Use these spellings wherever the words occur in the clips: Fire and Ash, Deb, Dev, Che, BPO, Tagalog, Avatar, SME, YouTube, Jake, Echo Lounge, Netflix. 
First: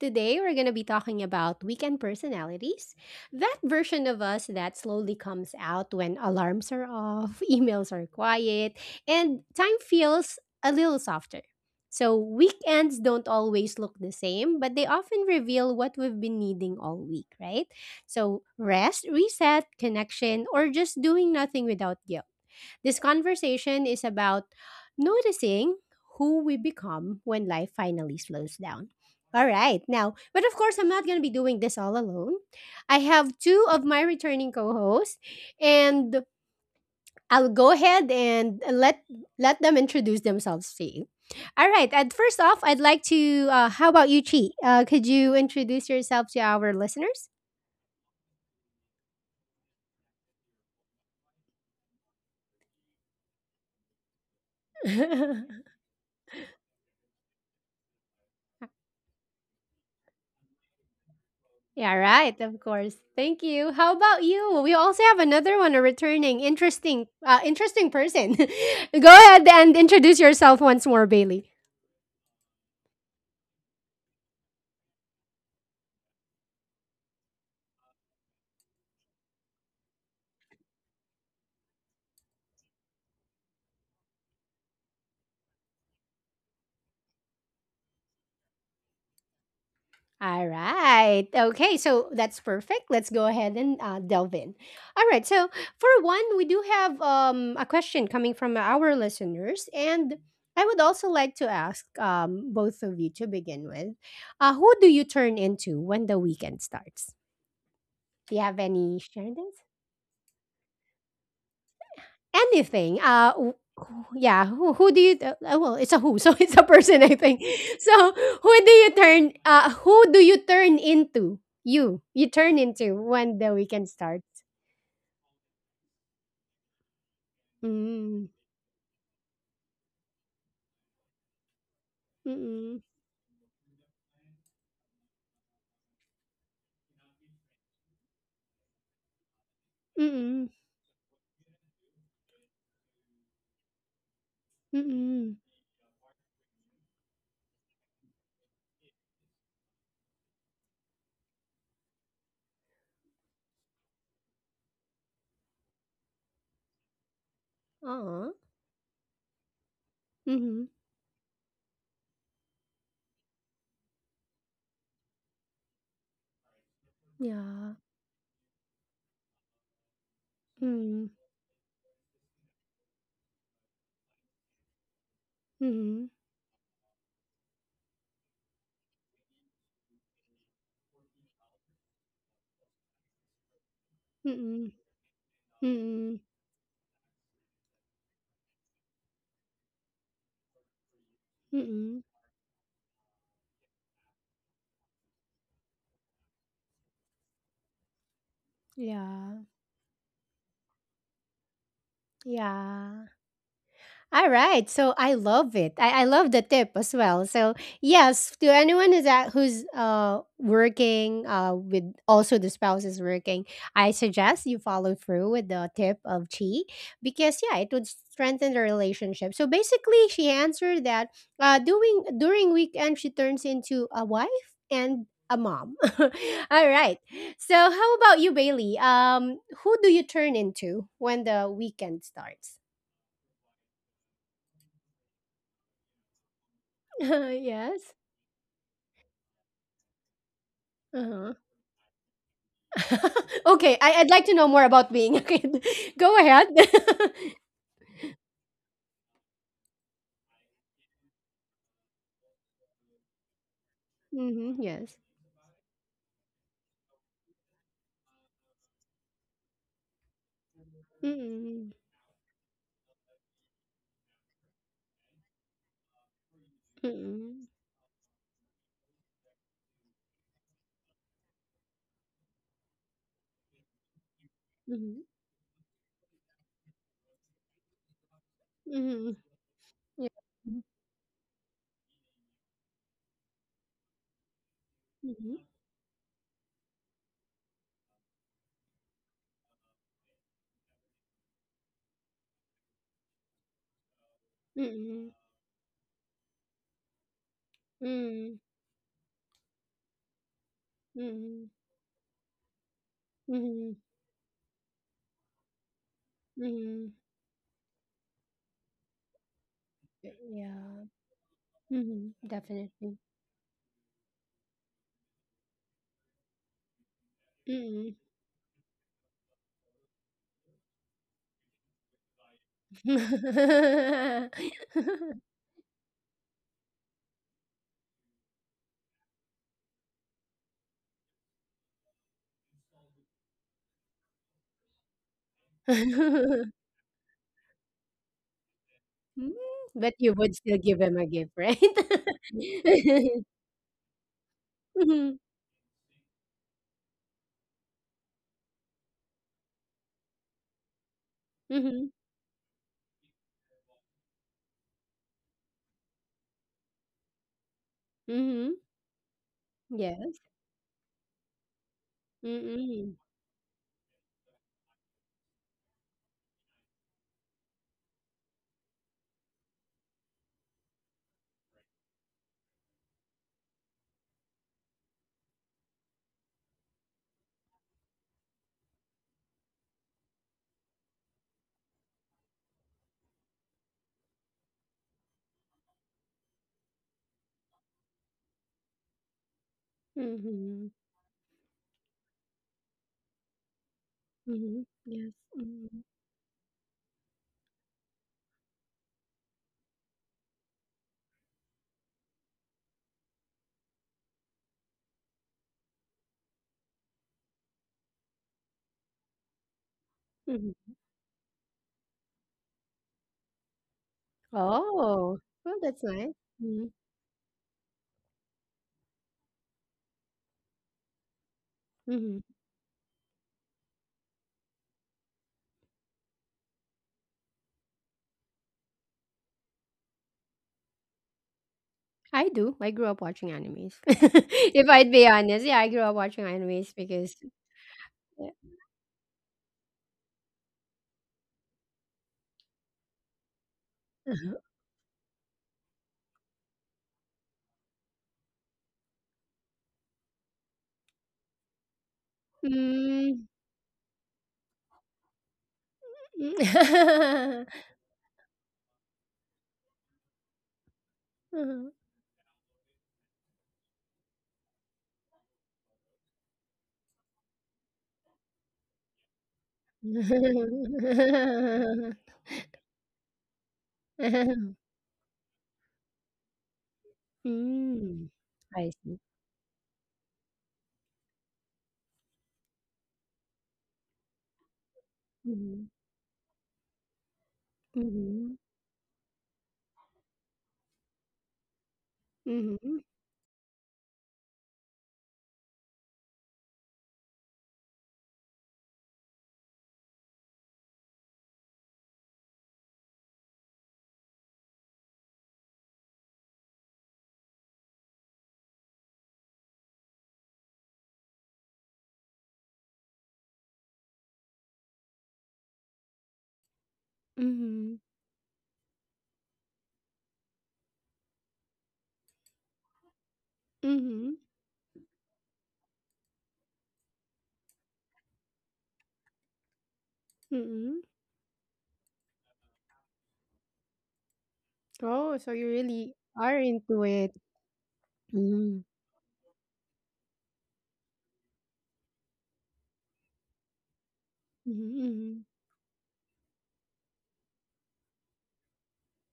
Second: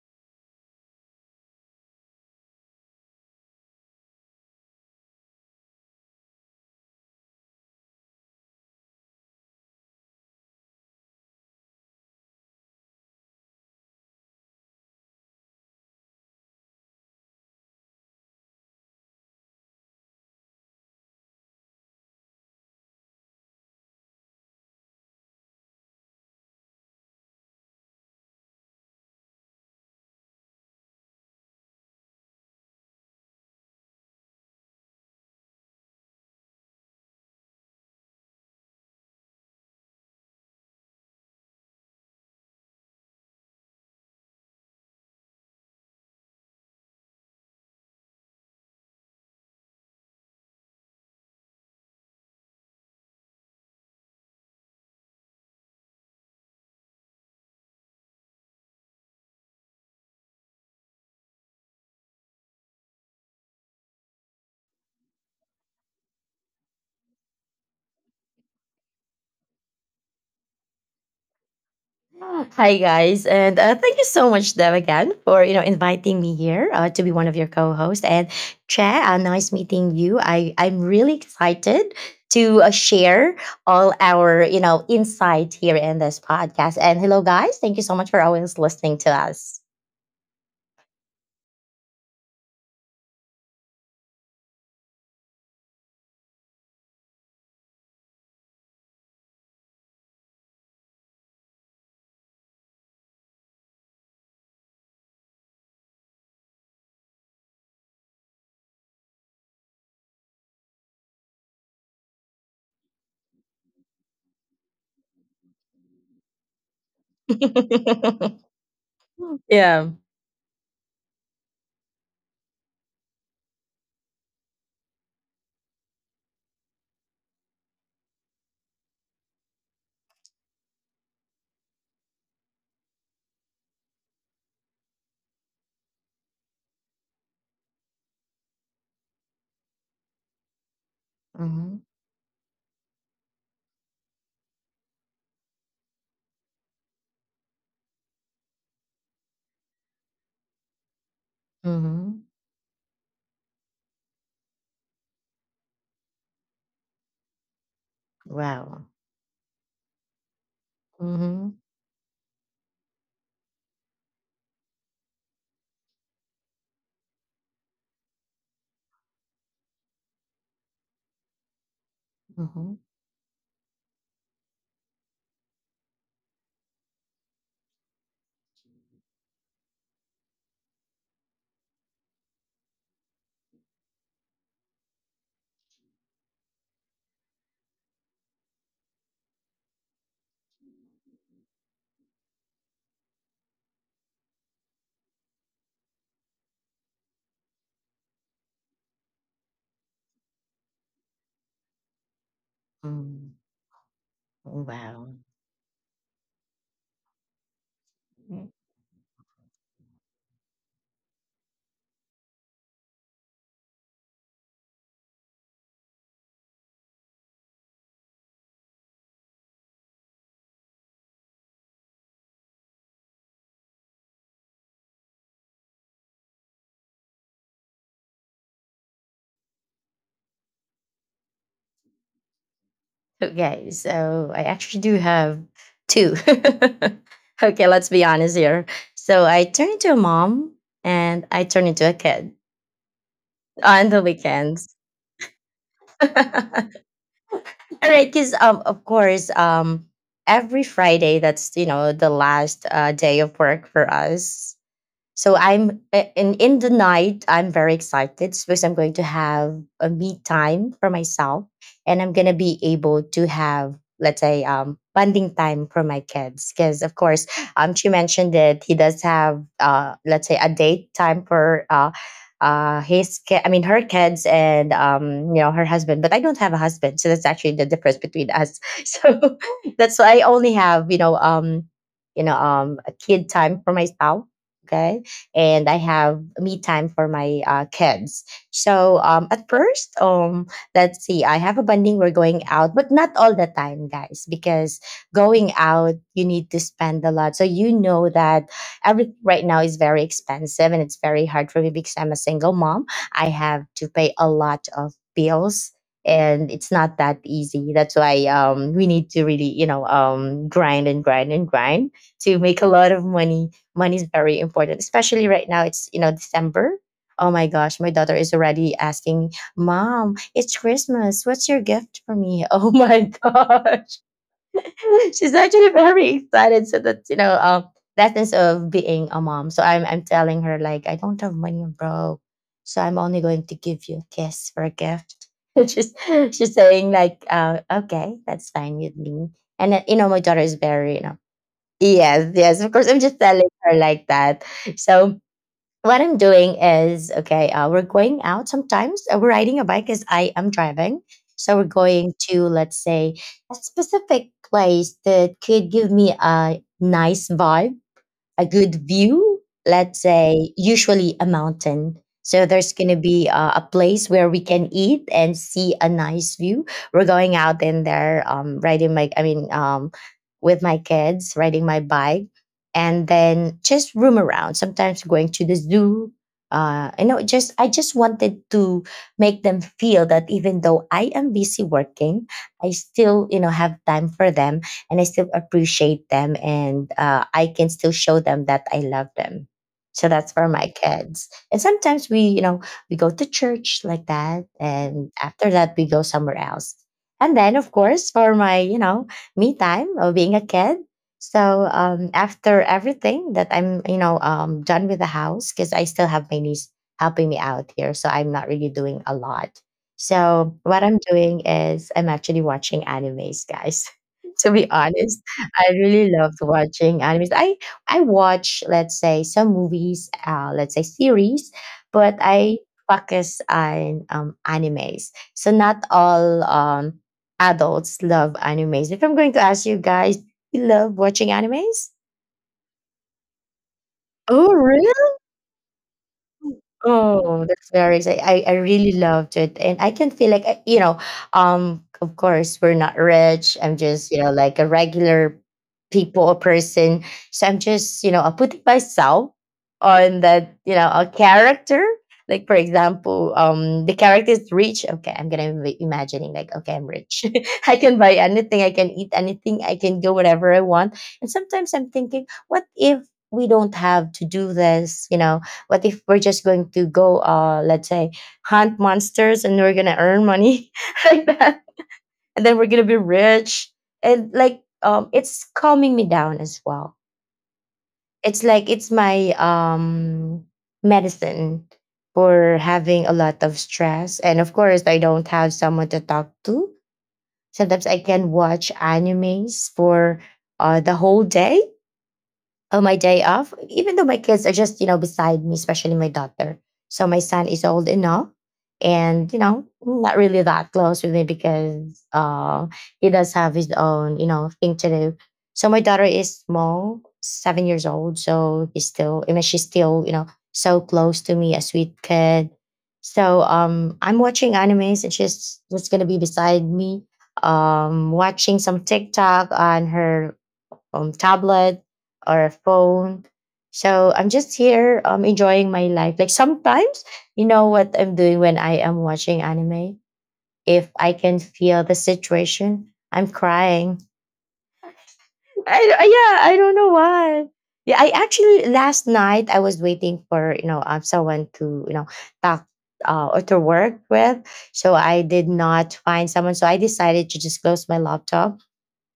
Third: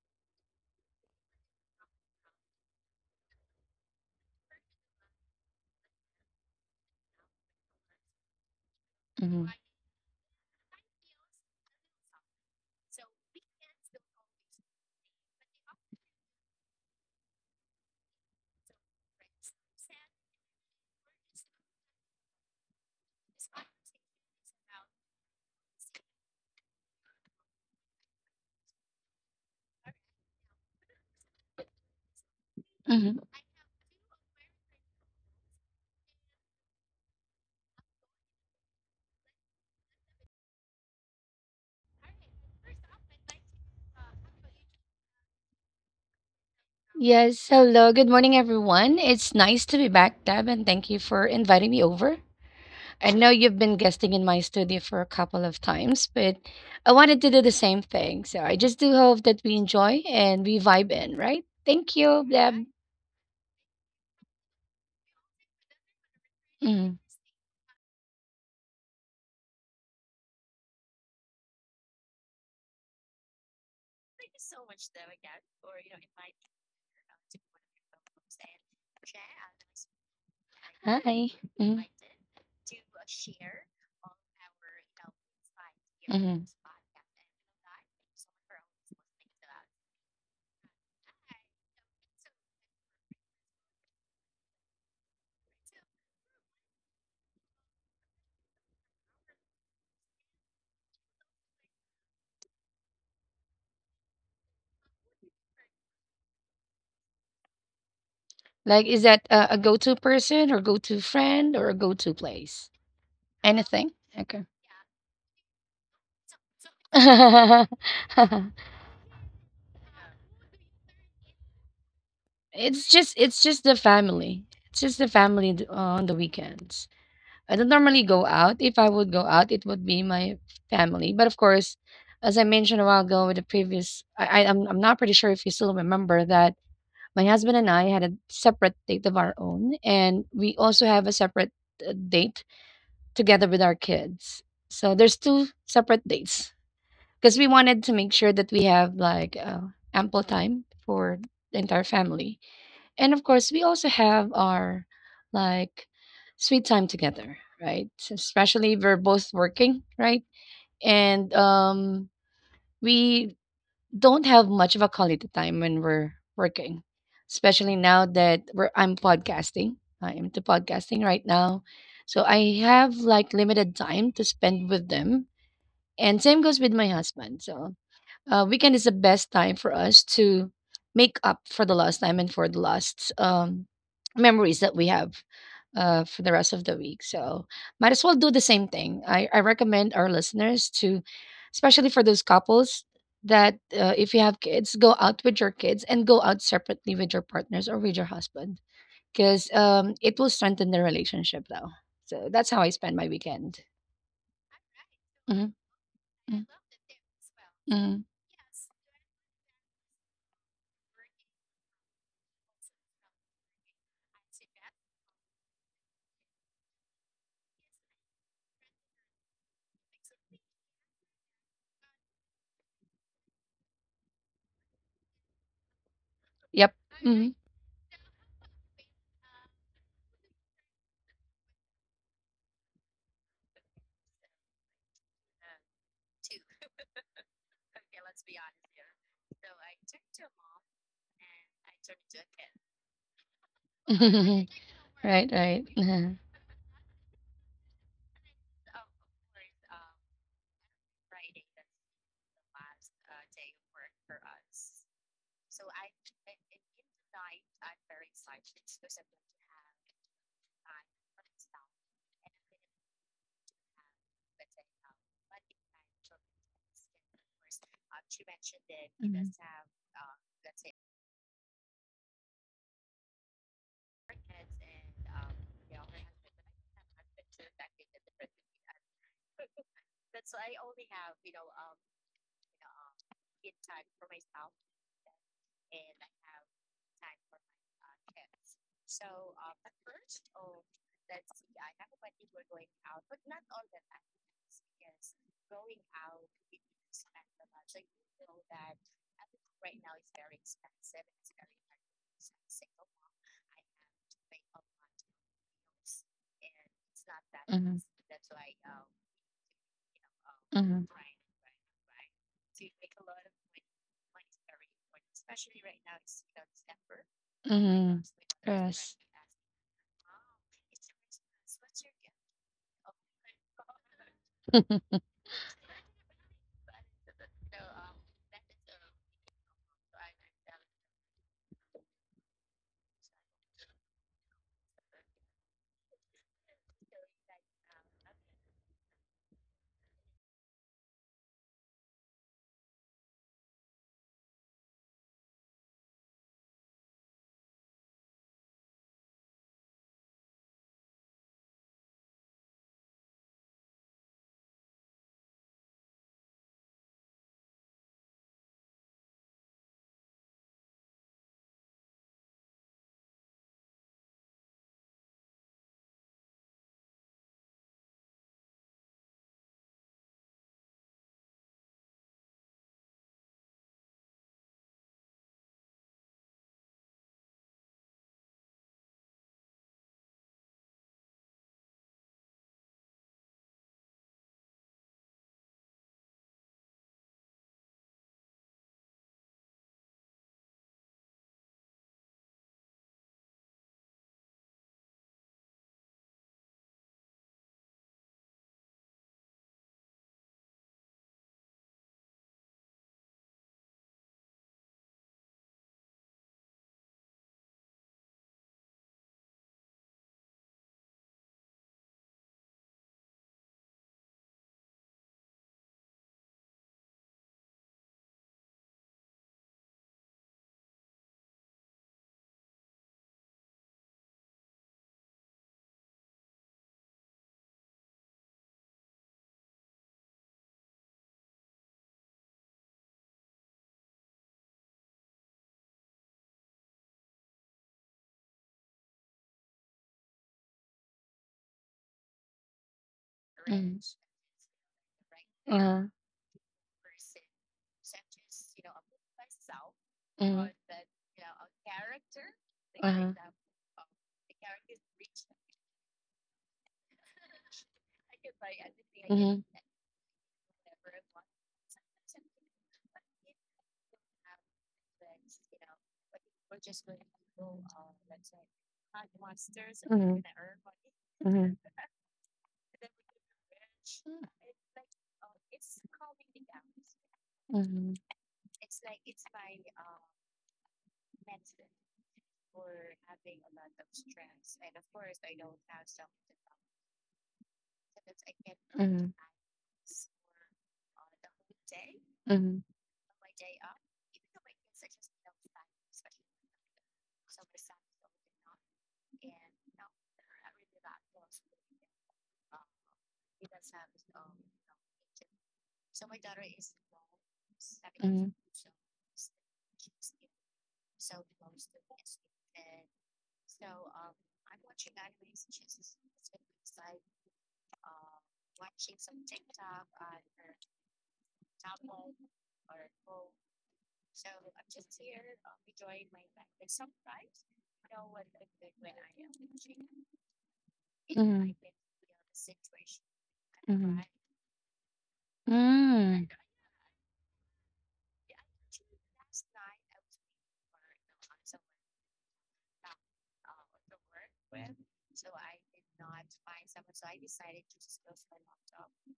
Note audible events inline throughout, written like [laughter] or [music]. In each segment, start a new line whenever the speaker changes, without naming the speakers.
Today, we're going to be talking about weekend personalities, that version of us that slowly comes out when alarms are off, [laughs] emails are quiet, and
Mhm.
time feels a little softer. So, weekends don't always look the same, but they often reveal what we've been needing all week, right? So, rest, reset, connection, or just doing nothing without guilt. This conversation is about noticing who we become when life finally slows down. All right, now, but of course, I'm not going to be doing this all alone. I
Mhm.
have two of my returning co hosts, and I'll go ahead and let them introduce themselves to you. All right, and first off, I'd like to, how about you, Chi? Could you introduce yourself to our listeners?
Yes, hello. Good morning, everyone. It's nice to be back, Deb, and thank you for inviting me over. I know you've been guesting in my studio for a couple of
[laughs]
times, but I wanted to do the same thing. So I just do hope that we enjoy and we vibe in, right?
Yeah,
Thank you,
right, of
Deb.
course. Thank you. How about you? We also have another one, a returning
Mhm.
interesting interesting person. [laughs] Go ahead and introduce yourself once more, Bailey.
Hi guys, and thank you so much, Dev, again for inviting me here to be one of your co-hosts. And Che, nice meeting you. I'm really
Hi. Mhm.
excited to share all our insight here in this
Mhm.
podcast. And hello, guys, thank you so much for always listening to us.
All right. Okay. So that's perfect. Let's go ahead and delve in. All right. So for one, we do have a question coming from our listeners, and I would also like to ask both of you to begin with, who do you turn into when the weekend starts? Do you have
Like, is
any
that
share
a
this?
go to person or go to friend or a go to place?
Anything.
Anything? Okay.
Yeah. Who do you? Well, it's a who, [laughs] so it's a person, I think.
[laughs]
So
[laughs]
who do you turn?
Yeah.
Who do you turn into? You. You turn
It's
into
just it's
when the
just the
weekend starts.
family. It's just the family on the weekends. I don't normally go
Mm.
out. If I would go out, it would be my family. But of course, as I mentioned a
Mm.
while ago with the previous, I'm not pretty sure if you still remember that my husband and I had a separate date of our own, and
Mm.
we also have a separate
Mm-hmm.
date together with our kids.
Mm.
So there's
Mm.
two separate dates because we wanted to make sure that we have like ample time for the entire
Mm-hmm.
family. And of course, we also have our like sweet time together, right?
Aw.
Especially
Wow.
we're both working, right?
Mm.
And
Mm-hmm.
we don't have much of a quality time when we're working,
Yeah.
especially now that we're I'm podcasting. I am to podcasting
Mm.
right now, so I
Mm-hmm.
have like limited time to spend with them.
Mm.
And same goes with my husband. So weekend is the best time for us to make up for the lost time and for the lost
Mm.
memories that we have
Mm.
for
Mm.
the rest of the week. So might as well do the same thing. I recommend our listeners to, especially for
Mm.
those couples that if you have kids, go out with your kids and go out separately with your partners or with your husband
Yeah.
because it will strengthen the relationship though. So that's how I spend
Yeah.
my
Mm-hmm.
weekend.
All right. So
Wow.
I
hmm
love it. I love the tip as well. So
hmm
yes, to anyone who's at, who's working with also the spouse is working, I suggest you follow through with the tip of Chi, because yeah, it would strengthen the relationship. So basically she answered that doing during weekend she turns into a wife and a mom. [laughs] All
Yep.
right. So how about you, Bailey? Who do you turn into when the weekend starts?
Okay, so I actually do have two. [laughs] Okay, let's
[laughs] yes.
be honest here. So I turn into a mom and
Uh-huh.
I turn into a kid
[laughs]
[laughs]
Okay,
on the
I'd like to know more
weekends.
about
[laughs]
being a kid.
[laughs]
[laughs]
Uh-huh.
Go ahead.
All
[laughs]
right, because of course, every Friday that's the last day of work for us.
Mm-hmm, yes.
And in the night I'm very excited because I'm going to have a me time for myself,
Mm-hmm.
and I'm gonna be able to have, let's say, bonding time for my kids because of course
Mm-hmm.
she mentioned that he does have let's say a date time for I mean her kids and
Mm-hmm.
her husband, but I don't have a husband, so that's actually the difference between us. [laughs]
Mm-hmm,
So that's
yeah.
why I only have a kid time for myself. Okay,
Mm-hmm.
and I have me time for my kids. So at first, let's see, I have a bonding. We're going out, but not all the time, guys, because
Mm-hmm.
going out you need to spend a lot. So you know that
Mm-hmm.
every right now is very expensive, and it's very hard
Mm-hmm.
for me because I'm a single mom. I have
Mm-hmm.
to pay a lot of bills, and it's
Mm-hmm.
not that easy. That's why we need to really grind
Mhm.
Yeah.
and grind and grind
Mm-hmm,
to make a lot of
definitely.
money. Money is very important, especially right now. It's December. Oh my gosh, my
Mm-hmm.
daughter is already asking, "Mom, it's Christmas. What's your gift for me?" [laughs] Oh my gosh, [laughs] she's actually very excited. So that's lessons of being a mom. So I'm telling her like I don't have money, bro. So I'm only going to give you a kiss for a gift. [laughs] she's she's
[laughs]
saying like, okay, that's fine with me.
Mm,
And you
but
know, my
you
daughter
would
is
still give
very
him a gift, right?
yes, yes, of course. I'm
[laughs]
just telling her like that. So
Mm-hmm.
what I'm doing is okay. We're going out sometimes. We're riding a bike because I am driving. So we're
Mm-hmm.
going to, let's say, a specific place that could give me a nice vibe, a
Mm-hmm.
good view, let's
Yeah.
say usually a mountain. So there's going to
Mm-hmm.
be a place where we can eat and see a nice view. We're going out in there riding my I mean with my kids riding my bike, and then just roam around, sometimes going to the zoo. You know, just I just wanted to make them feel that even though I am busy working, I still have time for them, and I still appreciate them, and I can still show them that I love them. So that's for my
Mhm.
kids. And sometimes we, you know, we go to church like that.
Mhm,
And
yes.
after that, we
Mhm.
go somewhere else. And then, of course, for my, you know, me time of being a kid. So after everything that I'm, you know, done with the house, because I still have my niece helping me out here. So I'm not really doing a lot. So
Mhm.
what I'm doing is I'm actually watching animes, guys, to be honest.
Oh, well,
I
that's
really
nice.
loved
Mhm.
watching animes. I watch, let's say, some movies, let's say series, but
Mhm.
I focus on animes. So not all adults love animes. If I'm going to ask you guys, you love watching animes?
I do. I grew up watching animes. [laughs]
Oh,
If
really?
I'd be honest, yeah, I grew up watching animes because
Oh, that's very exciting.
yeah.
I really loved it. And I can feel like, you know, of course, we're not rich. I'm just, you know,
Uh-huh.
like a regular people, a person. So I'm just, you know, putting myself on that, you know, a character. Like, for
Mm.
example, the character is rich. Okay, I'm going to be imagining, like, okay, I'm rich. [laughs] I
[laughs]
can buy anything. I can eat anything. I can go whatever I want. And sometimes
Uh-huh.
I'm thinking, what if we don't have to do this, you know? What if we're just going to go, let's say, hunt monsters and we're gonna earn money [laughs] like that,
[laughs]
and then we're gonna be rich? And like, it's calming me down as well.
Mhm.
Mm,
It's like
I
it's
see.
my medicine for having a lot of stress, and of course, I don't have
Mhm.
someone to talk to. Sometimes I can
Mhm.
watch animes for the whole day.
Mhm. Mhm.
Oh,
Mhm.
my day off, even though my kids are just, you know, beside me, especially my daughter. So my son is old enough and, you know, not really that close with me because he does have his own, you know, thing to do. So my daughter is small, 7 years old. So he's still, I mean, she's still, you know, so close to me, a sweet kid. So I'm watching animes and she's just going to be beside me,
Mhm.
watching some TikTok on her tablet or a phone. So
Mhm.
I'm just here enjoying my life. Like sometimes, you know what I'm doing when I am watching anime?
Mm.
If I can feel the situation, I'm crying.
Oh, so you really
Mm.
are
Yeah, I don't
into
know
it.
why. Yeah, I actually
Mm.
last night I was waiting for someone to talk or to work with,
Mhm.
so I
Mhm.
did not find someone. So I decided to just close my laptop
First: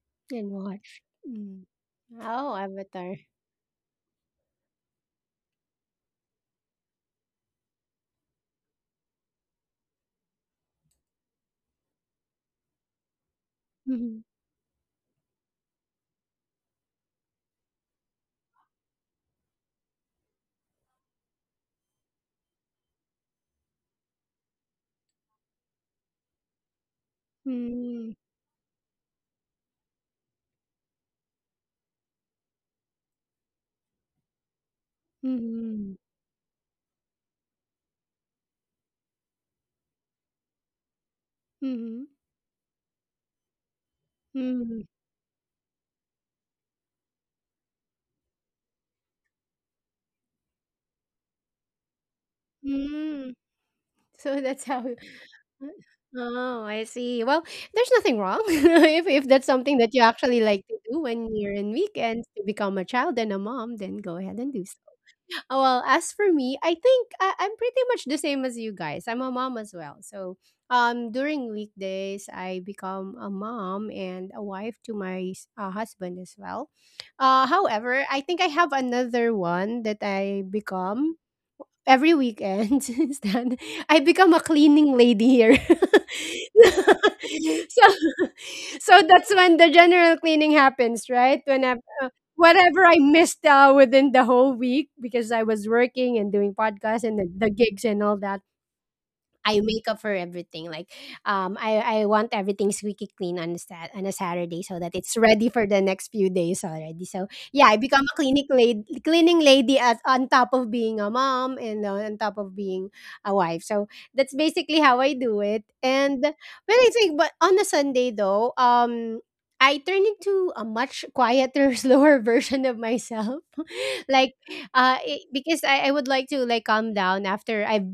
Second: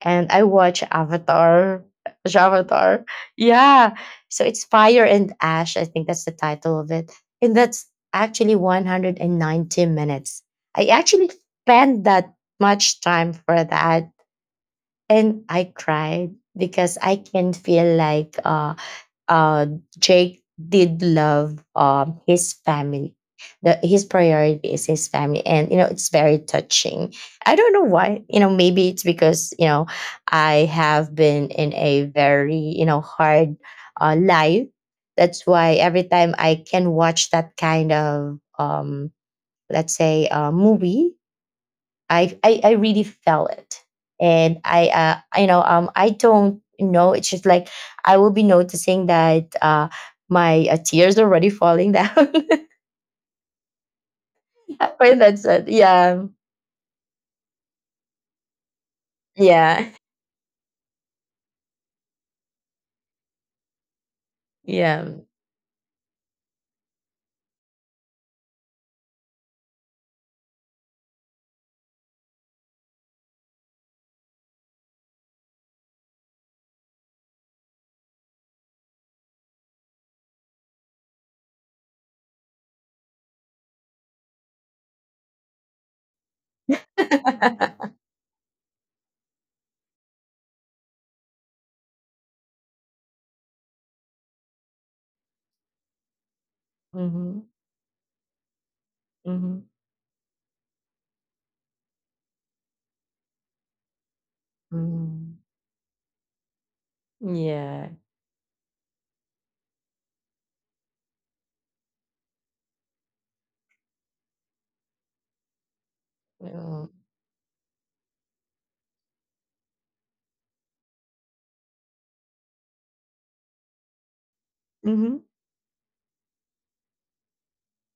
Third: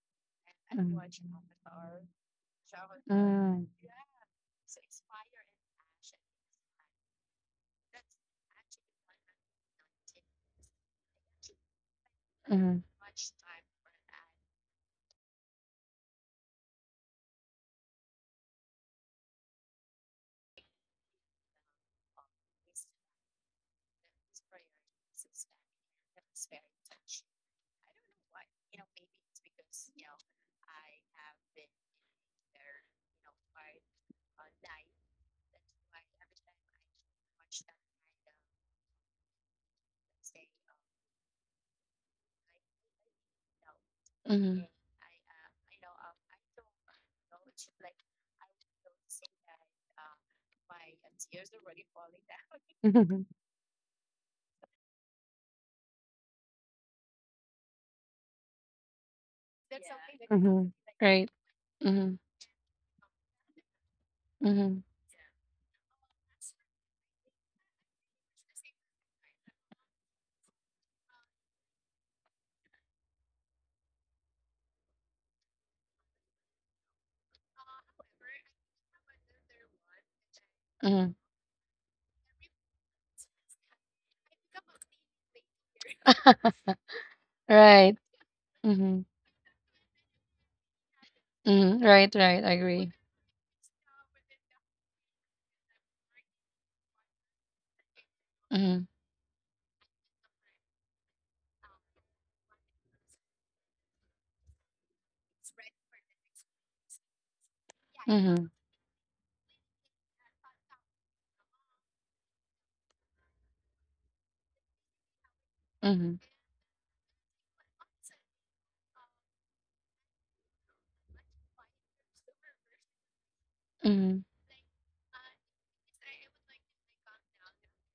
and I
And
watch
watch. Mm.
Avatar. [laughs]
Oh,
Avatar.
Avatar.
Yeah. So it's Fire and Ash. I think that's the title of it. And that's actually 190 minutes. I actually spent that
Mhm.
much time for that.
Mhm.
And I cried because I can feel like uh, Jake did love his family. His priority is his family, and you know it's very touching. I don't know
Mm.
why. You know, maybe it's because I have been in a very hard life. That's why
Mhm.
every time I can watch that kind of let's say movie,
Mhm.
I really felt it, and
Mm.
I don't know. It's just like I will be noticing that my tears are already falling down.
Mm. [laughs] So that's how.
[laughs] When that's it.
[laughs]
Yeah,
Oh, I see. Well, there's nothing wrong [laughs] if that's something
yeah,
that you actually like to do when you're in weekends, to become a child and a mom, then go
[laughs]
ahead and do.
Mhm.
yeah.
[laughs] Well, as for me, I think I'm pretty much the same as you guys. I'm a mom as well. So, during weekdays, I become a mom and a wife to my husband as well. However, I think I have another one that I become every weekend [laughs] is that I become a cleaning lady here. [laughs]
[laughs]
So,
Mm-hmm,
Right.
so
Mhm. Mhm. Right. Mhm.
that's when the general cleaning happens, right?
Mhm.
Whenever
Right, right. I
whatever
agree.
I missed within the whole week, because I was working and doing podcasts and the gigs and all that,
Mhm.
mm-hmm,
I make up for everything. Like, I want everything squeaky clean on on a Saturday so that it's
mm-hmm.
ready for the next few days already. So yeah, I
Yeah.
become a clinic lady, cleaning lady, as on top of being a mom and on top of being a wife. So that's basically how I do it.
Mhm.
And when
Mm-hmm.
I think, but on a Sunday though, I turn into a much quieter, [laughs] slower version of myself. [laughs]
Mhm.
Like, because I would like to like calm down after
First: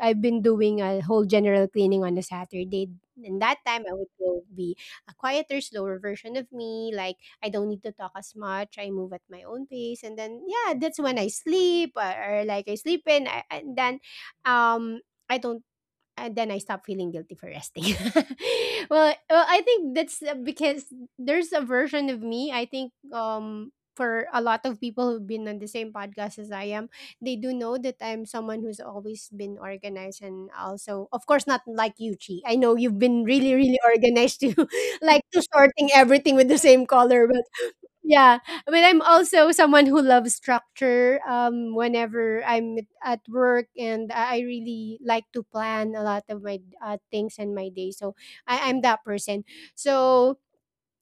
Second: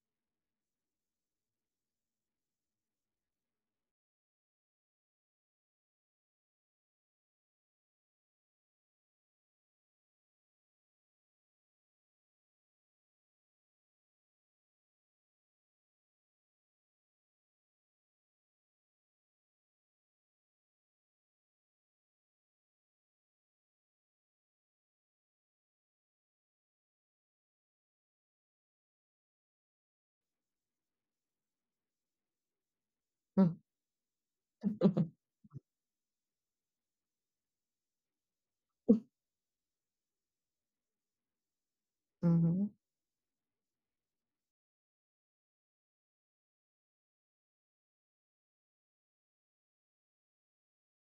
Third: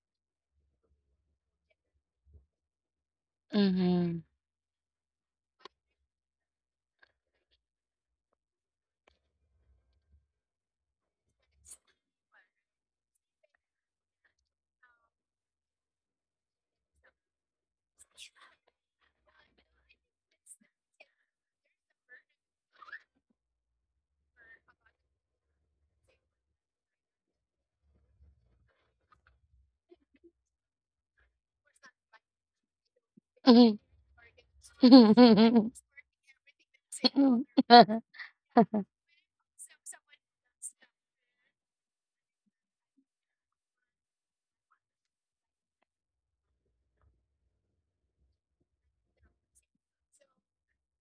I've been doing a whole general cleaning on a Saturday. And that time I would
Mhm.
go be a quieter, slower version of me. Like I don't need to talk as much. I move at my own pace. And then yeah, that's when I sleep, or like I sleep in. I, and then um I don't and then I stop feeling guilty for resting. [laughs] Well, well, I think that's because there's a version of me. I think for a lot of people who've been on the same podcast as I am, they do know that I'm someone who's always been organized and also, of course, not like you, Chi. I know you've been really, really organized to [laughs] like to sorting everything with the same color.
[laughs]
Yeah, I mean, I'm also someone who loves structure. Whenever
Mm-hmm.
I'm at work, and I really like to plan a lot of my things and my day, so I'm that person. So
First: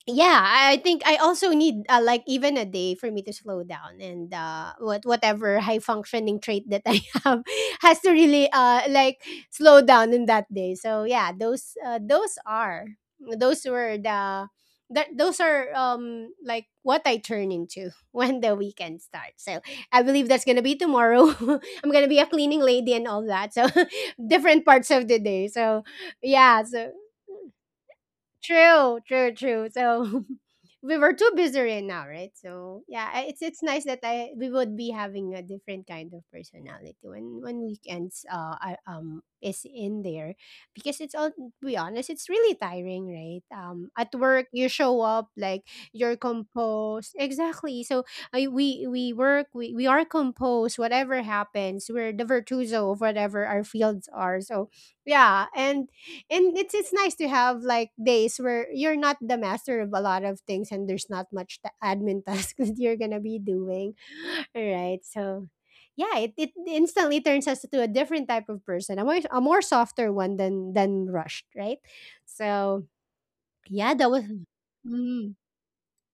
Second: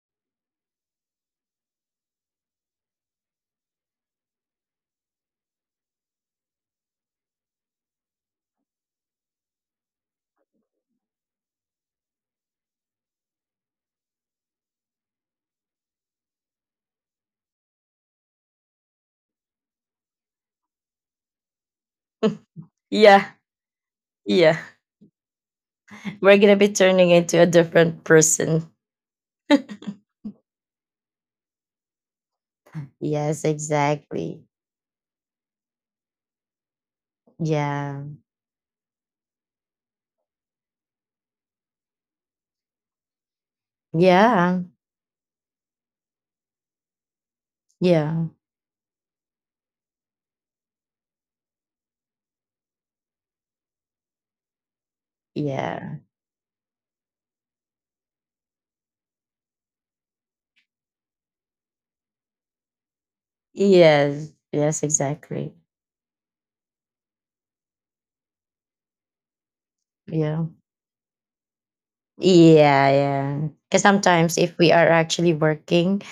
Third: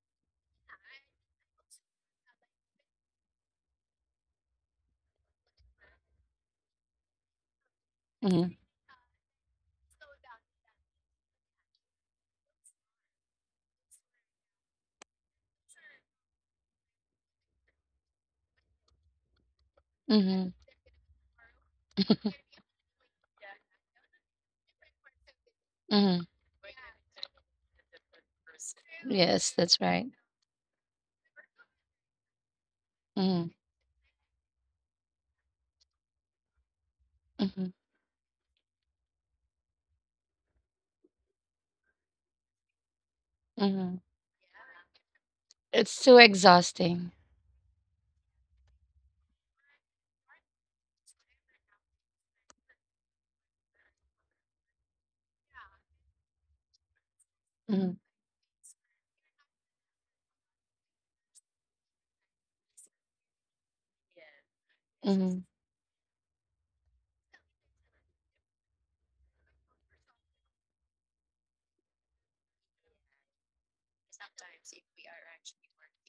yeah, I think I also need like even a day for me to slow down, and whatever high functioning trait that I [laughs] have has to really
Mhm.
like slow down in that day. So yeah, those are those were the that those are like what I turn into [laughs] when the weekend starts. So I believe that's
Mhm.
gonna be tomorrow. [laughs] I'm gonna be a
[laughs]
cleaning lady and all
Yeah,
that, so [laughs]
yeah.
different parts of the day. So
Mhm.
We're
[laughs]
gonna
yeah,
be
so
turning into a different person.
true, true,
Yes,
true.
that's right.
So [laughs] we were too busy right now, right? So yeah,
Yes,
Mhm.
it's nice that I
exactly.
we would be having a different kind of personality when
Mhm.
Yeah,
weekends are, is in there, because it's all to be honest, it's really tiring, right?
Mhm.
At work
yeah.
you show up like
It's
you're
too
composed,
exhausting.
exactly. So
Yeah.
we work we are composed. Whatever happens, we're the virtuoso of whatever our fields are. So yeah,
Yeah.
and it's nice to have like days where you're not the master of a lot of things, and there's not much the admin [laughs] task that you're gonna be doing.
Yes.
[gasps] [laughs] All
Yes,
right, so
exactly.
yeah, it instantly turns us to a different type of person, a more softer one
Yeah.
than rushed, right? So
Yeah, yeah. Because
yeah, that was
sometimes if we are
mm-hmm.
actually working,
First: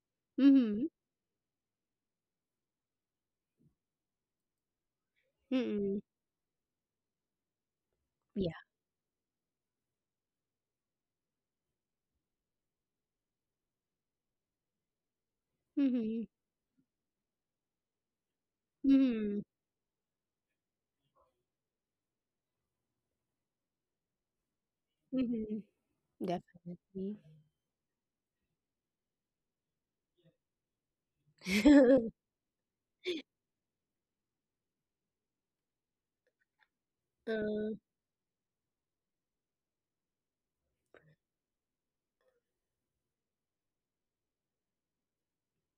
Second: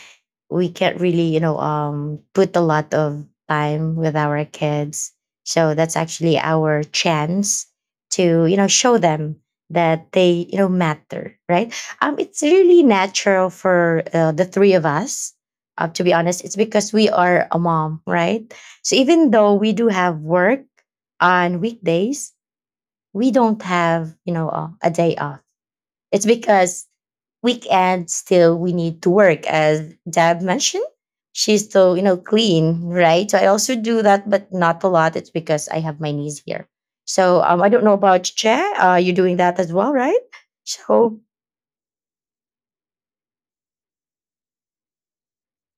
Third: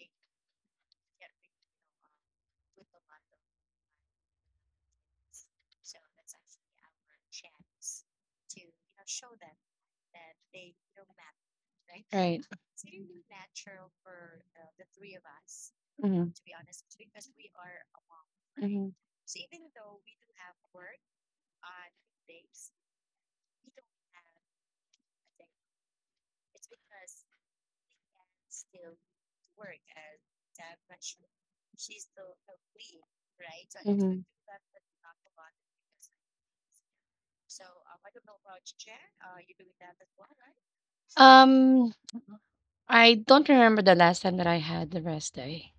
we
Mm-hmm.
can't really, you know, put a lot of time with our kids. So that's
Mm-hmm,
actually our chance to,
yeah.
you know, show them that they, you know, matter, right? It's
Right.
really natural for the three of us. To be
Mm-hmm.
Mhm.
honest, it's because we are a mom, right? So even
Mm-hmm.
though we do have work on weekdays, we don't have, you know, a day off.
Mm-hmm,
It's because
definitely.
weekend still we need to work. As Deb mentioned, she's still clean, right? So I also do that, but not a lot. It's because I have my knees here.
[laughs] uh,
So I don't know about Che, you're doing that as well, right? So
Um, I don't remember the last time that I had the rest day,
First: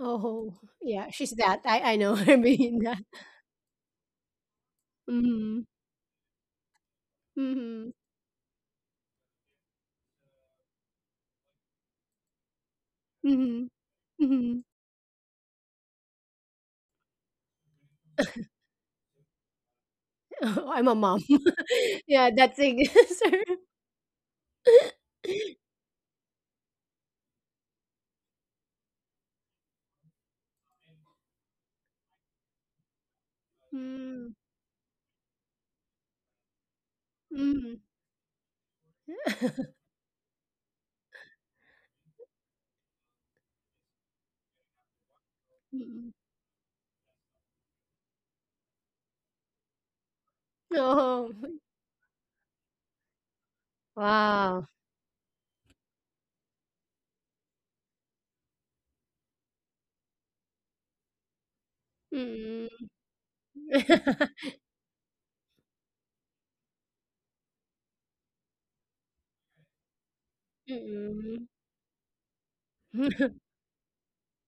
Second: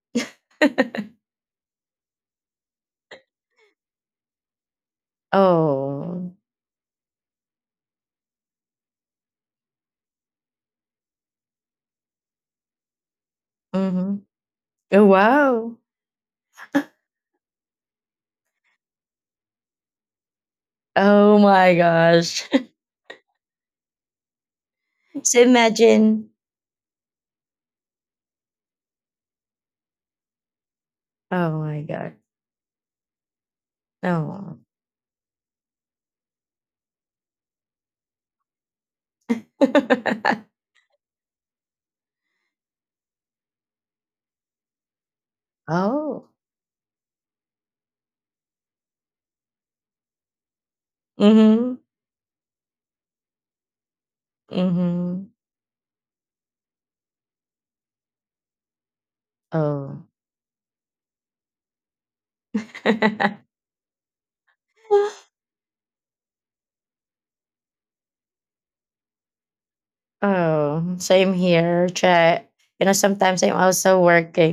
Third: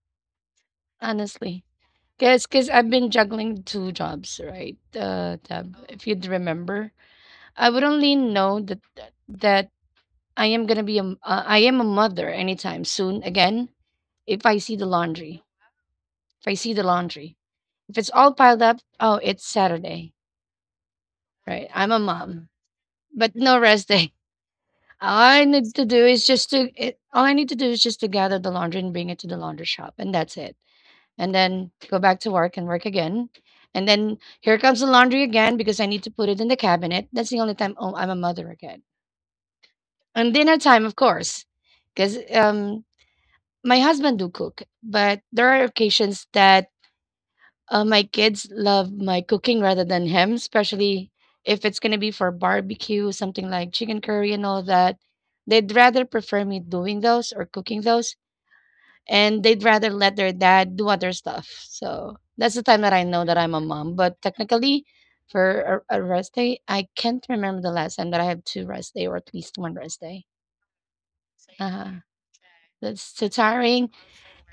oh yeah, she's
[laughs]
that
honestly.
I know her, [laughs]
Cause
being
I've
that
been juggling two jobs, right?
Mhm.
Tab, if you'd
oh,
remember, I would
Mhm.
only know that that I am gonna be I am a mother anytime soon again
Mhm.
mm-hmm.
if I
Mhm.
see the
Oh
laundry.
wow.
If I see the laundry, if it's all piled up, oh, it's Saturday.
[laughs] I'm a mom.
Oh
Right.
my
I'm a
[laughs] Yeah,
gosh.
mom,
that's the
but
answer.
no rest day. All
[laughs]
[laughs] So
I need to do is
imagine.
just to it, all I need to do is just to gather the laundry and bring it to the laundry shop, and that's it. And
Oh
then
my
go
god.
back to work and work again. And then
Mm.
here
Oh.
comes the laundry again because I need to put it in the cabinet. That's the only time
Mhm.
oh, I'm a mother again.
Mm. [laughs]
And dinner
[laughs]
time, of course, because my husband do cook, but there are occasions
Oh.
that uh, my kids love my cooking rather than him, especially
Oh,
if
Mm-hmm.
it's gonna be for barbecue, something like chicken curry and all
wow.
that.
Mm-hmm.
They'd rather prefer me doing those or cooking those, and they'd rather
Oh.
let their dad do other stuff. So that's the time
Mm.
that I know that I'm a mom. But technically,
[laughs]
for a rest day, I can't remember the last time that I have two rest day or at least one rest day.
Oh, same
Mm.
here.
Uh-huh.
Try, you know,
That's too
sometimes I'm
tiring.
also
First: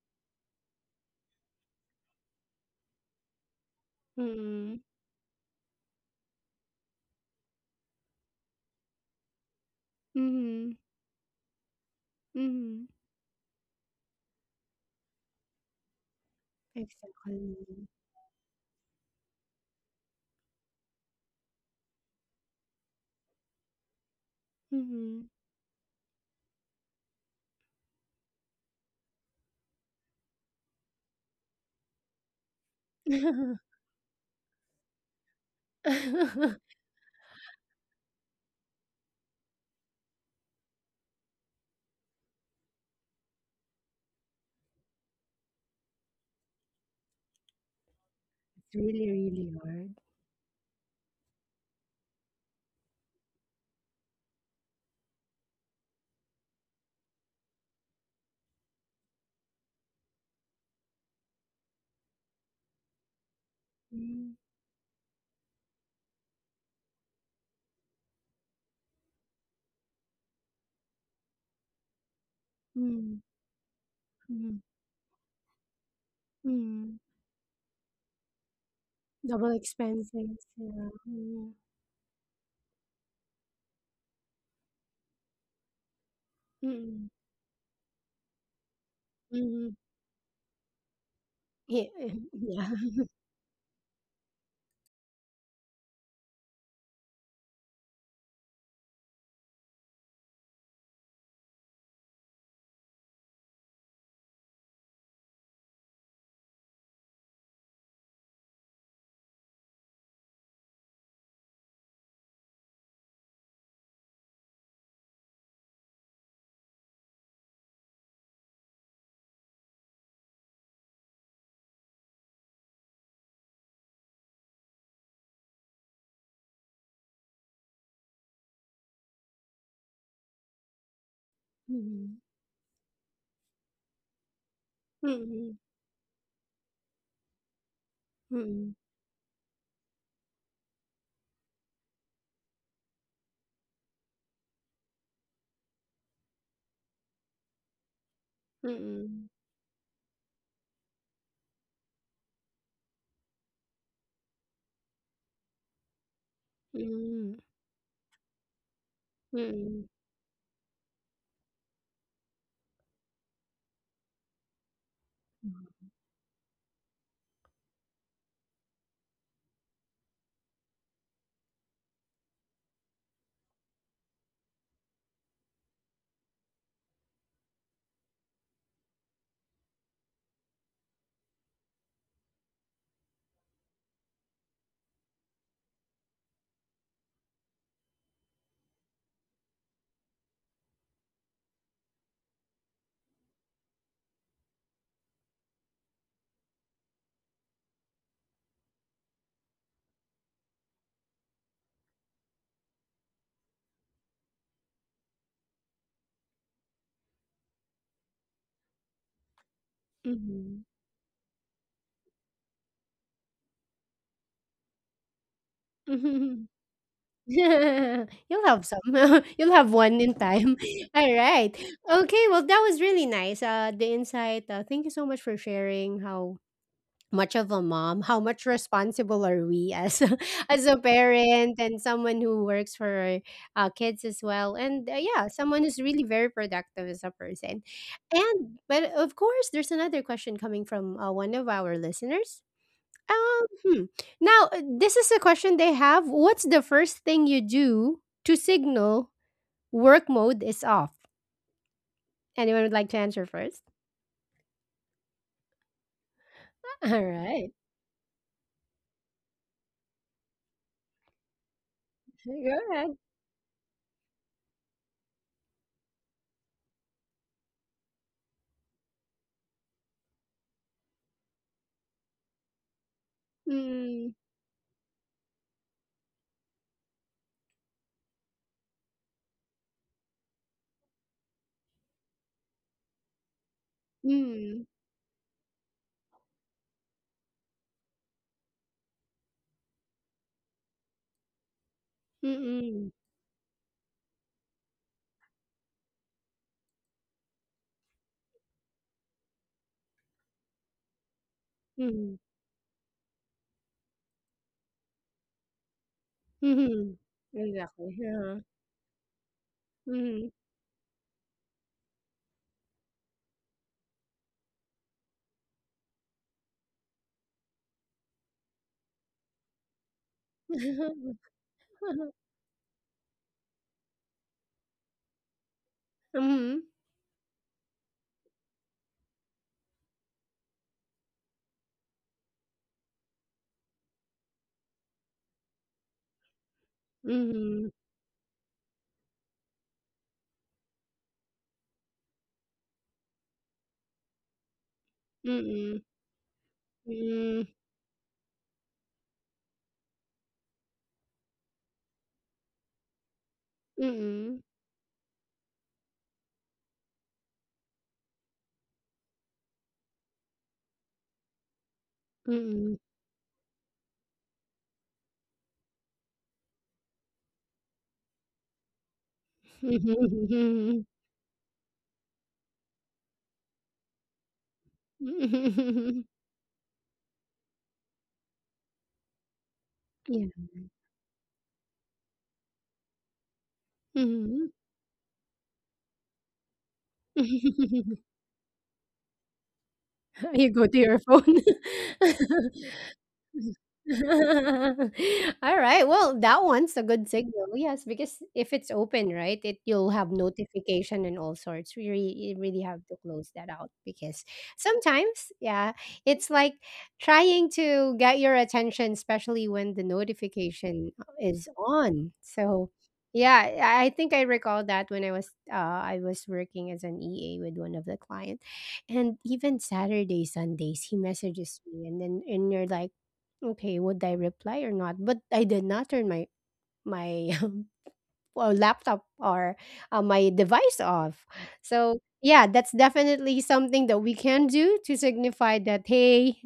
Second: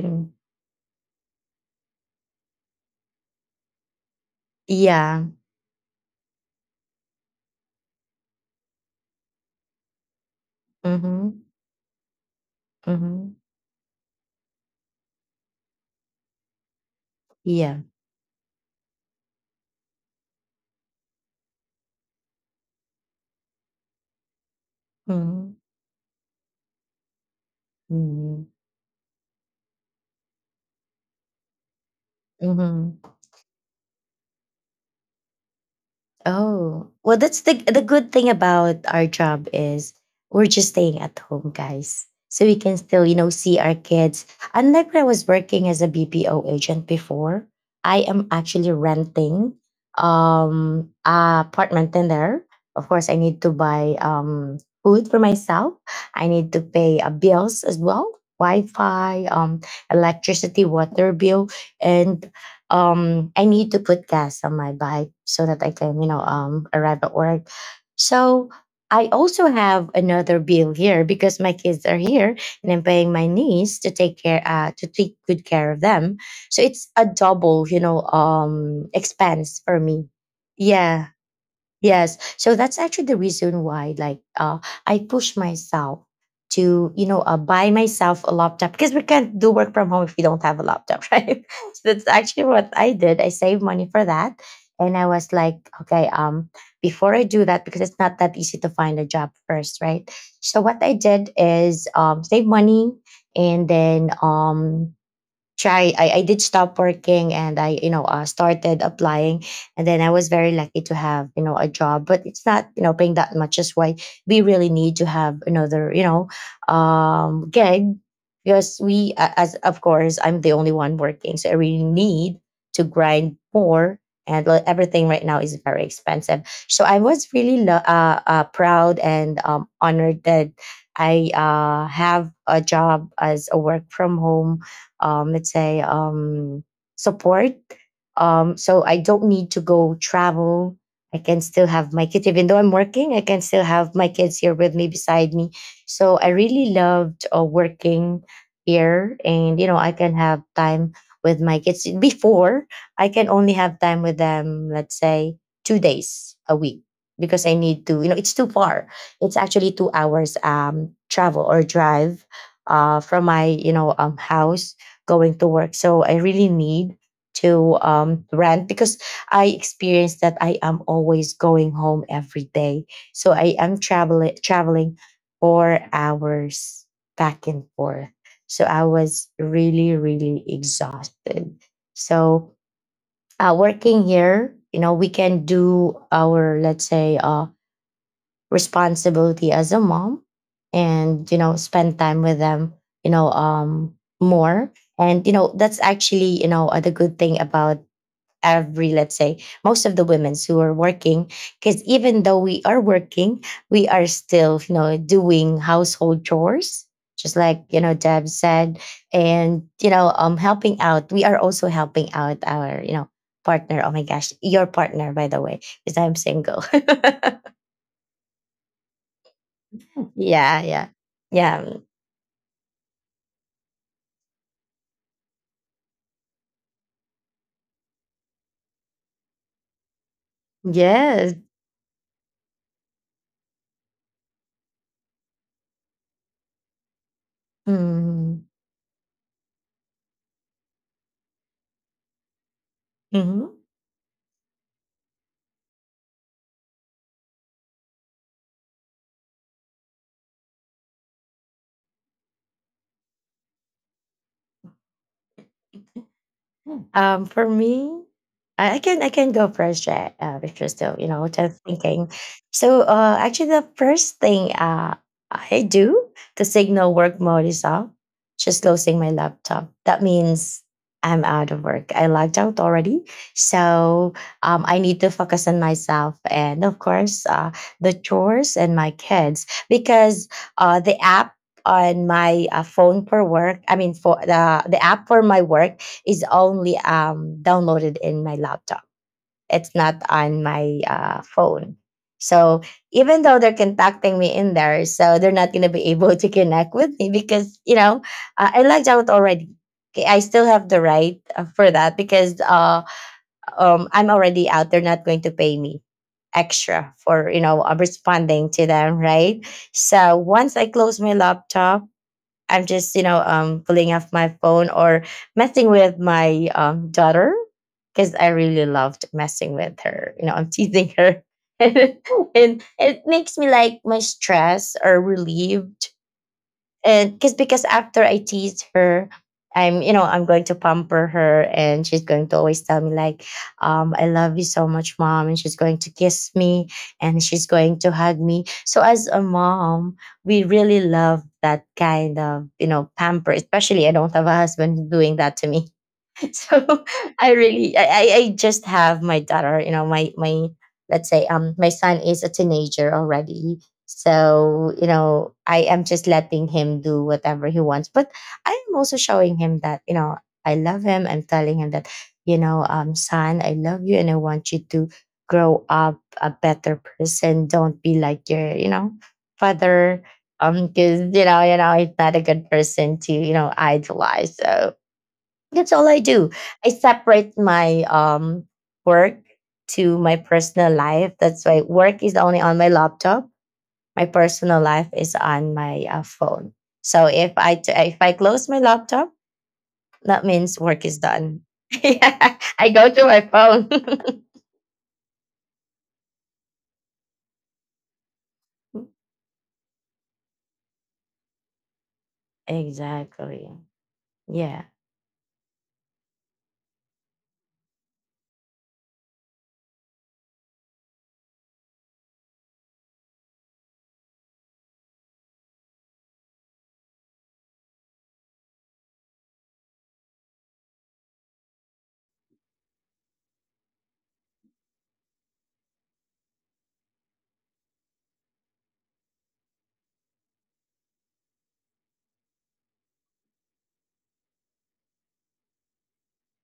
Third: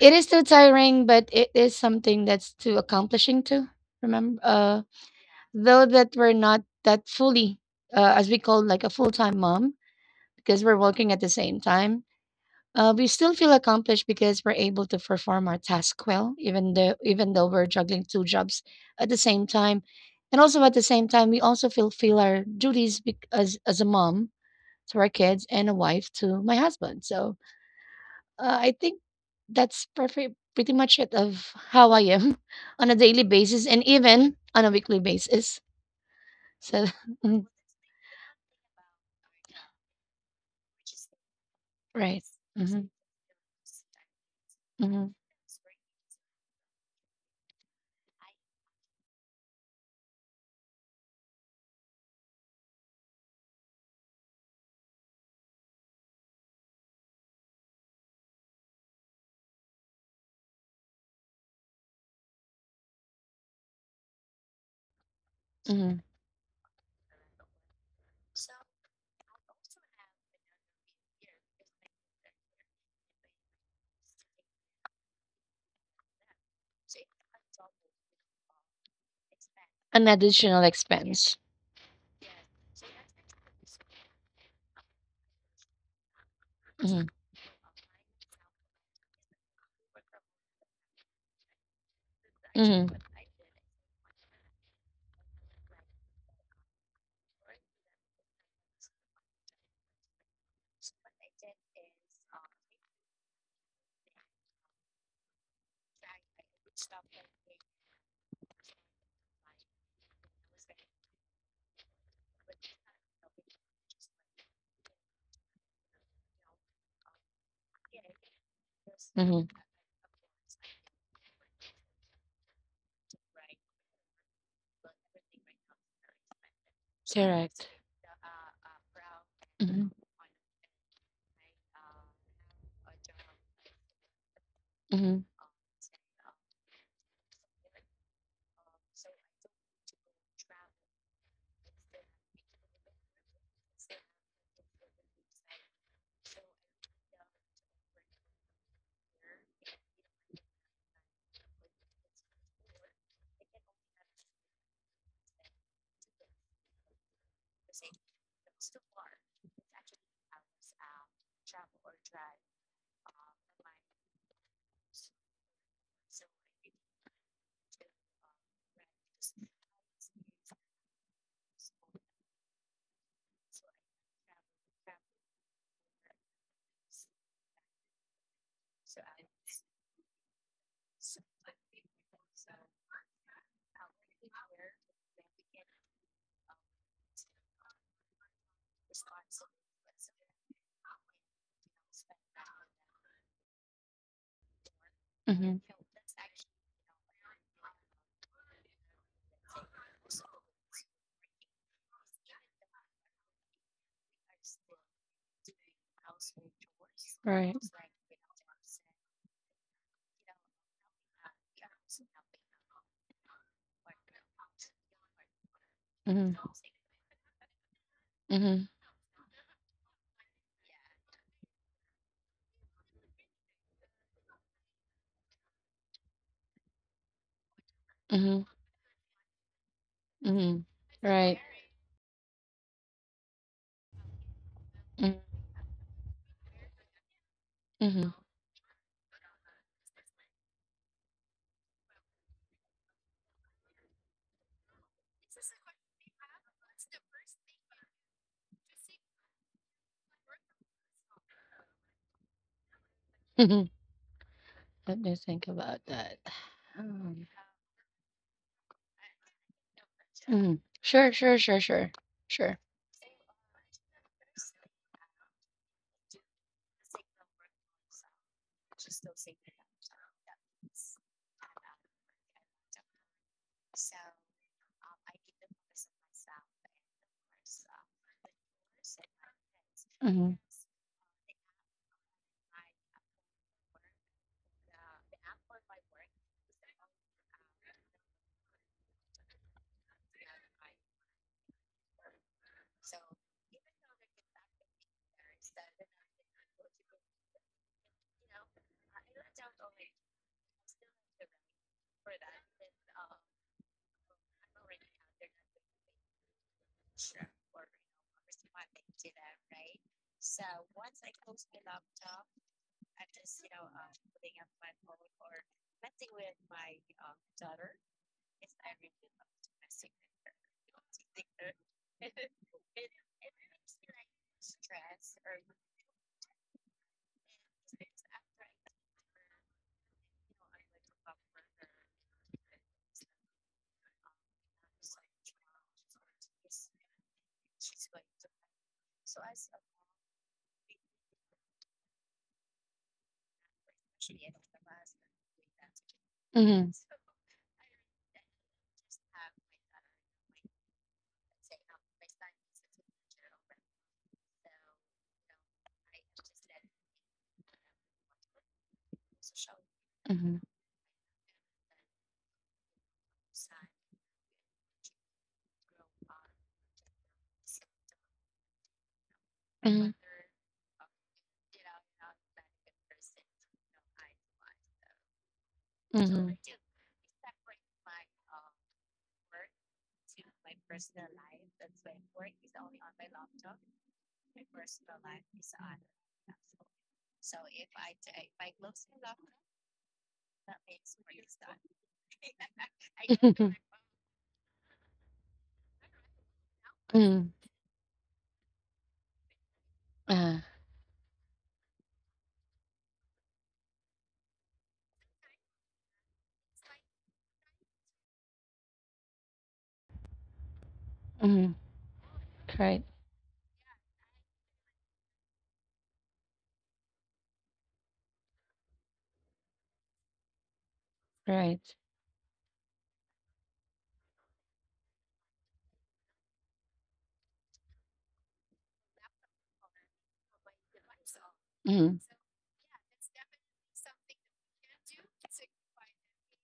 It is too tiring, but it is something that's too accomplishing to remember.
Mm.
Yeah.
Though that we're not that fully, as we call like a full time mom,
Mhm.
because we're
Mhm.
working at the
Mm-hmm.
same time.
[laughs]
We still
Mm-hmm.
feel accomplished because we're able to perform our task well, even
[laughs]
though even though we're
Yeah.
Exactly.
juggling two jobs at the same time, and also at the same time, we also fulfill our duties as a mom to our
Mhm.
kids
Mm-hmm.
and a wife to my husband. So
Mm-hmm.
I think that's perfect, pretty much it of how I am [laughs] on a
Mm-hmm.
daily basis and even on a weekly basis.
[laughs]
Oh,
So
well, that's
[laughs]
the good thing about our job is we're just staying at home, guys. So we can still, you know, see our kids. Unlike when I was working as a BPO agent before, I am actually
It's really, really
renting
hard.
a apartment in there. Of course, I need to buy food for myself. I need to pay bills as well, Wi-Fi, electricity, water bill, and I need to put
Mm.
gas on my bike so that I can
Mhm.
arrive at work. So I also have another bill here because my kids are here, and I'm paying
Mm.
my niece to take care,
Mhm.
to take good care of them. So it's
Mm.
a double
Double
expense for me.
expenses,
additional
yeah.
Yeah.
expense.
Mm.
Yes. So that's actually the reason why, like, I push myself to, you
Mm.
know, buy myself a laptop because we can't do work
Mhm.
from home if we don't have a laptop, [laughs] right? So
Yeah,
that's
[laughs]
actually
yeah.
what I did. I saved money for that. And I was like, before I do that, because it's not that easy to find a job first, right? So what I did is save money and then I did stop working and I started applying, and then I was very lucky to have a job, but it's not paying that much, is why we really need to have another gig, because as of course I'm the only one working, so I really need to grind more. And everything right now is very expensive, so I was really proud and honored that I
Mm.
have a job as a work from home,
Mhm.
let's
Mm.
say, support. Um,
Mm.
so I don't need to go travel. I can still have my kids, even though I'm working. I can still have my kids here with me, beside me. So I really loved working here,
Mm.
and you know, I can have time with my kids. Before, I can only have time with them, let's say, 2 days a week,
Mm.
because I need to. You know, it's too far. It's actually
Mm.
2 hours travel or drive from my house going to work. So I really need to rant, because I experienced that I am always going home every day. So I am traveling 4 hours back and forth. So I was really, really exhausted. So working here, you know, we can do our, let's say, responsibility as a mom, and you know, spend time with them, you know um more. And you know, that's actually the good thing about every, let's say, most of the women's who are working, because even though we are working, we are still, you know, doing household chores, just
Right.
like, you know, Deb said. And you know,
Mhm.
helping out, we are also helping out our, you know, partner. Oh my gosh, your partner, by the way, because I'm
Mhm.
Mhm.
single. [laughs]
[laughs] You'll have
Mhm.
some. [laughs] You'll have one in time.
Yeah, yeah,
[laughs] All right.
yeah.
Okay. Well, that was really nice. The insight. Thank you so much for sharing how much of a mom, how
Mhm.
much responsible are we as [laughs]
Mhm.
as a
Yes.
parent and someone who works for kids as well, and yeah, someone who's really very productive as a person.
Mhm. Mhm.
Mm-hmm.
And but of course there's another question coming from one of our listeners. um hmm. Now this is a question they have: what's the first thing you do to signal work mode is off? Anyone would like to answer first?
[laughs] Let me think about that.
Hmm.
All
Um,
right,
For me, I can I can go first, right?
mm.
If you're still, you
Sure,
know,
sure, sure,
just
sure.
thinking.
go
Sure.
So,
ahead.
actually, the first thing I do to signal work mode is off, just closing my laptop. That means I'm out of work. I logged out already,
Mm.
so I need to focus on myself and, of course, the chores and my kids, because the app on my phone for work. I mean,
Mm.
for
Mm.
the app for my work is only downloaded in my laptop. It's not on my phone. So
Mm.
even though they're contacting me in there, so they're not going to be [laughs] able to connect with me, because you know, I logged out already. Okay, I still have the right for that,
Mm.
because I'm already out. They're not going to pay me extra
Mhm.
for,
Exactly, uh-huh.
responding to them, right? So
Mhm.
once I close my laptop, I'm just, you know, pulling off my phone, or messing with my daughter, because I really loved messing with her. You know, I'm teasing her. [laughs] And it makes me like my stress or relieved,
Mhm.
and because after I teased her, I'm I'm going to pamper her, and she's going to always tell me like, "I love you so much, mom," and she's going to kiss me, and she's
Mhm.
going to hug me. So as a mom, we really love that kind of, you know, pamper. Especially I don't have a husband doing that to me,
Mm.
[laughs]
Mhm.
so I
Mm.
really I just have my daughter, you know, my, let's say, my son is a teenager already.
Mm.
So, you know, I am just letting him do whatever he wants. But I am also showing him that, you know,
Mhm.
I love him. I'm telling him that, you know,
Mm.
son, I love you and I want you to grow up a better person. Don't be like your, you know, father.
Mhm.
Because you know, he's not a good person to, you know, idolize. So that's all I
Mhm. [laughs]
do. I separate my work to
[laughs]
my
Yeah.
personal life. That's why work is only on my laptop. My
Mhm.
personal life is on my phone. So if I
[laughs]
close my laptop, that
You
means
go to
work
your
is
phone. [laughs]
done. [laughs] Yeah, I go to my phone.
[laughs] All right. Well, that one's a good
Mhm.
signal. Yes, because if it's open, right, it you'll have
Uh,
notification and all sorts. We really, you
[laughs]
really have to close that
Exactly.
out, because
Yeah.
sometimes, yeah, it's like trying to get your attention, especially when the notification is
mhm.
on. So,
Right.
yeah, I think I recall that when I was working as an EA with one of the clients, and even Saturday, Sundays, he messages
Right.
me, and then, and you're like, okay, would I reply or not? But I did not turn my my [laughs] well, laptop, or my device off. So
Mhm.
yeah, that's definitely something that we can do to signify that hey,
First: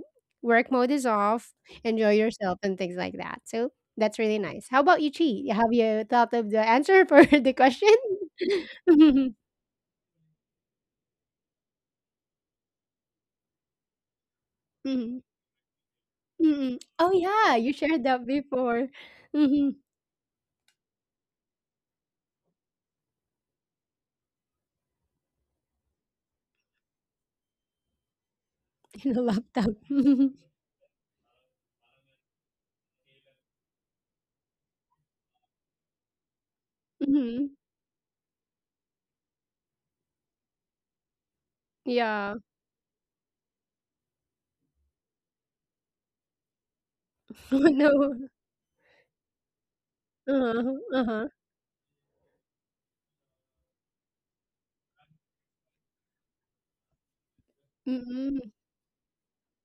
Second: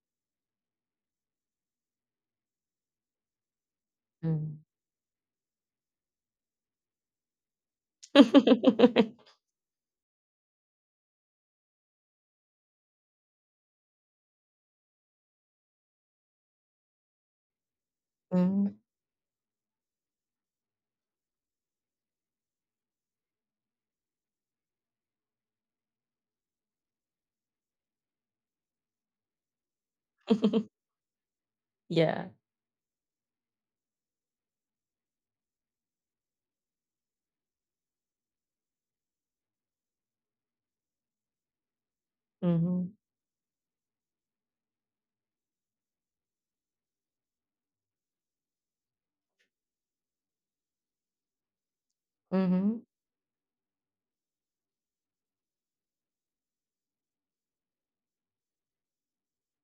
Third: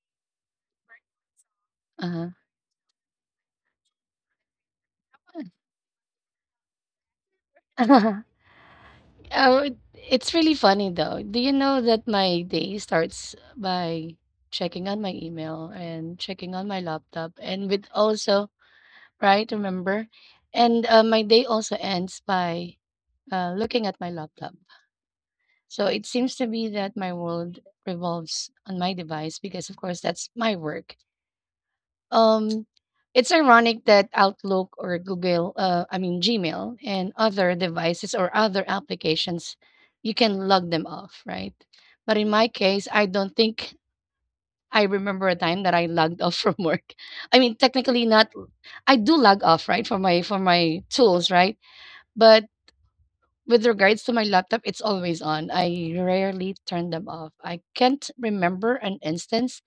work mode is off, enjoy
Uh-huh.
yourself, and things like that. So that's really
Mm.
nice. How about you, Chi? Have you thought of the answer for [laughs] the question?
[laughs]
[laughs]
[laughs]
Oh, it's really funny though. Do you know that my day starts by checking on my
Mhm.
email and checking on
Mhm. Mhm.
my
Oh
laptop
yeah,
and
you
with
shared that
also
Mm.
before.
right?
Hmm.
Remember? And my day also ends by looking at my laptop. So it seems to be that my world revolves on my
[laughs] In the
device because,
laptop.
of course, that's
[laughs]
my
[laughs]
work.
Yeah.
Um, it's ironic that Outlook or Google, I mean Gmail, and other
Hmm.
devices or other applications, you can log them off, right? But in
Yeah.
my case,
Mm-hmm.
I don't think I remember a time that I logged [laughs] off from work. [laughs] I
[laughs]
mean,
Oh
technically,
no.
not. I do log off, right, for my for
Uh-huh,
my
uh-huh.
tools, right? But
Mm-hmm.
with regards to my laptop, it's always on. I rarely turn them off. I can't
Mm.
remember an instance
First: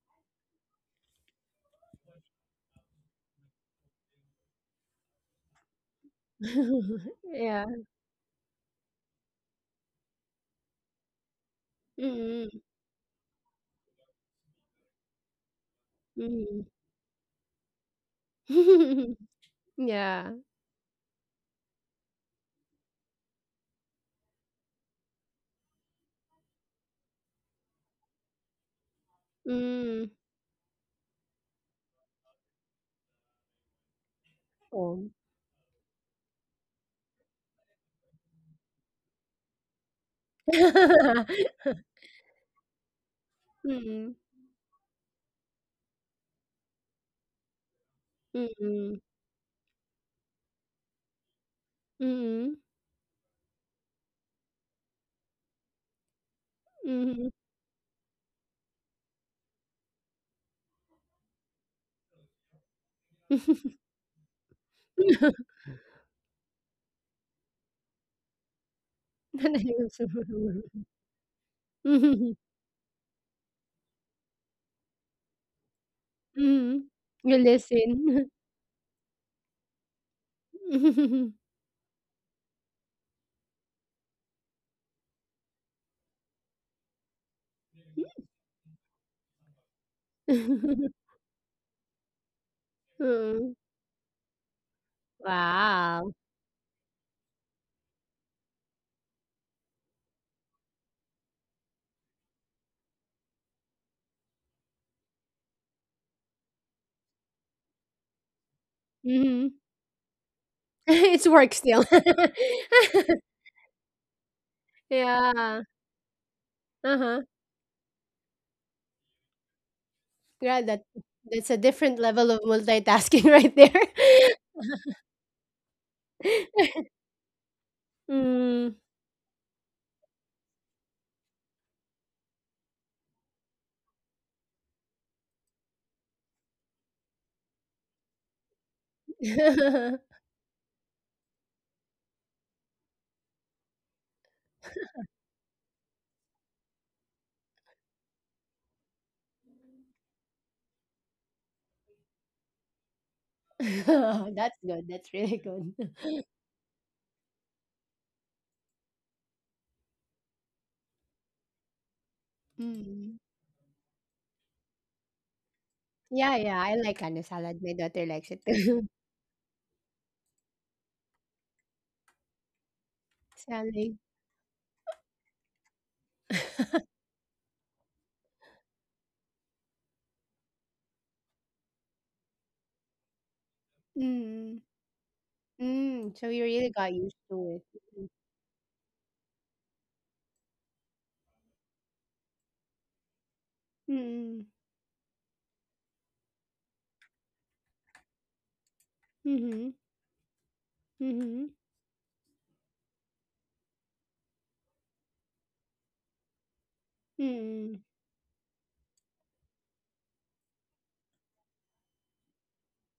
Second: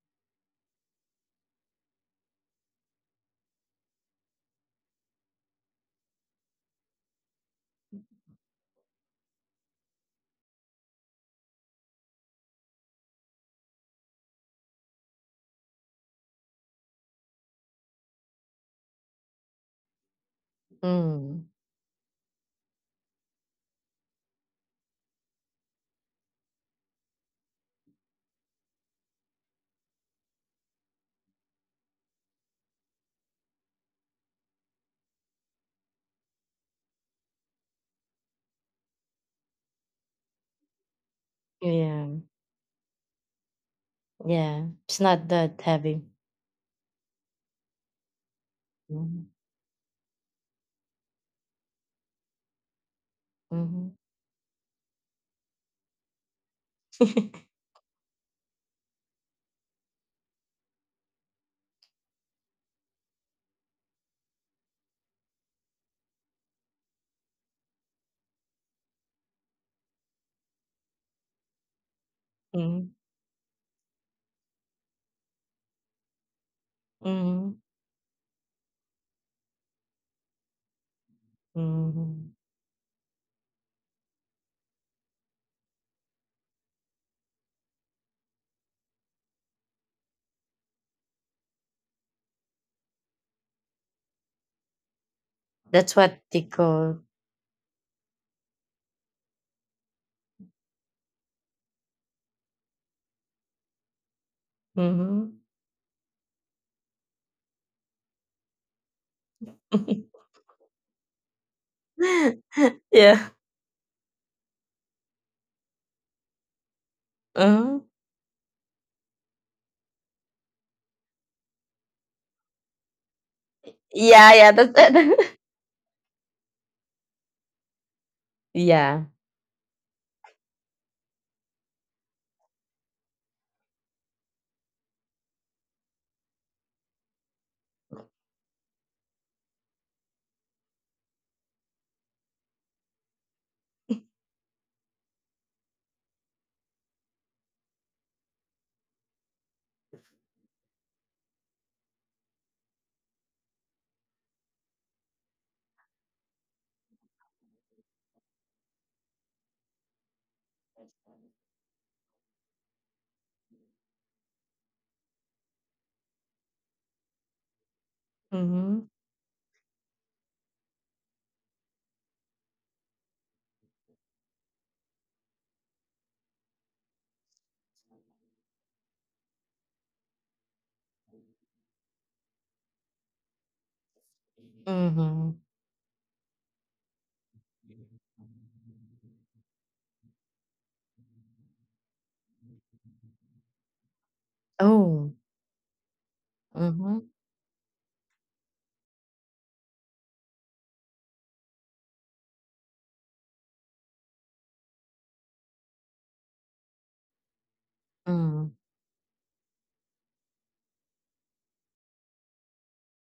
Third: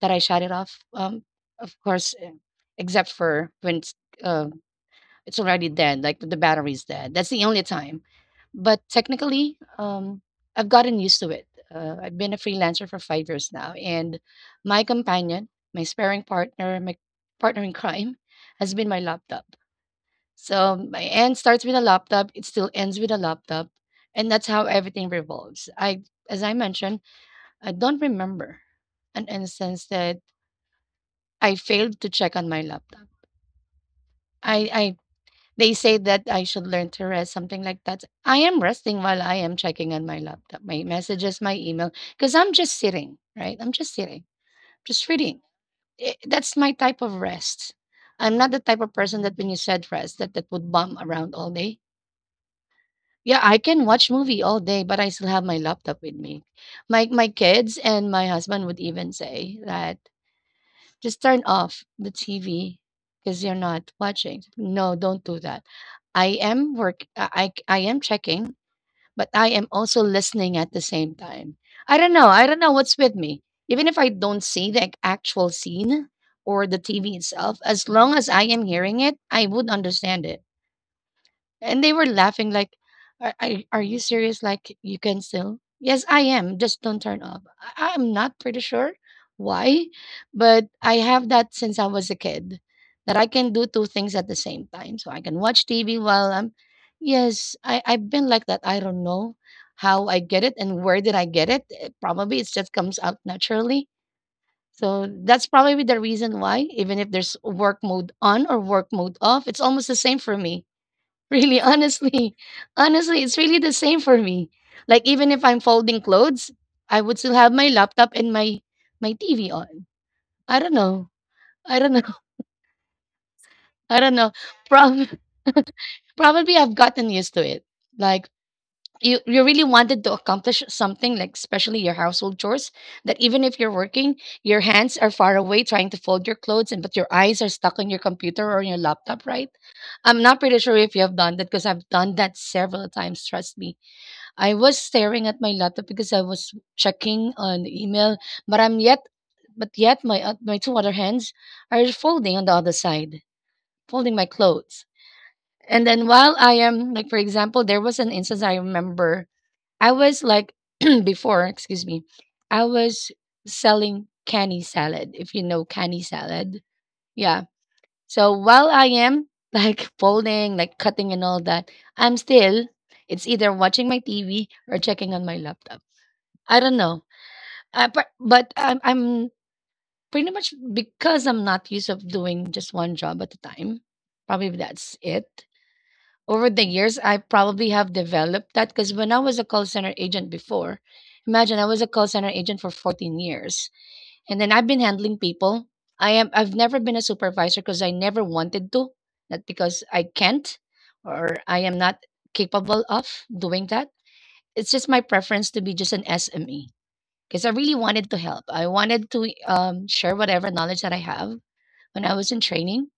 that I shut it off. Of course, eh, except for when uh, it's already dead, like the battery's dead.
[laughs]
That's the only
Yeah.
time. But technically, I've gotten used to it. I've been a
Mm.
freelancer for 5 years now, and my companion, my sparring
Mm.
partner, my partner in crime, has been my
[laughs]
laptop.
Yeah.
So my end
Mm.
starts with a laptop, it still ends with a laptop. And that's how everything revolves. As I mentioned, I don't remember an instance
Mm.
that I failed to check on my laptop. I, I,
Oh.
they say that I should learn to rest, something like that. I am resting while I am checking on my laptop, my messages, my
[laughs]
email,
Yeah.
because I'm just sitting, right? I'm just
Mm,
sitting,
Yeah. It's
just
not
reading.
that heavy.
That's my type of rest. I'm not the type
mm,
of person
Mm-hmm.
that when you said rest, that that would bum around all day.
mm,
Yeah, I can
Mhm.
watch movie all day, but I still have my laptop with me. My
mhm.
my
[laughs]
kids and my husband would even say that just turn off the TV because you're not watching. No, don't do that. I am checking, but I am
Nanayos.
also listening at the same time. I don't know.
Mhm,
I don't know
Mhm.
what's with me. Even if I don't see the actual scene or the
mhm.
TV
[laughs] You
itself,
Mhm.
as long
listen.
as I am hearing it, I would understand it.
[laughs]
And they were
Mhm.
laughing like, are you serious? Like, you can still? Yes, I am. Just don't turn off. I'm not pretty sure why, but I have that since I was a kid that I can
Mm.
do two things at the same time. So I can watch
[laughs] That's
TV
Wow.
what
while
they
I'm,
call
yes, I've been like that. I don't know how I get it and where did I get it. Eh, probably it just comes out naturally. So
mhm.
that's probably the reason why, even if there's work mode on or work mode off,
Mhm.
it's almost the same
[laughs]
for me.
[laughs] It's
[laughs]
work
Really,
still. [laughs]
honestly,
Yeah.
it's really the same for me. Like even if I'm
Yeah.
folding clothes, I would
Uh-huh.
still have my
Mhm.
laptop and my TV on. I
Yeah,
don't
that
know.
that's a
I don't
different
know.
level
[laughs]
of multitasking [laughs] right there.
I don't know.
Yeah, yeah, that's
Prob-
it. [laughs]
probably I've
[laughs]
gotten used to it. Like
Mm.
Yeah.
you really wanted to accomplish something, like especially your household chores, that even if you're working, your hands are far away trying to fold your clothes, and but your eyes are stuck on your computer or on your laptop, right? I'm not pretty sure if you have done that because I've done that several times. Trust me, I was staring at my laptop because I was checking on the email, but I'm yet but yet my two other hands are folding on the other side, folding my
[laughs] That's
clothes.
good. That's really good.
And then while I am like for example, there was an instance I remember. I was like [clears throat] before, excuse me, I was
Mm.
selling canny salad, if you know canny
Yeah, yeah.
salad.
I like ano
Yeah.
salad. My daughter likes
So
it
while
Mhm.
I
too. [laughs]
am like [laughs] folding, like cutting and all that, I'm still it's either watching
Salad.
my TV or checking on my laptop. I don't know.
[laughs]
But I'm pretty much because I'm not used of doing just one job at a time. Probably
Mm.
that's
Mhm.
it.
Mm. So you
Over the
really got
years,
used
I
to
probably have
it.
developed that because when I was a call center agent before, imagine I was a call center agent for 14 years, and
Mm.
then I've been
Oh.
handling people. I've never been
Mhm.
a supervisor because I never wanted to, not
Mm.
because I can't or
Mm-hmm.
I am not capable of doing that. It's just my preference to be just an SME because I really
Mm.
wanted to help.
Mm.
I wanted to share whatever knowledge that I have when I was in training,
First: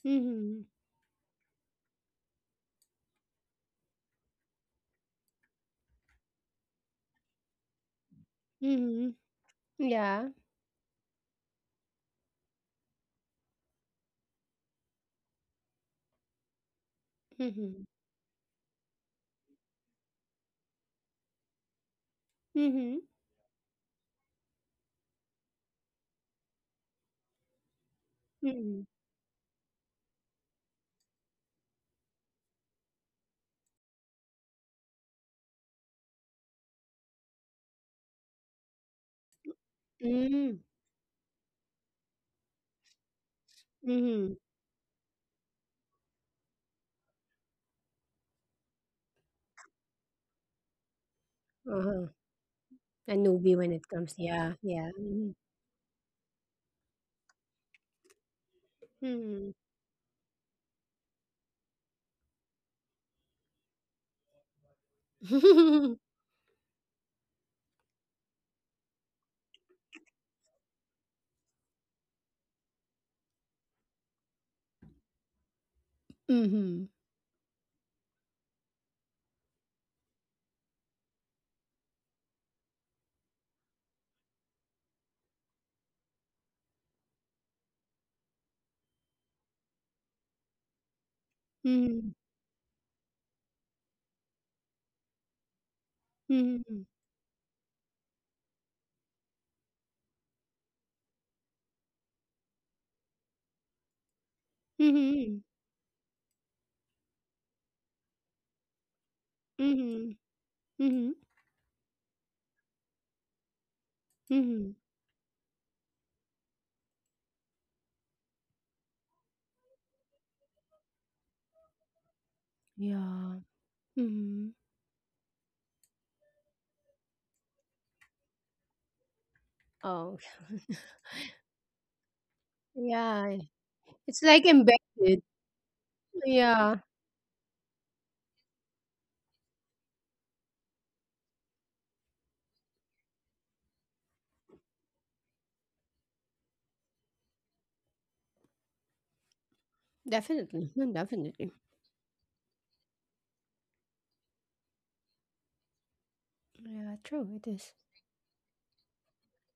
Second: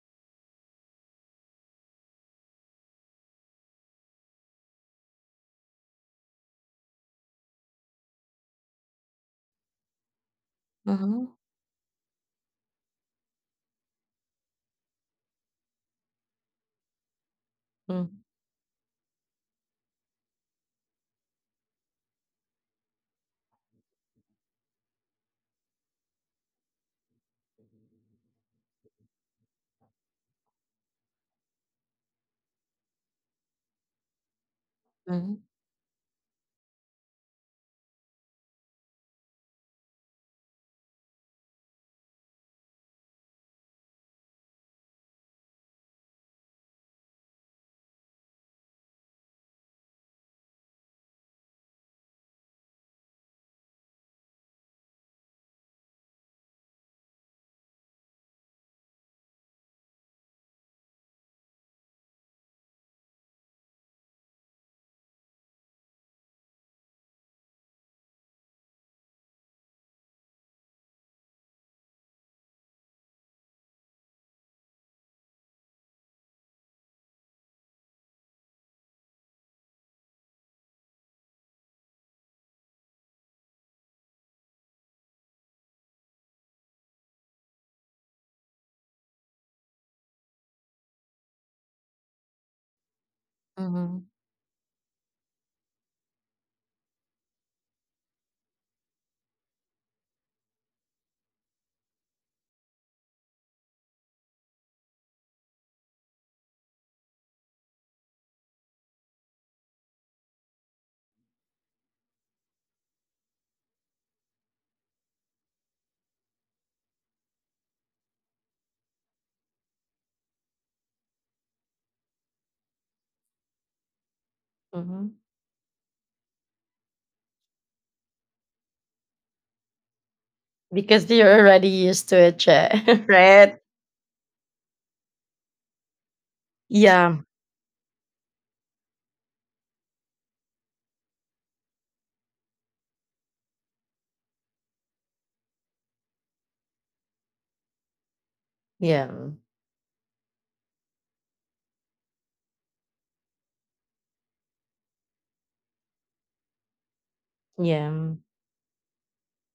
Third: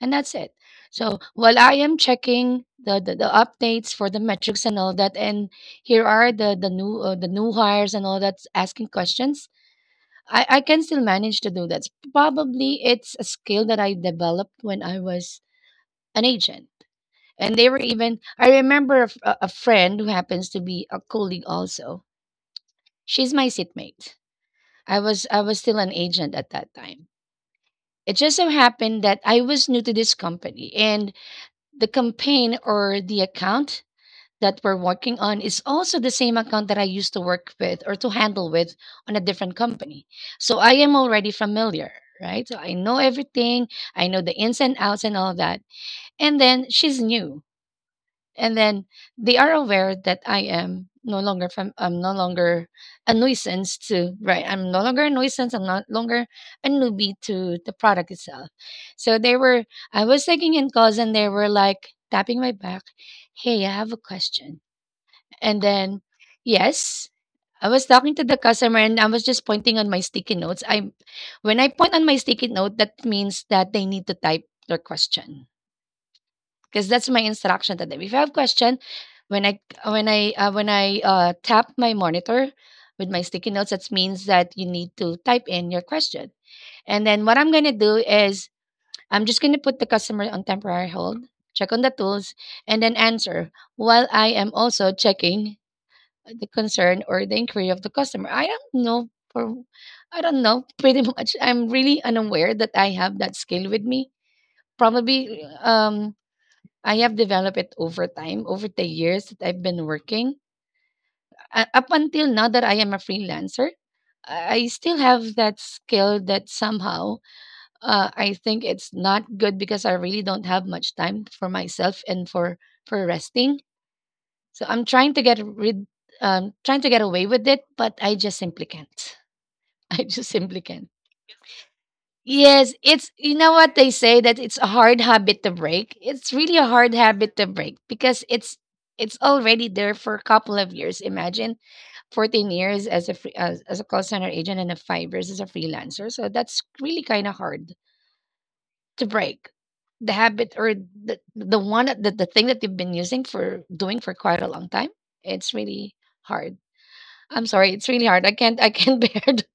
and that's it.
Mm.
So while I am checking the updates for the metrics and all that, and here are the new hires and all that asking
Mm-hmm.
questions,
Yeah.
I can still
Mhm.
manage to do that. Probably it's a skill that I developed when I was an agent. And they were
Mm-hmm.
even,
Mm.
I remember a friend who happens to be a colleague also.
Mm-hmm.
She's my seatmate. I was still an agent at that time. It just so
Mm-hmm.
happened that I was new to this company and the campaign or the account that we're working on
Mhm.
is also the same account that I used to work with or to handle with on a different company.
Mm-hmm.
So I am already familiar, right? So I know everything, I know
Mm-hmm.
the ins and outs and all that. And then she's new, and then they are aware that I am no longer I'm
Uh-huh.
no longer
A
a
newbie when
nuisance
it comes,
to, right,
yeah,
I'm no
yeah.
longer a nuisance, I'm no longer a newbie to the product itself. So they
Mhm.
were I was taking in calls, and they were like tapping my back, hey, I have a question, and then yes, I was talking to the customer, and I was just pointing on my sticky notes I When I point on my sticky note, that means that they need to type their question, because
Mhm.
that's my instruction to them. If you have question, when I tap my monitor with my sticky notes, that means that you need to type in your question. And then what I'm gonna do is I'm just gonna put the customer on temporary hold, check on the
Mhm.
tools, and then answer
Mhm.
while I am also checking the
Mhm.
concern or the inquiry of the customer. I don't know, [laughs] pretty much. I'm really unaware that I have that skill with me.
Mhm.
Probably I have developed it over time, over the years that I've been
Mhm.
working.
Mhm.
Up until now that I am a freelancer, I
Mhm. [laughs]
still have that skill that somehow, I think it's not good, because I really don't have much time for myself and for
Yeah.
resting.
Mhm.
So I'm trying
Mhm.
to get rid, trying to get away with it, but I just simply can't. [laughs] I
Oh.
just simply can't.
[laughs]
Because you're already used to it,
Yes,
yeah, [laughs]
it's
Yeah.
you
right?
know what they
It's
say, that
like
it's a hard
embedded.
habit to break. It's really a
Yeah.
hard
Yeah.
habit to break, because it's already there for a couple of years. Imagine 14 years as a call center agent and a 5 years as a freelancer. So that's really kind of hard to
Yeah.
break. The habit
Definitely.
or
No,
the
definitely.
the one that the thing that you've been using for doing for quite a long time. It's really hard.
Yeah, true,
I'm
it
sorry,
is.
it's really
Yeah.
hard. I can't [laughs] bear to,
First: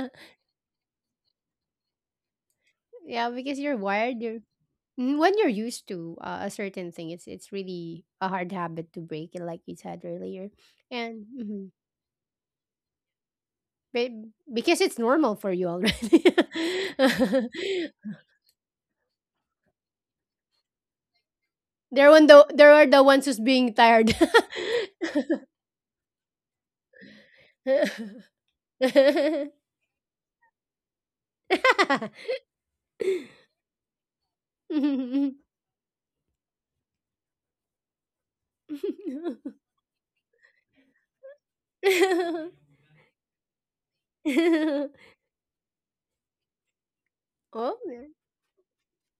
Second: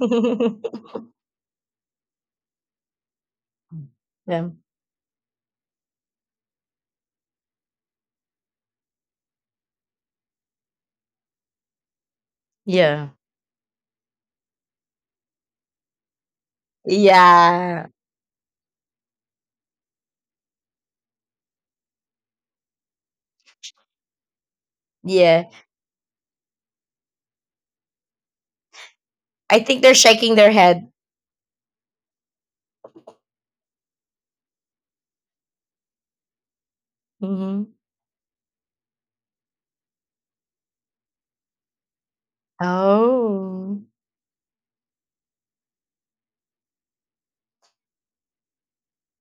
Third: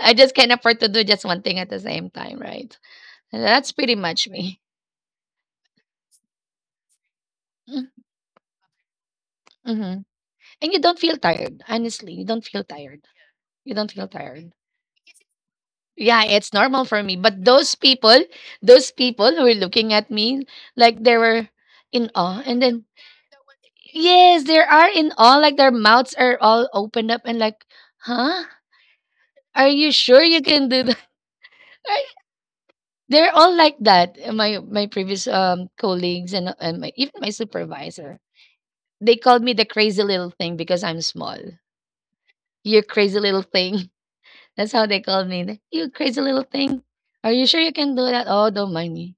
I just can't afford to do just one thing at the same time, right?
Yeah, because you're
That's pretty
wired.
much
You're
Yeah.
me.
Mm, when you're used to a certain thing, it's really a hard habit to break, and like you said
Mm-hmm.
earlier.
And you don't feel
And
tired.
mhm.
Honestly, you don't feel
Yeah.
tired. You don't feel tired.
Because it's normal for you already.
Yeah, it's normal for me. But
[laughs]
Yeah.
those people who were looking at me, like they were
there
in
one
awe.
the
And
there
then,
are the ones who's being tired.
yes, they are in
[laughs]
awe.
Yeah.
Like their mouths are all opened up and like, huh?
I
Are
think they're
you sure
shaking
you
their
can do
head.
that? [laughs] They're all like that. My previous colleagues and even my
Mhm.
supervisor. They called me the crazy little thing because I'm small.
Oh. [laughs]
You crazy little
Oh.
thing. That's how they called me. Like, you crazy little thing. Are you sure you can do that? Oh, don't mind me.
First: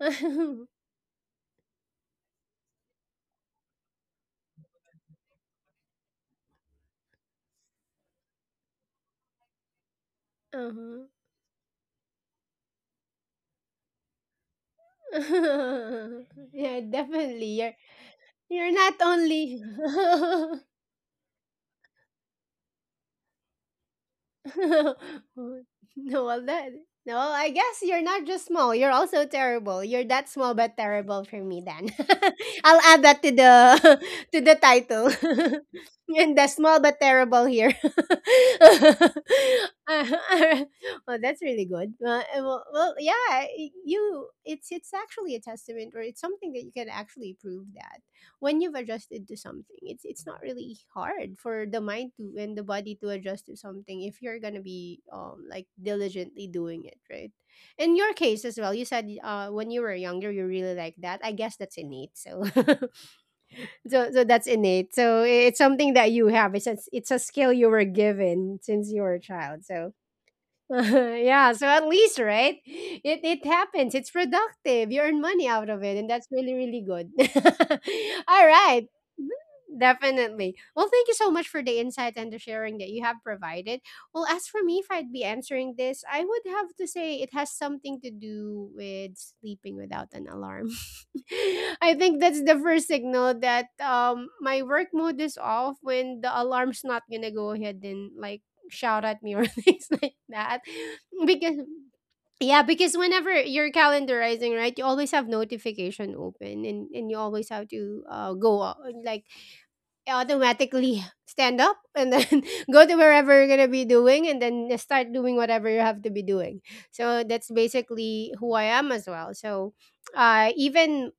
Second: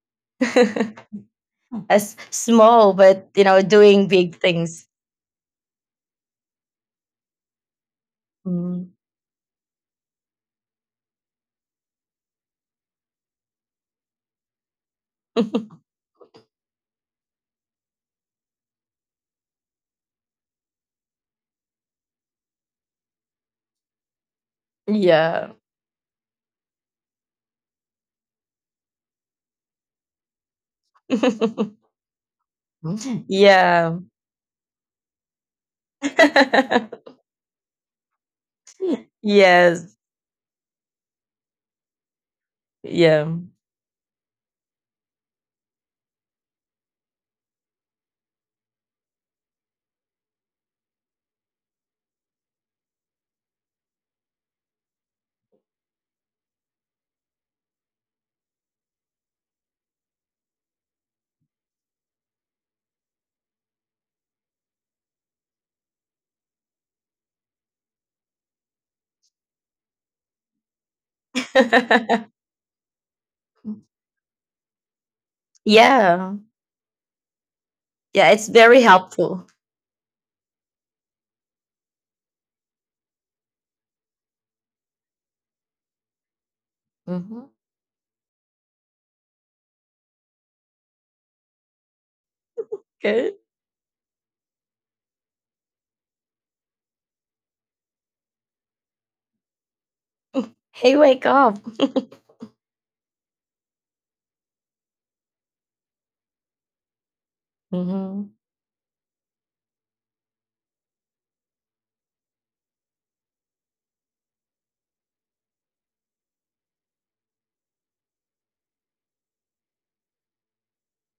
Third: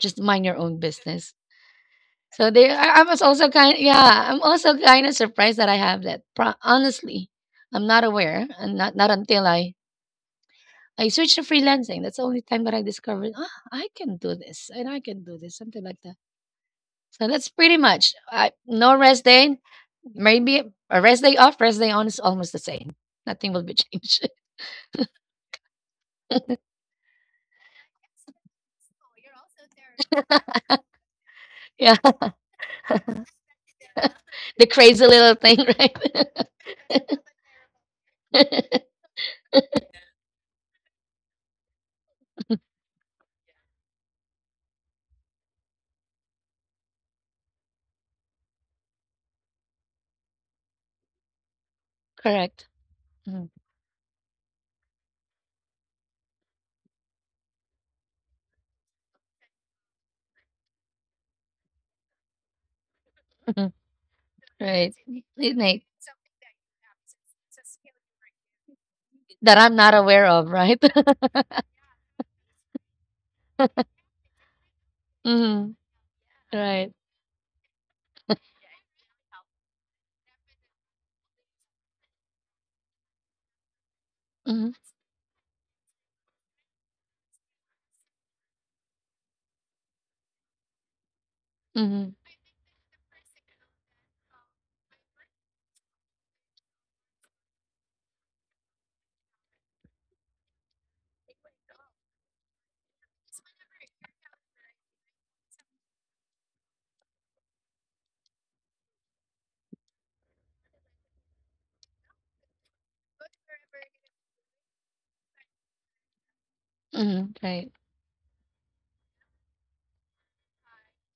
Just mind your own business.
[laughs] As
So they,
small,
I, I was
but you
also
know,
kind.
doing
Yeah,
big
I'm also
things.
kind of surprised that I have that. Honestly, I'm not aware, and
Mhm.
not until I
Uh-huh.
switched to freelancing. That's the only time that I discovered. Ah, I can do this, and I can do this, something
[laughs]
like that.
[laughs] Yeah,
So that's
definitely.
pretty much. I,
You're not
no rest day.
only
Maybe
[laughs]
a rest day off, rest day on is almost the same. Nothing will be changed.
Yeah.
[laughs] no, well, that no, I guess you're not just small. You're also terrible. You're that small but terrible for me.
[laughs]
Then
[laughs]
Yeah,
[laughs] I'll add that to the
Yeah.
[laughs] to the
the crazy
title.
little thing, [laughs]
[laughs]
right?
And the small but
[laughs]
terrible here.
[laughs]
[laughs]
Yes.
Uh, alright. Well, that's really good. Yeah,
Yeah.
you. It's actually a testament, or it's something that you can actually prove that when you've adjusted to something, it's not really hard for the mind to and the
Correct.
body to
Mm-hmm.
adjust to something if you're gonna be like diligently doing it, right? In your case as well, you said when you were younger you really like that. I guess that's innate. So
Mm-hmm.
[laughs] so that's innate. So
It
it's
may
something that you have. It's a skill you were given since you were a
that
child.
I'm
So
not aware of,
[laughs]
right? [laughs]
yeah, so at least,
[laughs]
right? It happens. It's productive. You earn money out
Mm-hmm.
of it, and that's
Yeah.
really, really
Right.
good. [laughs] All
Yeah, it's very
right.
helpful.
Mm-hmm. Definitely. Well, thank you so much for the insight and the sharing that you have provided. Well, as for
Mm-hmm.
me, if I'd be answering this, I would have to say it
Mhm.
has something to do with sleeping without an alarm. [laughs] I
Mm-hmm.
think that's the first
Good.
signal that my work mode is off when the alarm's not gonna go ahead and like shout at me or [laughs] things like that
Hey, wake up.
because
[laughs]
yeah, because whenever you're calendarizing, right, you always have notification open, and you always have to
Hmm.
go like automatically [laughs] stand up and then [laughs] go to wherever you're gonna be doing and then start doing whatever you have to be doing. So
Mm-hmm.
that's
Right.
basically who I am as well. So even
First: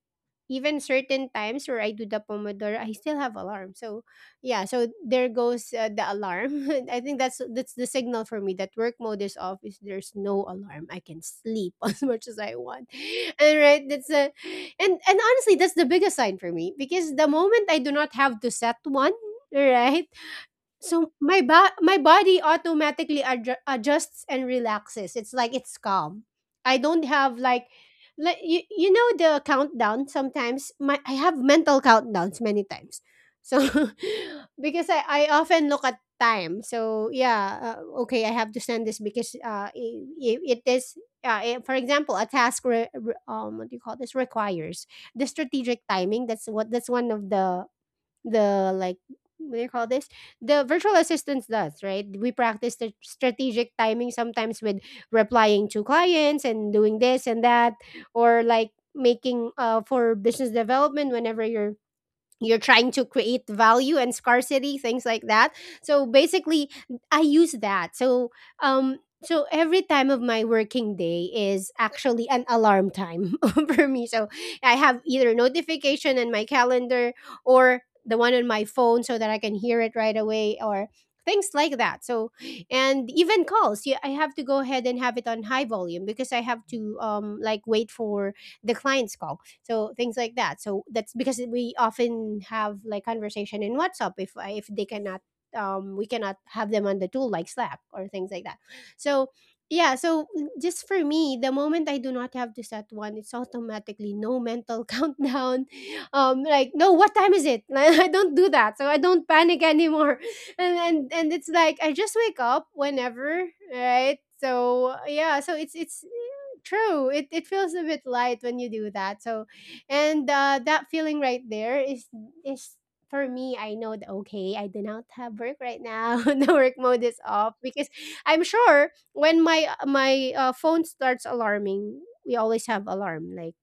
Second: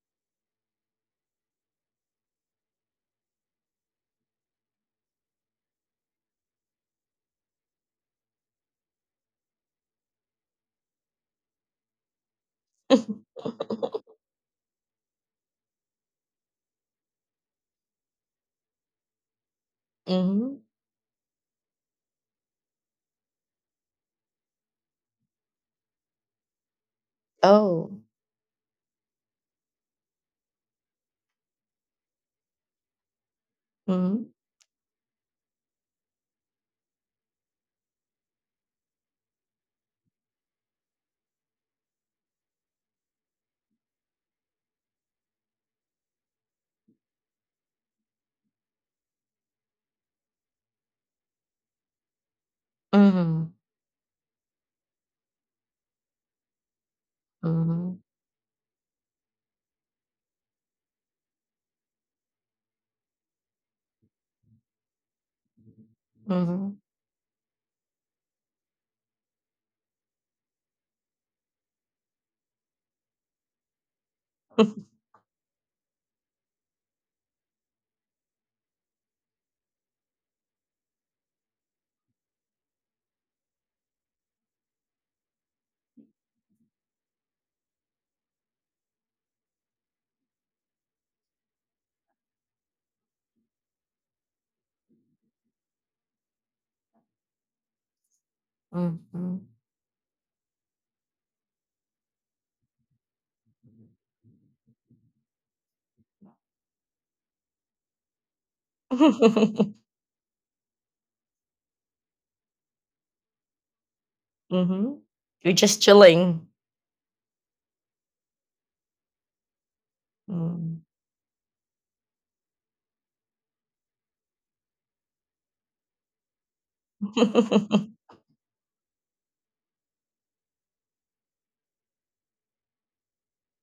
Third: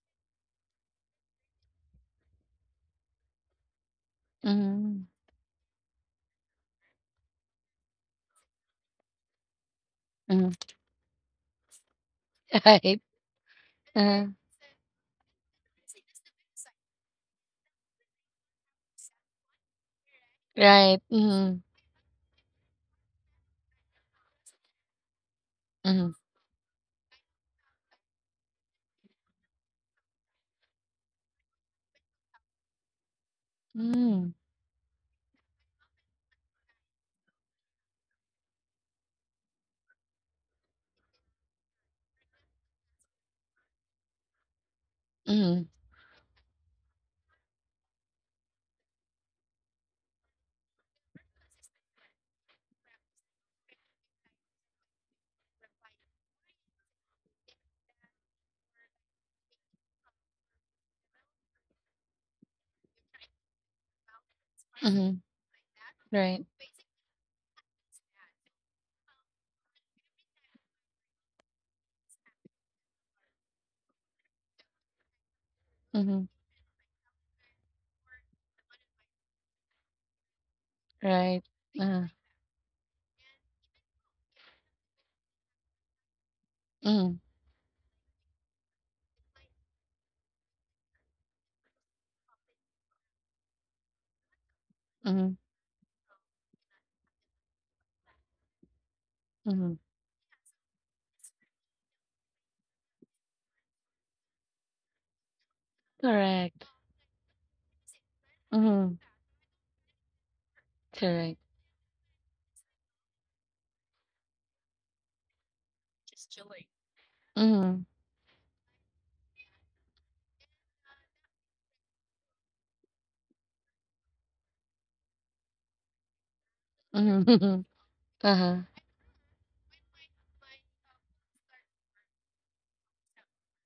certain times where I do the Pomodoro, I still have alarm. So yeah, so
Mm-hmm.
there goes the alarm. [laughs] I think that's the signal for me that work mode is off. Is there's no
Mm-hmm.
alarm, I can sleep [laughs] as much as I
[laughs]
want.
Right.
And right, and honestly, that's the biggest sign for me because the moment I do not have to set one, right?
Hmm.
Right.
So
Mm-hmm.
my body automatically adjusts and relaxes. It's like it's
Mm-hmm.
calm. I don't have like
Oh.
you know the countdown. Sometimes my I have mental countdowns many times. So [laughs]
Mm-hmm.
Hmm.
because I often look at time. So yeah, okay, I have to send this because it is for example, a task what do you call this requires the
Mm-hmm.
strategic timing. That's what that's one of the like what do you call this, the virtual assistants does, right? We practice the
Hmm.
strategic timing sometimes with replying to clients and doing this and that,
Hmm.
or like making for business development whenever you're trying to create value and scarcity, things like that. So
Right.
basically
Hmm.
I use that. So um so every time of my working day is actually an alarm time [laughs] for me. So I have either notification
Mm-hmm.
in my calendar or the one on my phone so that I can hear it right away or
Right.
things like that. So and even calls, yeah, I have to go ahead and have it on high volume because I have to
Mm-hmm.
like wait for the client's call, so things like that. So that's because we often have like conversation in WhatsApp if they cannot
Mm-hmm.
we cannot have them on the tool like Slack or things like that. So
Hmm.
Mm-hmm.
yeah, so mm, just for me, the moment I do not have to set one, it's automatically no mental [laughs] countdown,
Correct.
like no what time is it, [laughs] like, I don't do that, so
Mm-hmm.
I don't panic
[laughs]
anymore. [laughs] And and
Correct.
it's like I just wake up whenever, right? So
Mhm.
yeah, so
You're just
it's
chilling.
true, it feels
Mm-hmm.
a bit light when you do that. So and
Mm.
that feeling right there is is for me. I know that okay, I do not have work right now. [laughs] The work mode is off
Mm-hmm.
because
[laughs]
[laughs]
I'm
Uh-huh.
sure when my phone starts alarming, we always have alarm like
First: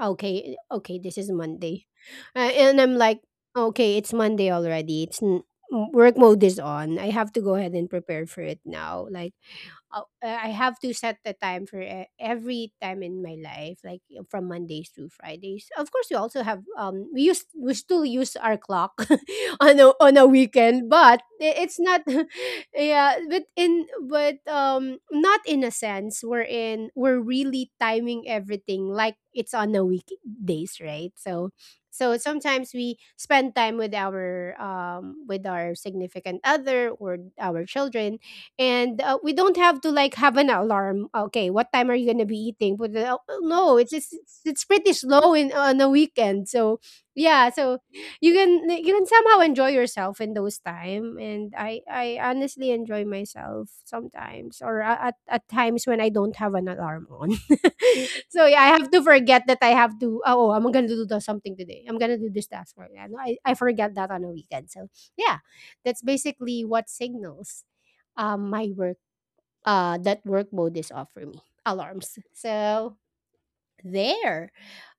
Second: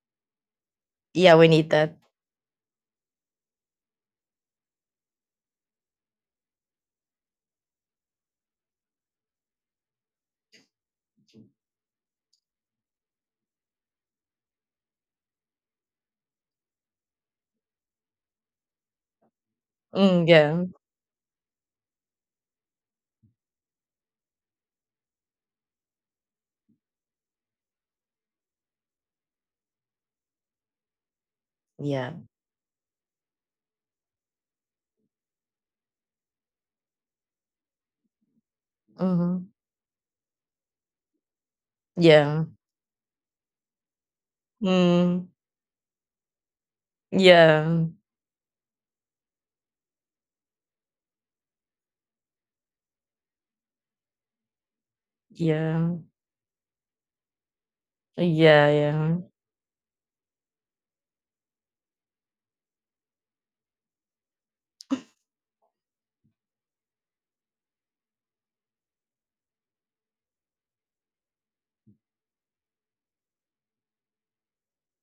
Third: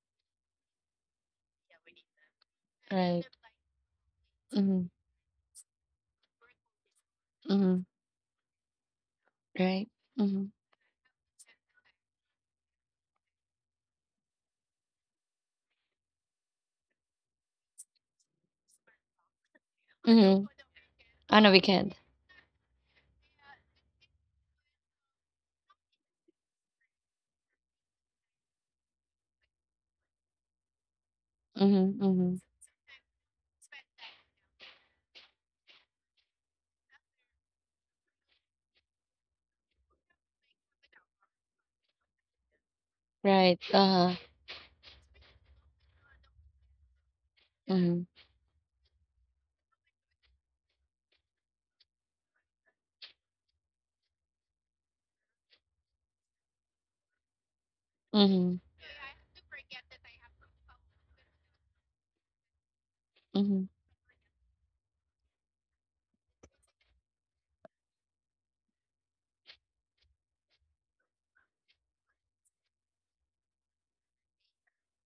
okay, okay, this is
Yeah, we need
Monday,
that.
and I'm like okay, it's Monday
Mm-hmm.
already. Work mode is on. I have to go ahead
Mm-hmm.
and prepare for it now. Like
Right. Mm-hmm.
I have to set the time for every time in my life, like from Mondays to Fridays. Of course, we also have we still use our clock [laughs] on a
Mm, yeah.
weekend, but
On a
it's
weekend.
not [laughs] yeah, but in but not in a sense we're really timing everything like it's on the weekdays, right? So
Mm-hmm.
Yeah.
so
Mm-hmm.
sometimes we spend time with our significant other or our children, and we
Mhm.
don't have to like have an alarm okay what time are you going to
Yeah.
be eating, but
Right.
no, it's
Uh-huh.
it's pretty
Mm.
slow in on a weekend. So yeah, so
Yeah.
Mm-hmm.
you can somehow enjoy yourself in those time, and I honestly enjoy myself sometimes or at times
Yeah.
when I don't have an alarm on. [laughs] So
Mm-hmm.
yeah,
Yeah,
I have to
yeah.
forget that I have to oh, I'm gonna something today, I'm gonna do this task right now. I
Mm-hmm.
forget that on a weekend. So yeah, that's basically what signals my work that work mode is off for me. Alarms. So there.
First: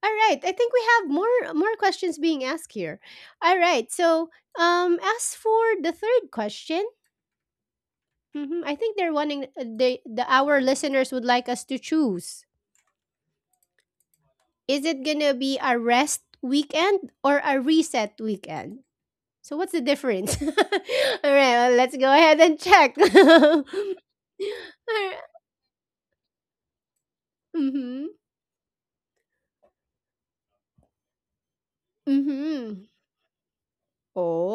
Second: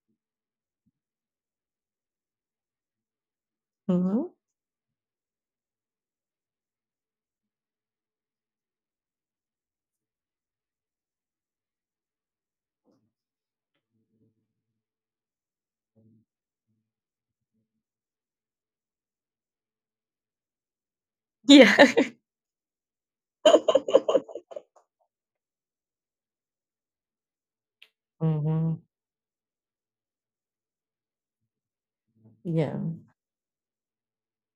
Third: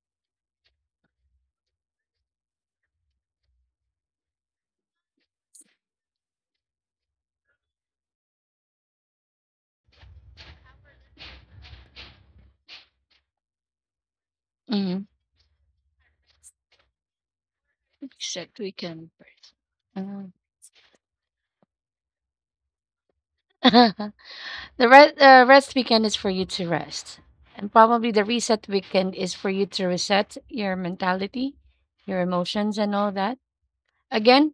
All right, I think we have more questions being asked here. All right, so
Mhm.
as for the third question, mhm, I think they're wanting the our listeners would like us to choose, is
Mm-hmm.
it gonna be a rest weekend or a reset
Except
weekend?
weekend.
So what's the difference? [laughs] All right, well, let's go
Yeah.
ahead and check. [laughs] All
Uh-huh.
[laughs]
[laughs] The rest,
right.
uh, rest weekend is for you to rest. And
Mm-hmm.
probably the reset
Mhm.
weekend is for you to reset your mentality, your
Yeah.
emotions,
Mm-hmm.
and all that. Again,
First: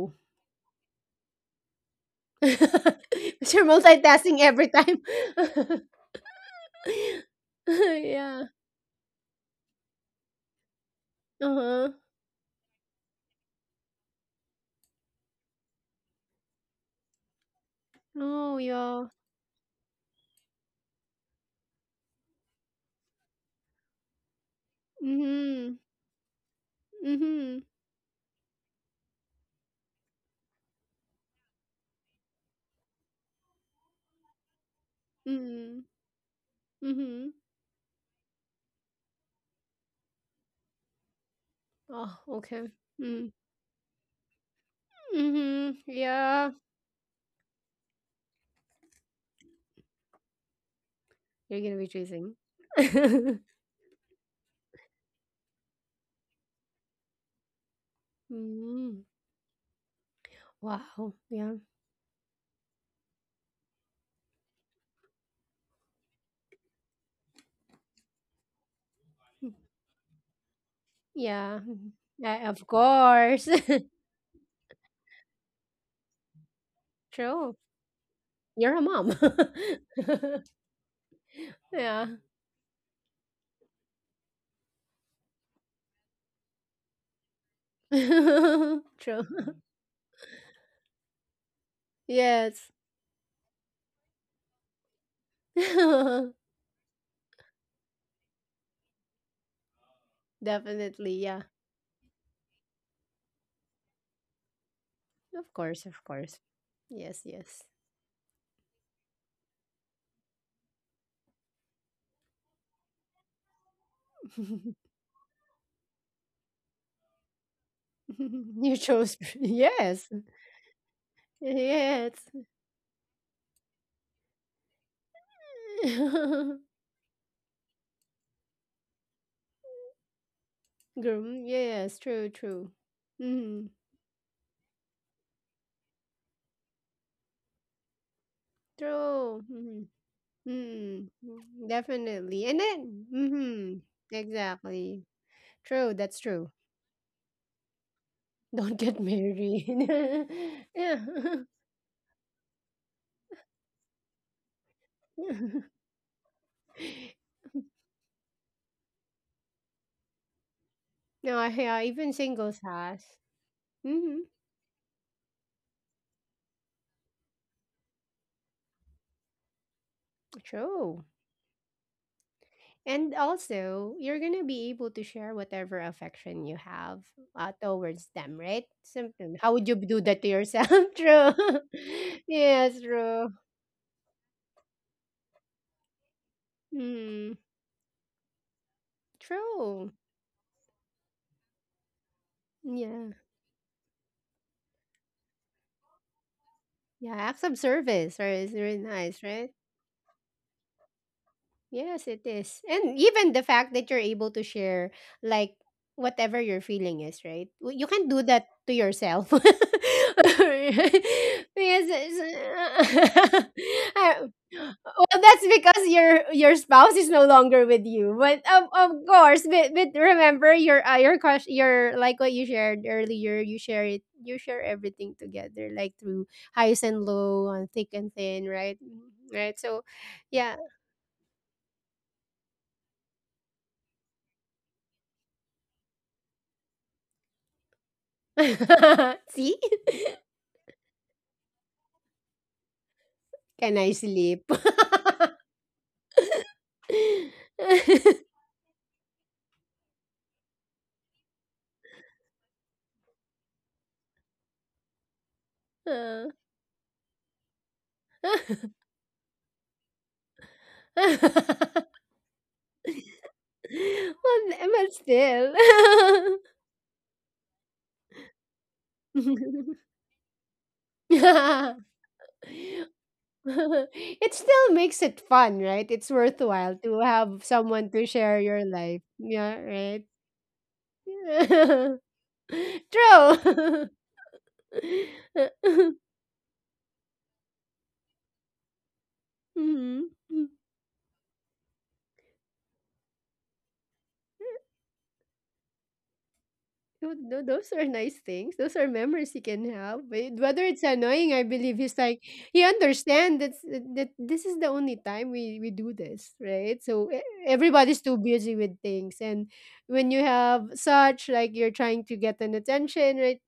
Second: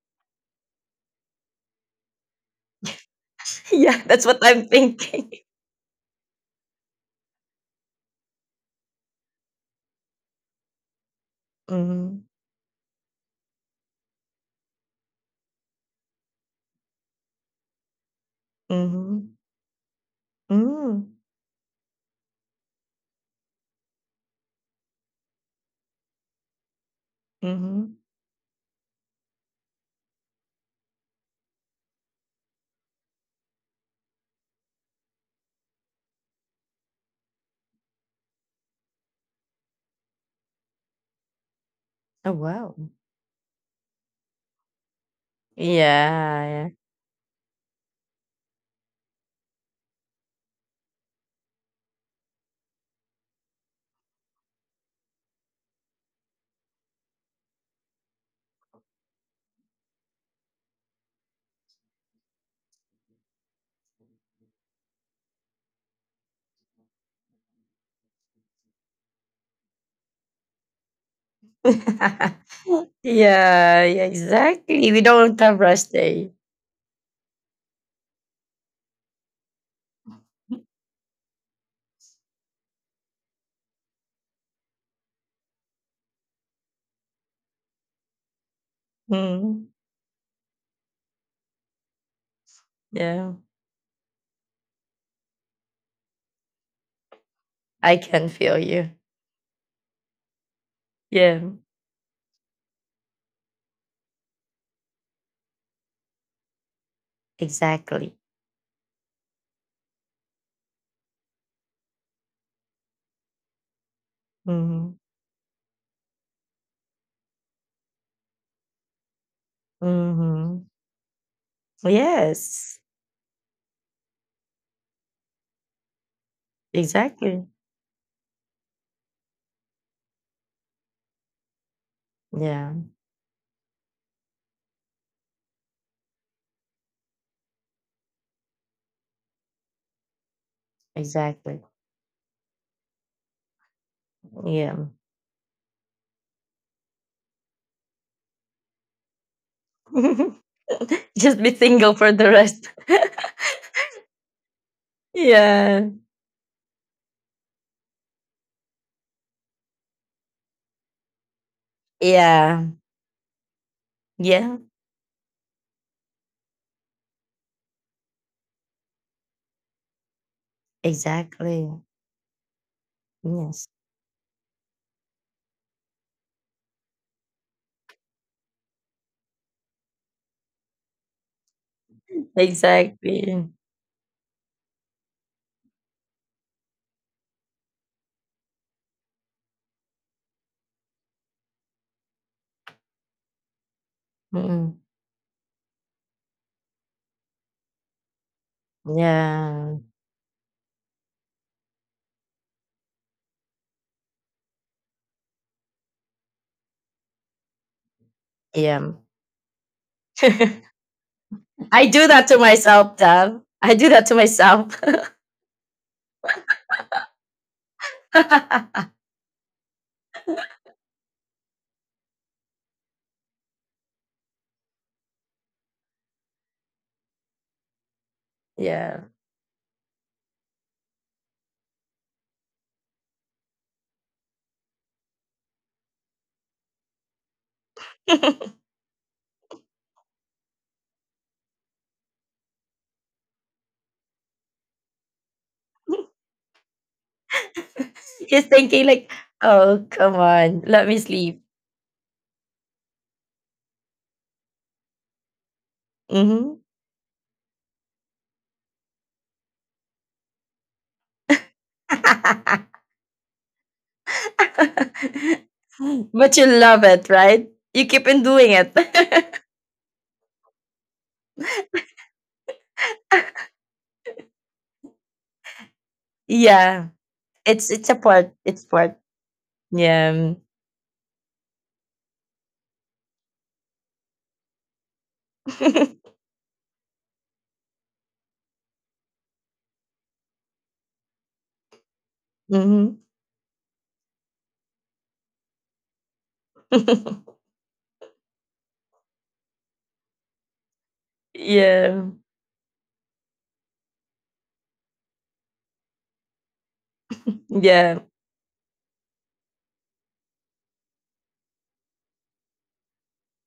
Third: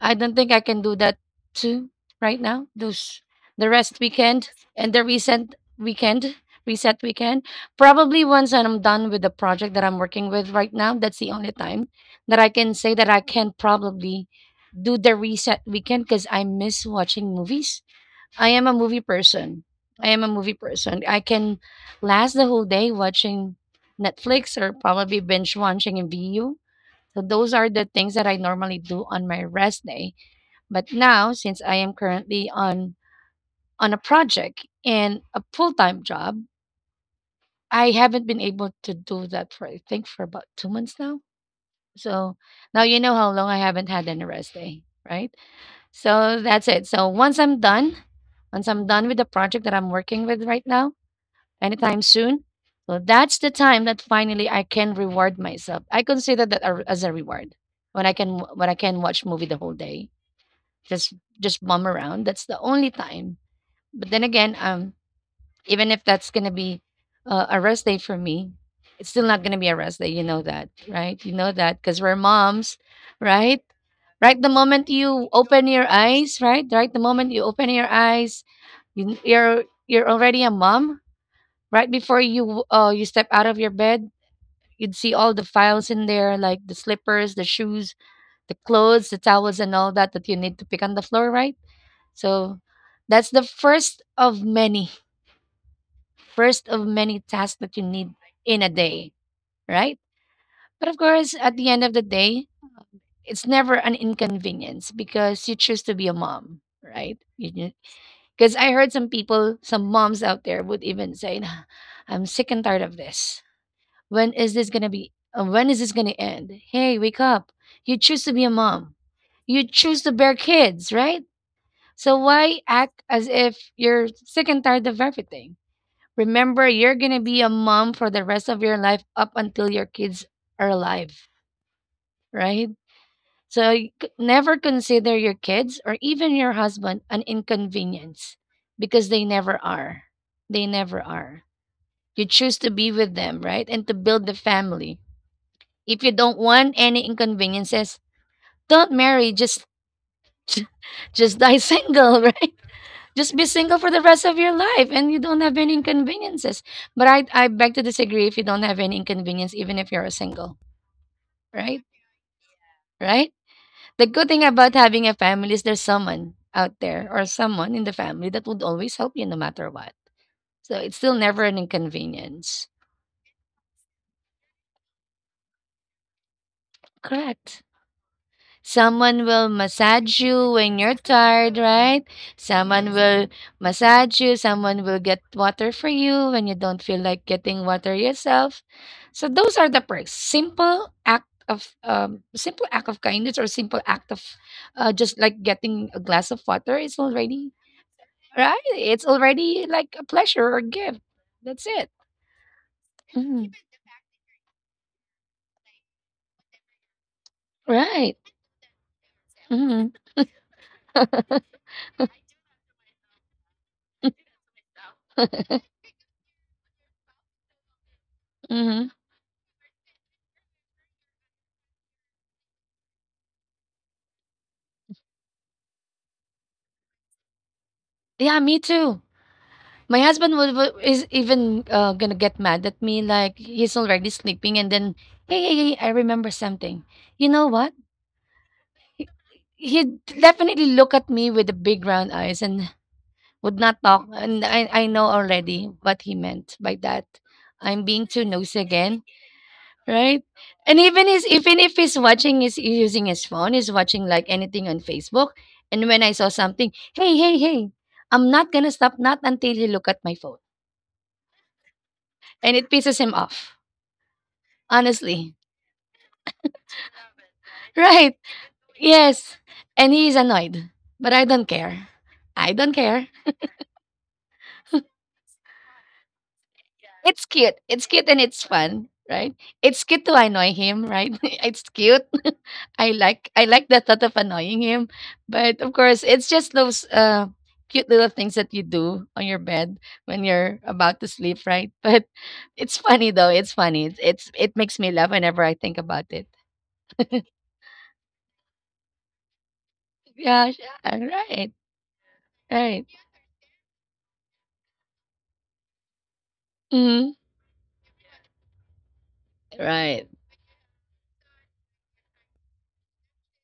I don't think I can do that too right
[laughs]
now. Those
Because you're
the
[laughs]
rest
Yeah, that's what
multitasking
weekend
I'm
every
and
time.
the
thinking.
reset
[laughs]
weekend, reset weekend. Probably
Yeah.
once I'm done with the project that I'm working with right now, that's the only
[laughs]
time
Uh-huh.
Mhm.
that I can say that I can probably do the reset weekend, because I miss watching movies. I
Oh,
am a movie
yeah.
Mhm.
person. I am a movie person. I
Mm.
can last the whole day watching Netflix, or probably binge
Mm-hmm.
watching a video. So those
Mm-hmm.
are the
Mhm.
things that I normally do on my rest day. But now, since I am currently on a project and a full
Mm-hmm.
time job,
Mm-hmm.
I haven't been able to do that for, I think, for about 2 months now.
Oh,
Oh,
So
okay.
wow.
now you know how
Mm.
long I haven't had any rest day, right?
Mm-hmm.
So
Yeah.
that's
Yeah,
it. So once I'm done with the project that I'm working with right now,
You're gonna be
anytime
choosing.
soon. So
[laughs]
that's the time that finally I can reward myself. I consider that as a reward when I can
Mm.
watch movie the whole day,
Wow.
just
Yeah.
just bum around. That's the only time. But then again, even if that's gonna be a rest day for me, it's still not gonna be a rest day. You know that, right? You know
Yeah.
that, because we're
yeah.
Yeah, of
moms,
[laughs]
course.
right?
Yeah,
[laughs]
yeah,
Right, the moment
exactly. We
you
don't have
open your
rest day.
eyes, right, right, the moment you
True.
open your eyes,
You're a mom.
you, you're you're already a
[laughs]
[laughs]
mom, right
Yeah.
before you you step out of your bed, you'd see all the files in there, like the slippers, the shoes, the
[laughs]
clothes, the
True.
towels,
Mhm.
and all that that you need to pick on the floor, right? So
Yes.
that's
Yeah.
the first of many
[laughs]
tasks that you
I
need
can feel
in a
you.
day, right? But of
Definitely,
course,
Yeah.
yeah.
at the end of the day, it's never an inconvenience, because
Of
you choose
course,
to
of
be a
course.
mom, right?
Yes, yes.
Because
Exactly.
I heard some moms out there would even say, "Nah, I'm sick and tired of this. When is this gonna
Mhm.
be? When is this gonna end? Hey, wake up!" You
[laughs]
choose to be a
You
mom.
chose. [laughs]
You choose
Yes.
to bear
Mhm.
kids, right? So
Yes.
why
Yes.
act as if you're sick and tired of everything?
[laughs]
Remember, you're gonna be
Exactly.
a mom for the rest of your life, up until your kids are alive,
Groom, yes, true, true.
right?
Yeah.
Mm-hmm.
So you never consider your kids or even your husband an inconvenience, because they
True.
never
Mm-hmm.
are. They never
Mm-hmm.
are.
Exactly.
Mm-hmm.
You
Definitely.
choose
And
to be
then
with them,
mm-hmm.
right? And to build the
Yeah.
family.
Exactly. True,
If you
that's
don't
true.
want any inconveniences,
[laughs] Don't
don't
get
marry. Just
married.
[laughs]
[laughs]
[laughs] Yeah.
just
Just be
die
single for
single, [laughs]
the
right?
rest. [laughs]
Just be single for the rest of your life, and you don't have any
[laughs]
Yeah.
inconveniences. But I beg to disagree if you don't have any inconvenience even if you're single,
No, yeah,
right?
even singles
Yeah.
has.
Right? The
Mm-hmm.
good thing
Yeah.
about having a family is there's someone out there or someone in the family that would always help you no matter what. So it's
True.
still never an
Exactly.
inconvenience.
And
Yes.
also, you're gonna be able to share whatever affection you have
Correct.
towards them, right?
Someone
Something.
will
How would you do that
massage
to
you
yourself?
when
[laughs]
you're
True.
tired, right?
[laughs] Yes,
Someone, yes, will
true.
Exactly.
massage you. Someone will get water for you when you don't feel like
Mm,
getting water yourself. So those are the
true.
perks. Simple act of
Yeah.
kindness or simple act of
Mm-mm.
just like getting a glass of water is
Yeah. Acts
already
of service are is
right.
very
It's
nice, right?
already
Yeah.
like a pleasure or gift. That's it.
Yes, it is. And even the
Mhm.
fact that you're able to share like whatever your feeling is, right? You can
Right.
do that to
Yeah.
yourself. [laughs] Because
[laughs] I do that to myself, Dove.
it's-
I do
[laughs]
that to myself.
well, that's because your spouse is no longer with you. But
Hmm.
[laughs]
of course, but remember your crush, your like what you shared earlier. You share it. You share everything together, like through highs and low, and thick and
Yeah,
thin,
me
right?
Yeah.
too.
Mhm. Right. So,
My husband
yeah.
would is even gonna get mad at me, like he's already sleeping, and then, hey, hey, hey, I remember something. You know what?
[laughs] See?
He'd
[laughs]
definitely look at me with the big round eyes and would
Can
not
I
talk. And
sleep? [laughs]
I know already what he meant by that. I'm being too
[laughs] She's
nosy
thinking
again,
like, "Oh, come
right?
on,
And
let me sleep."
even if he's watching, is using his phone, he's watching like anything on Facebook. And when I saw
Uh,
Hmm.
something, hey, hey, hey, I'm
[laughs]
not
well,
gonna stop, not until he look at my phone, and it pisses him off.
but
Honestly.
[laughs]
still. [laughs]
But you love it, right? You keep
Right.
on doing it.
Yes. And he is annoyed. But I don't care. I don't care.
[laughs]
It still makes it fun, right? It's worthwhile
Yeah,
to
It's
have
cute.
it's
It's
someone
it's a
to
cute and
part.
share
it's
your
It's
fun,
part.
life.
right?
Yeah,
It's
right?
cute to
Yeah.
annoy him, right? [laughs] It's cute.
[laughs]
I like the
True.
thought of annoying him. But of course,
[laughs]
it's just those cute little things that you do on your
[laughs]
bed
Mhm.
when you're about to sleep, right? [laughs] But it's
Hmm.
funny though. It's funny. It's it makes me laugh whenever I think about it.
No, no,
[laughs]
those are nice things. Those are memories you can have. Whether it's
All
annoying, I
right.
believe he's
Yeah.
like he
Right.
understands that this is the only time we do this, right? So
Mm-hmm.
Yeah.
everybody's too busy with things, and when
Right.
you have such like you're trying to get an attention, right?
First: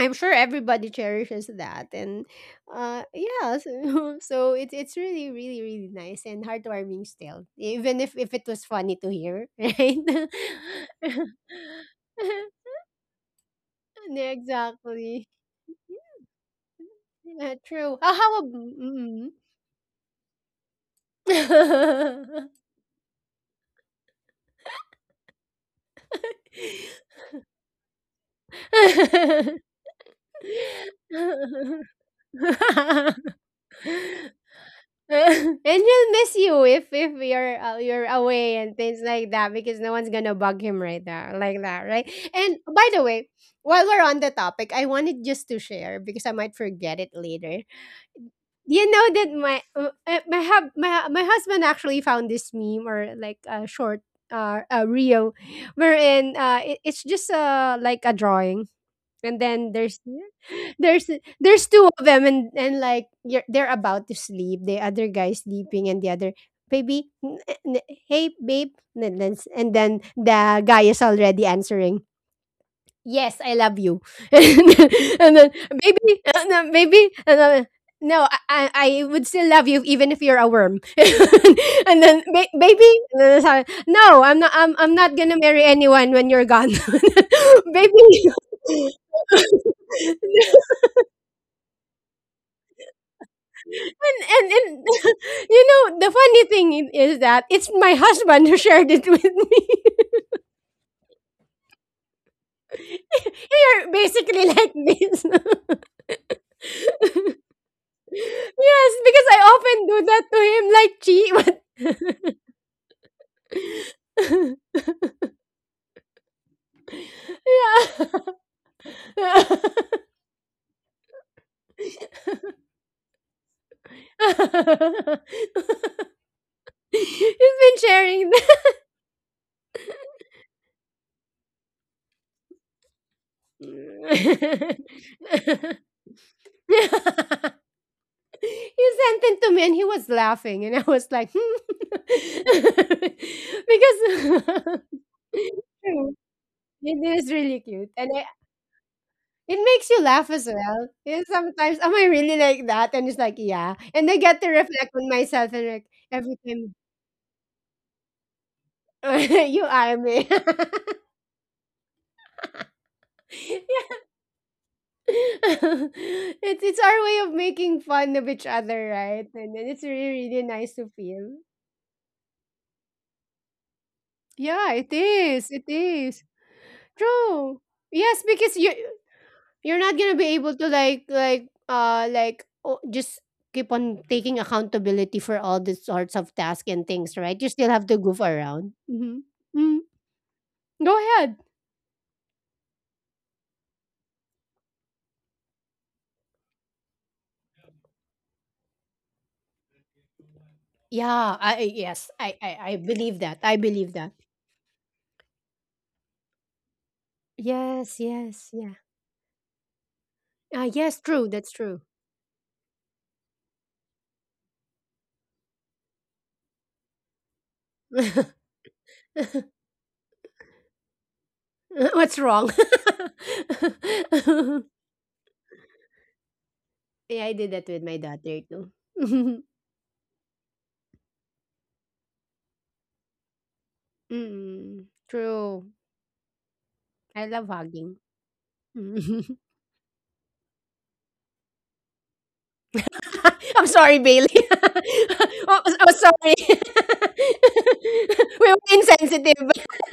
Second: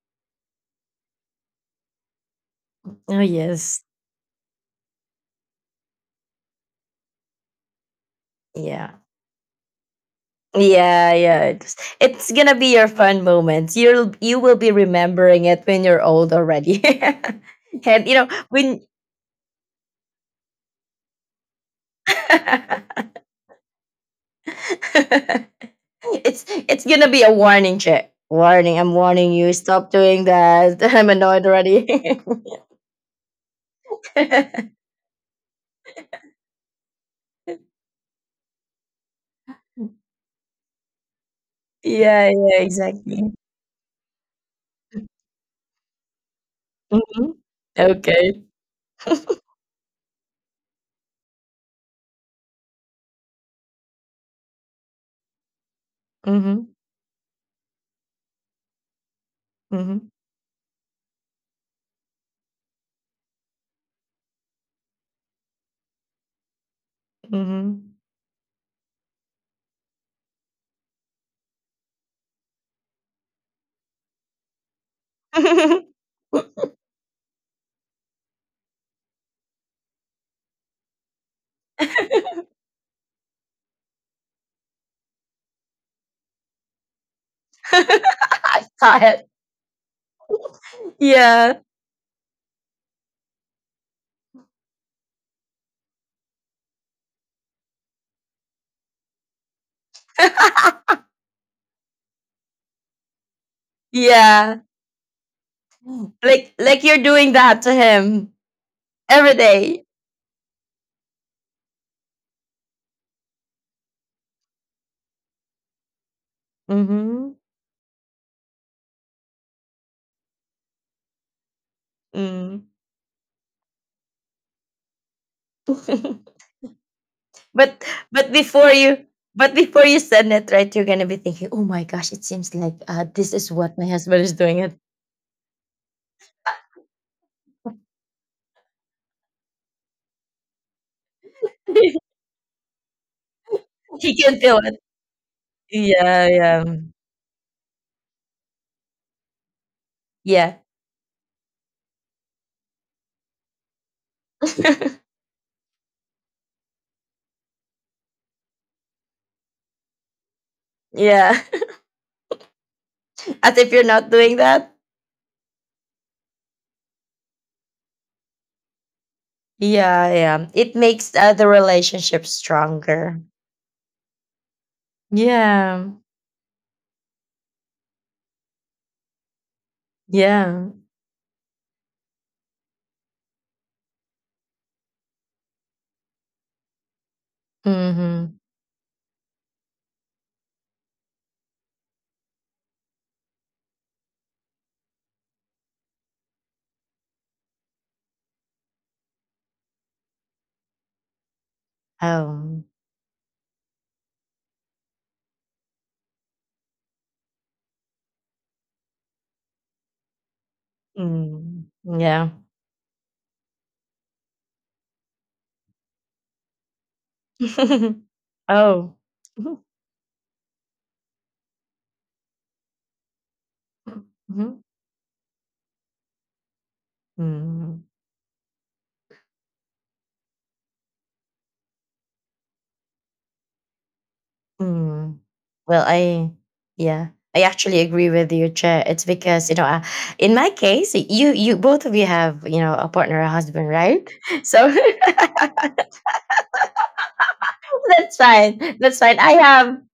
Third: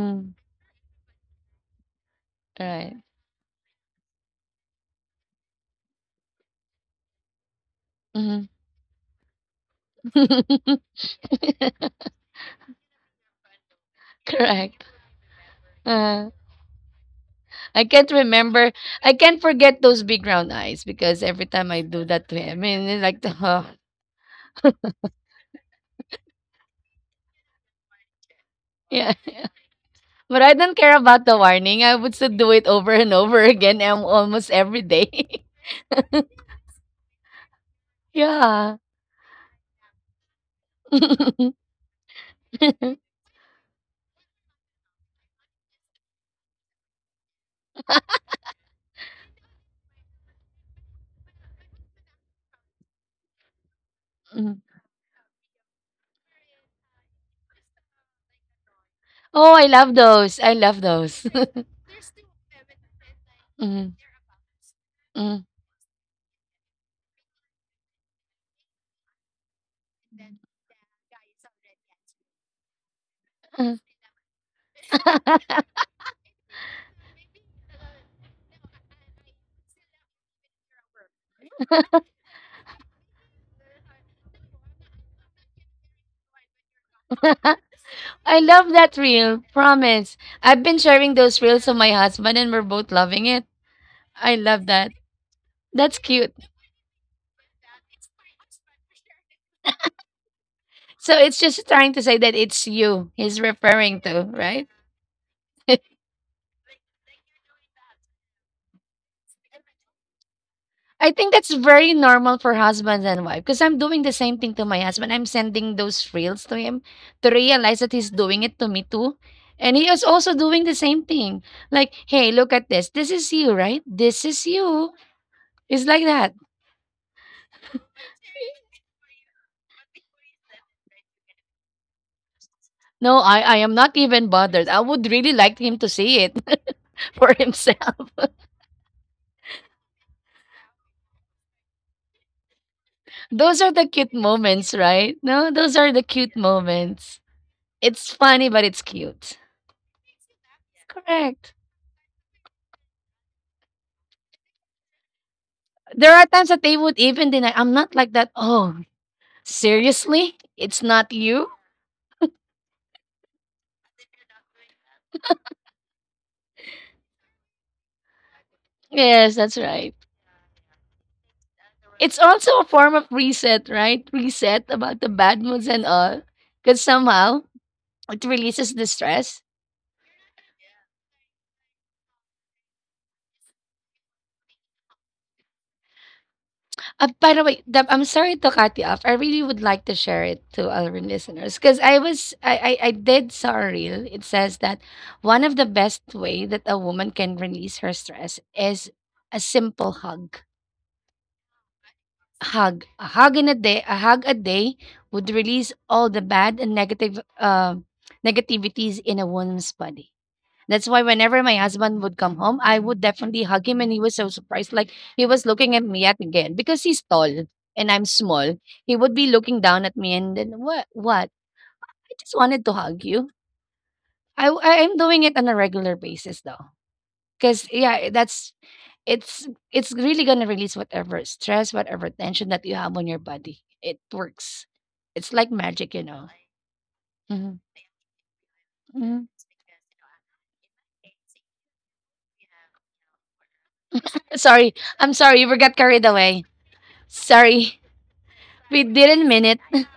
I'm sure everybody cherishes that, and
Right.
Oh
yeah,
yes.
so, [laughs] so it's really really really nice and heartwarming still, even if it
Mhm.
was funny
Yeah.
to hear, [laughs] right?
[laughs]
Yeah, yeah. It's gonna
[laughs]
be your fun moments. You'll
Yeah,
you will be
Correct.
exactly.
remembering it when you're
Uh,
old already.
Yeah,
I
[laughs]
true.
And
can't
you
Ah,
know,
how ab
remember.
when
I
mm.
can't forget those big round eyes because every time I
[laughs]
do that to him, I mean, it's
[laughs]
like the [laughs]
[laughs] it's gonna be a warning check. Warning, I'm
yeah,
warning
yeah.
you. Stop doing
But I don't
that. [laughs]
care
I'm
about the
annoyed
warning. I would
already.
still do it over and over [laughs] again, almost
[laughs]
every day.
And he'll miss you if you're you're
[laughs]
away and
Yeah.
things like that because no one's gonna bug him right now
[laughs]
like that, right?
Yeah,
And
yeah,
by the way,
exactly.
while we're on the topic, I wanted just to share because I might forget it
Hmm.
later.
Okay.
You know that my my hub my my husband actually found this meme or like a short
Mhm.
a reel [laughs] wherein
Mm-hmm.
it's just like a drawing and
Oh, I
then
love
there's
Mm-hmm.
those. I
[gasps]
love
there's
those. [laughs]
there's two of them and like you're, they're
Mhm.
about to sleep, the other guy sleeping and the other baby
Mm-hmm.
hey babe, and then the guy is already answering, yes I love you, [laughs] and then, and
[laughs]
[laughs]
maybe and then, no, I I would still love you even if you're a worm, [laughs] and then baby," and then sabi, [laughs] no, I'm not gonna marry anyone when you're gone, [laughs] baby,
I
Love
and,
saw
that
it.
reel. Promise. I've been sharing those
Yeah.
reels with my husband, and we're both loving it. I
and
love
and
that.
[laughs] you know
That's
the
cute.
funny thing is that it's my husband who shared it with me.
[laughs]
So it's just trying to say that it's you
[laughs]
he's
You're
referring to,
basically
Yeah.
right?
like this. [laughs]
[laughs]
Like you're doing that to him
Yes, because
every
I
day.
often do that to him, like,
I think that's
gee,
very normal for husbands and wife because I'm doing the same
what?
thing to my husband. I'm sending those reels to him to
Mm-hmm.
realize that
[laughs] Yeah.
he's
[laughs]
doing it to me
[laughs]
too. And he
He's
is also doing the same thing. Like, hey, look at
Mm.
this. This is you, right? This is you. It's like that.
[laughs]
been
But
sharing.
but before you before you send it, right, you're gonna be thinking, oh my gosh, it seems like
No,
this is
I
[laughs]
am
what my
not
husband
even
is doing.
bothered.
It
I
You
would really like him to see it [laughs] for himself.
sent it to me, and he was laughing, and I was like,
[laughs]
hmm. [laughs]
Those are the
he
cute
can feel
Because
moments,
it.
right? No, those are the
Yeah,
cute
yeah,
[laughs] it
moments.
is really cute, and
It's funny, but it's cute.
it makes you laugh as
yeah,
well. Yeah,
Correct.
sometimes, am I really like that? And it's like, yeah, and I get to reflect on
[laughs]
myself, and like
There are
every
times that
time.
they would even deny. I'm not like that. Oh,
[laughs] You are me.
seriously? It's not
yeah.
you?
[laughs] As if
[laughs]
you're not doing that.
[laughs] It's our way of making fun of each other, right?
Yes,
And
that's
then it's
right.
really
Yeah,
really
yeah.
nice
It
to
makes
feel.
the
It's
relationship
also a form of
stronger.
reset, right? Reset
Yeah, it
about the bad
is.
moods
It
and
Yeah,
all.
is
Because somehow
true.
it
Yes, because
releases the stress.
you're not gonna be able to
yeah.
oh, just keep on taking accountability for all these sorts of tasks and things,
By
right?
the
You
way,
still
Dab,
have to
I'm
goof
sorry
Mm-hmm.
to
around.
cut you off. I
Hmm.
really would
Mm.
like to share it to our
Go ahead.
listeners because I was I did saw a reel. It says that one of the best way that a woman can release her stress is a simple hug
Yeah. Yes. I
Oh,
I
hug. A
believe that.
hug in
I
a day,
believe
a
that.
hug a day would release all the bad and negative
Yes. Yes. Yeah.
negativities in a woman's body.
Ah,
That's
yes.
why
True.
whenever
That's
my
mm,
true.
husband would
yeah.
come home, I would definitely hug him, and he was so surprised. Like he was looking at me yet again because he's tall and I'm
[laughs]
small. He
Oh. [laughs]
would be looking
[laughs]
down at me, and then what? What?
[laughs]
I
What's
just
wrong?
wanted to hug you.
Mhm.
[laughs]
I am doing it on a regular basis though,
Yeah, I did
because
that
Mhm.
with my
yeah,
daughter
that's
too.
it's
[laughs]
it's really gonna release whatever stress, whatever tension that you have on your body. It works.
Mm,
Mm.
It's like
true.
Well,
magic, you.
I yeah,
I
I
love
Mhm,
actually
hugging.
agree with you, Chair. It's
mhm.
Mm.
because you know, in my case, you both of you have you know a partner, a
[laughs] I'm
husband,
sorry,
right?
Bailey.
[laughs]
[laughs]
Sorry.
So
I'm
[laughs]
sorry. We
Oh,
got
oh,
carried
sorry.
away. Sorry.
[laughs] That's
[laughs] We
fine.
were
That's fine. I
insensitive.
have
[laughs]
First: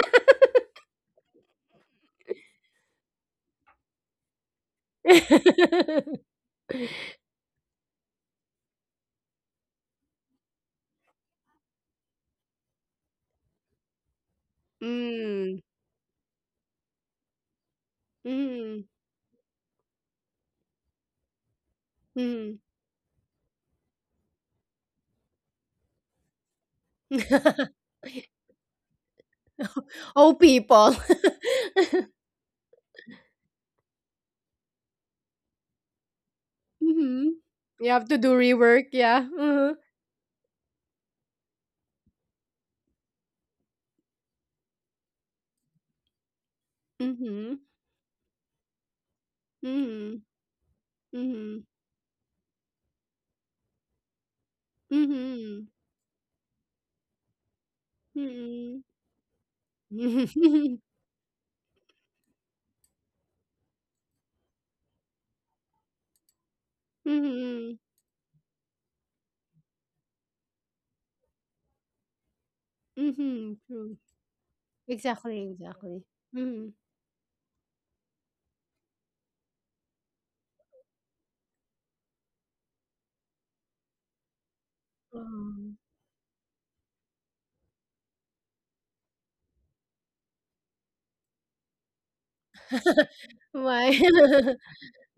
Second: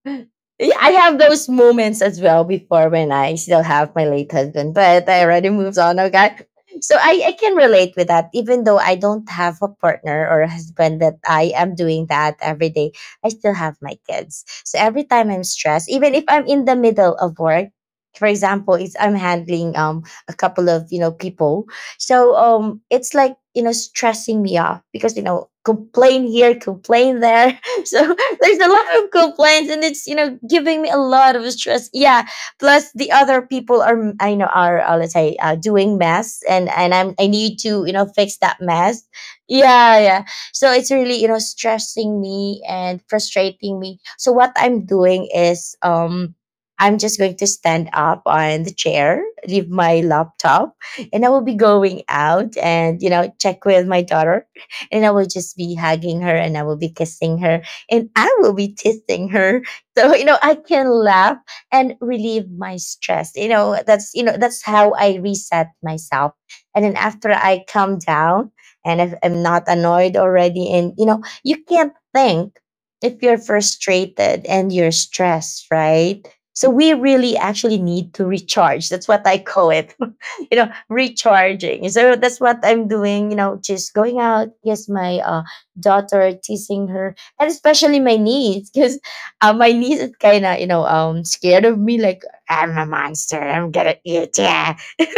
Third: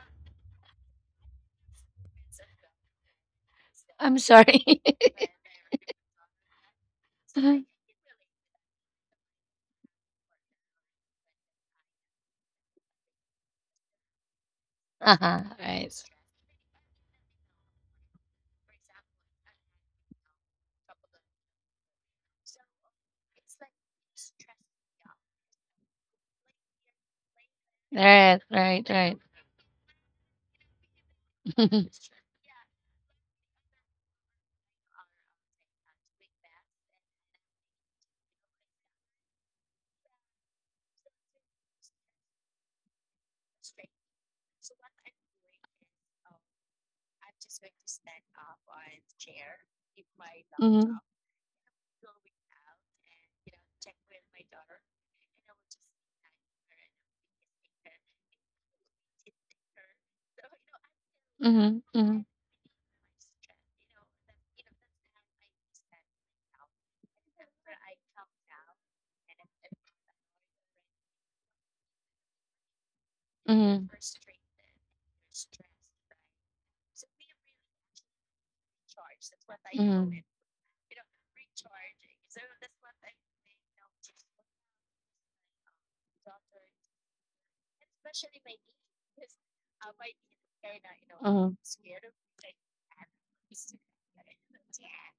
yeah, I have those moments as well before when I still have my late husband, but
[laughs]
I already moved
[laughs]
on, okay? So I can relate with that. Even though I don't have a partner or a husband that I am doing that every day, I still have my kids. So every time
Uh-huh.
I'm
Mm,
stressed, even if I'm in the middle of work, for example,
mm,
it's I'm handling a couple of, you know, people, so
mm.
it's like, you know, stressing me off because you know, complain here, complain there, so [laughs] there's a lot of complaints and it's, you
[laughs] Oh,
know, giving me a
people.
lot of stress,
[laughs]
yeah, plus the other people are I know are, let's say, doing mess, and
[laughs]
I
Hmm.
need to,
You
you know,
have to do
fix that
rework,
mess.
yeah. Uh-huh.
Yeah, yeah. So it's really, you know, stressing me and frustrating me. So what I'm doing is, I'm just going to
Mm-hmm.
stand up on the chair, leave my
Mm-hmm.
laptop, and I will be
Mm-hmm.
going out and, you know, check with my daughter, and I will just
Mm-hmm.
be hugging her, and I will be kissing her, and I will be
Mm-hmm.
teasing her. [laughs] So, you
Mhm.
know, I
[laughs]
can laugh and relieve my stress. You know, that's how I reset myself. And then after I
Mhm,
calm down, and if I'm not annoyed already, and, you know, you can't think if you're
mhm, true.
frustrated and you're
Exactly,
stressed,
exactly.
right? So
Mhm.
we really actually need to recharge. That's what I call it. [laughs] You know, recharging. So that's what I'm doing, you know, just going out. Yes, my
Um,
daughter, teasing her, and especially my niece, because my niece is kind of, you know,
Mhm.
scared of me, like, I'm a monster, I'm gonna
why?
eat ya.
[laughs]
[laughs]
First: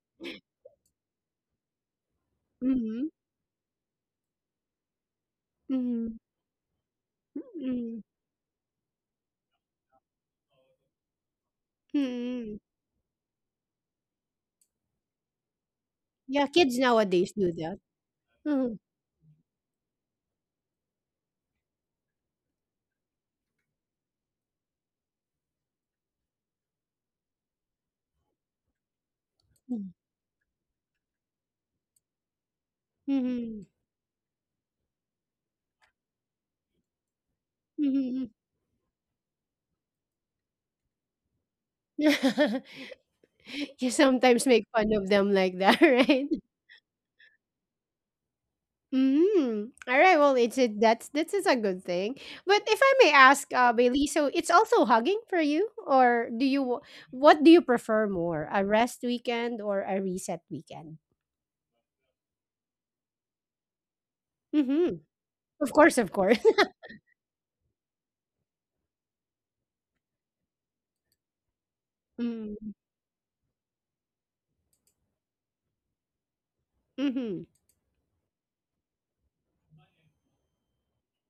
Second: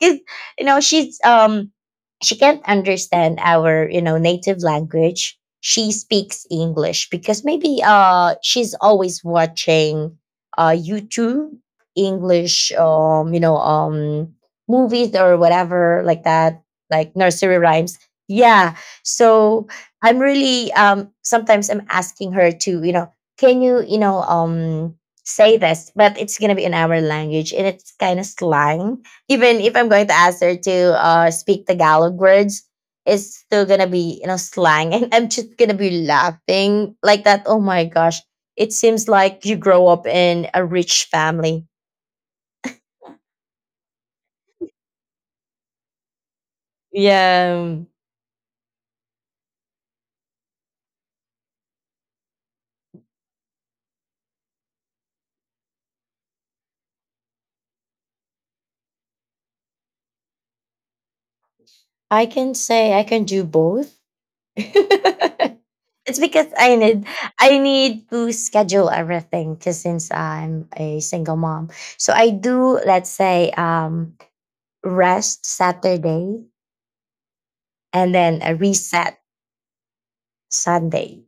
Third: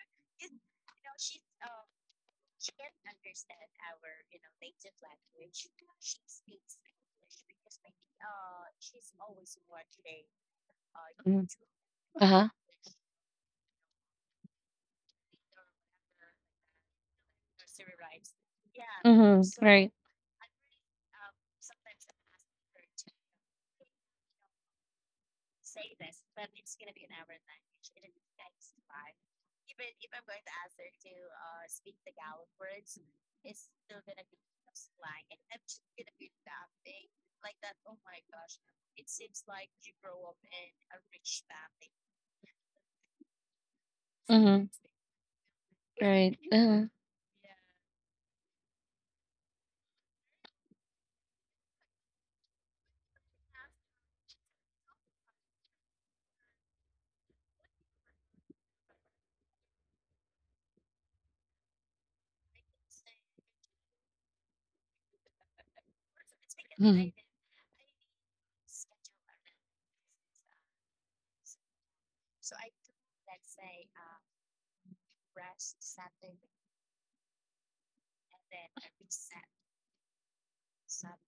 Because, you know, she's, she can't
Mhm,
understand our you know native language. She
mhm,
speaks English because maybe
mhm,
she's always watching YouTube
Uh-huh.
mhm.
English movies or whatever like
Yeah,
that,
kids
like
nowadays do
nursery
that.
rhymes. Yeah.
Mhm,
Hmm.
So I'm really sometimes I'm asking her to, you know, can you, you know, say this, but it's gonna be in our language and it's kind of slang. Even if I'm going to ask her to speak Tagalog words, it's still
mhm,
gonna be, you know, slang, and I'm just gonna be laughing like that. Oh my
mhm,
gosh,
mhm.
it seems like you grow up in a rich family.
[laughs] You sometimes make fun of them like that, [laughs] right?
Yeah,
Mm. All right. Well, it's it. That's this is a good thing. But if I may ask, Bailey, so it's also hugging for you, or do you what do you prefer more, a rest weekend or a reset weekend?
I can say I can do both. [laughs]
Mm-hmm. Of course, of
It's
course.
because I need— I need to schedule everything because since I'm a single mom. So I do,
[laughs]
let's say, rest Saturday
Mm-hmm.
and then a reset Sunday.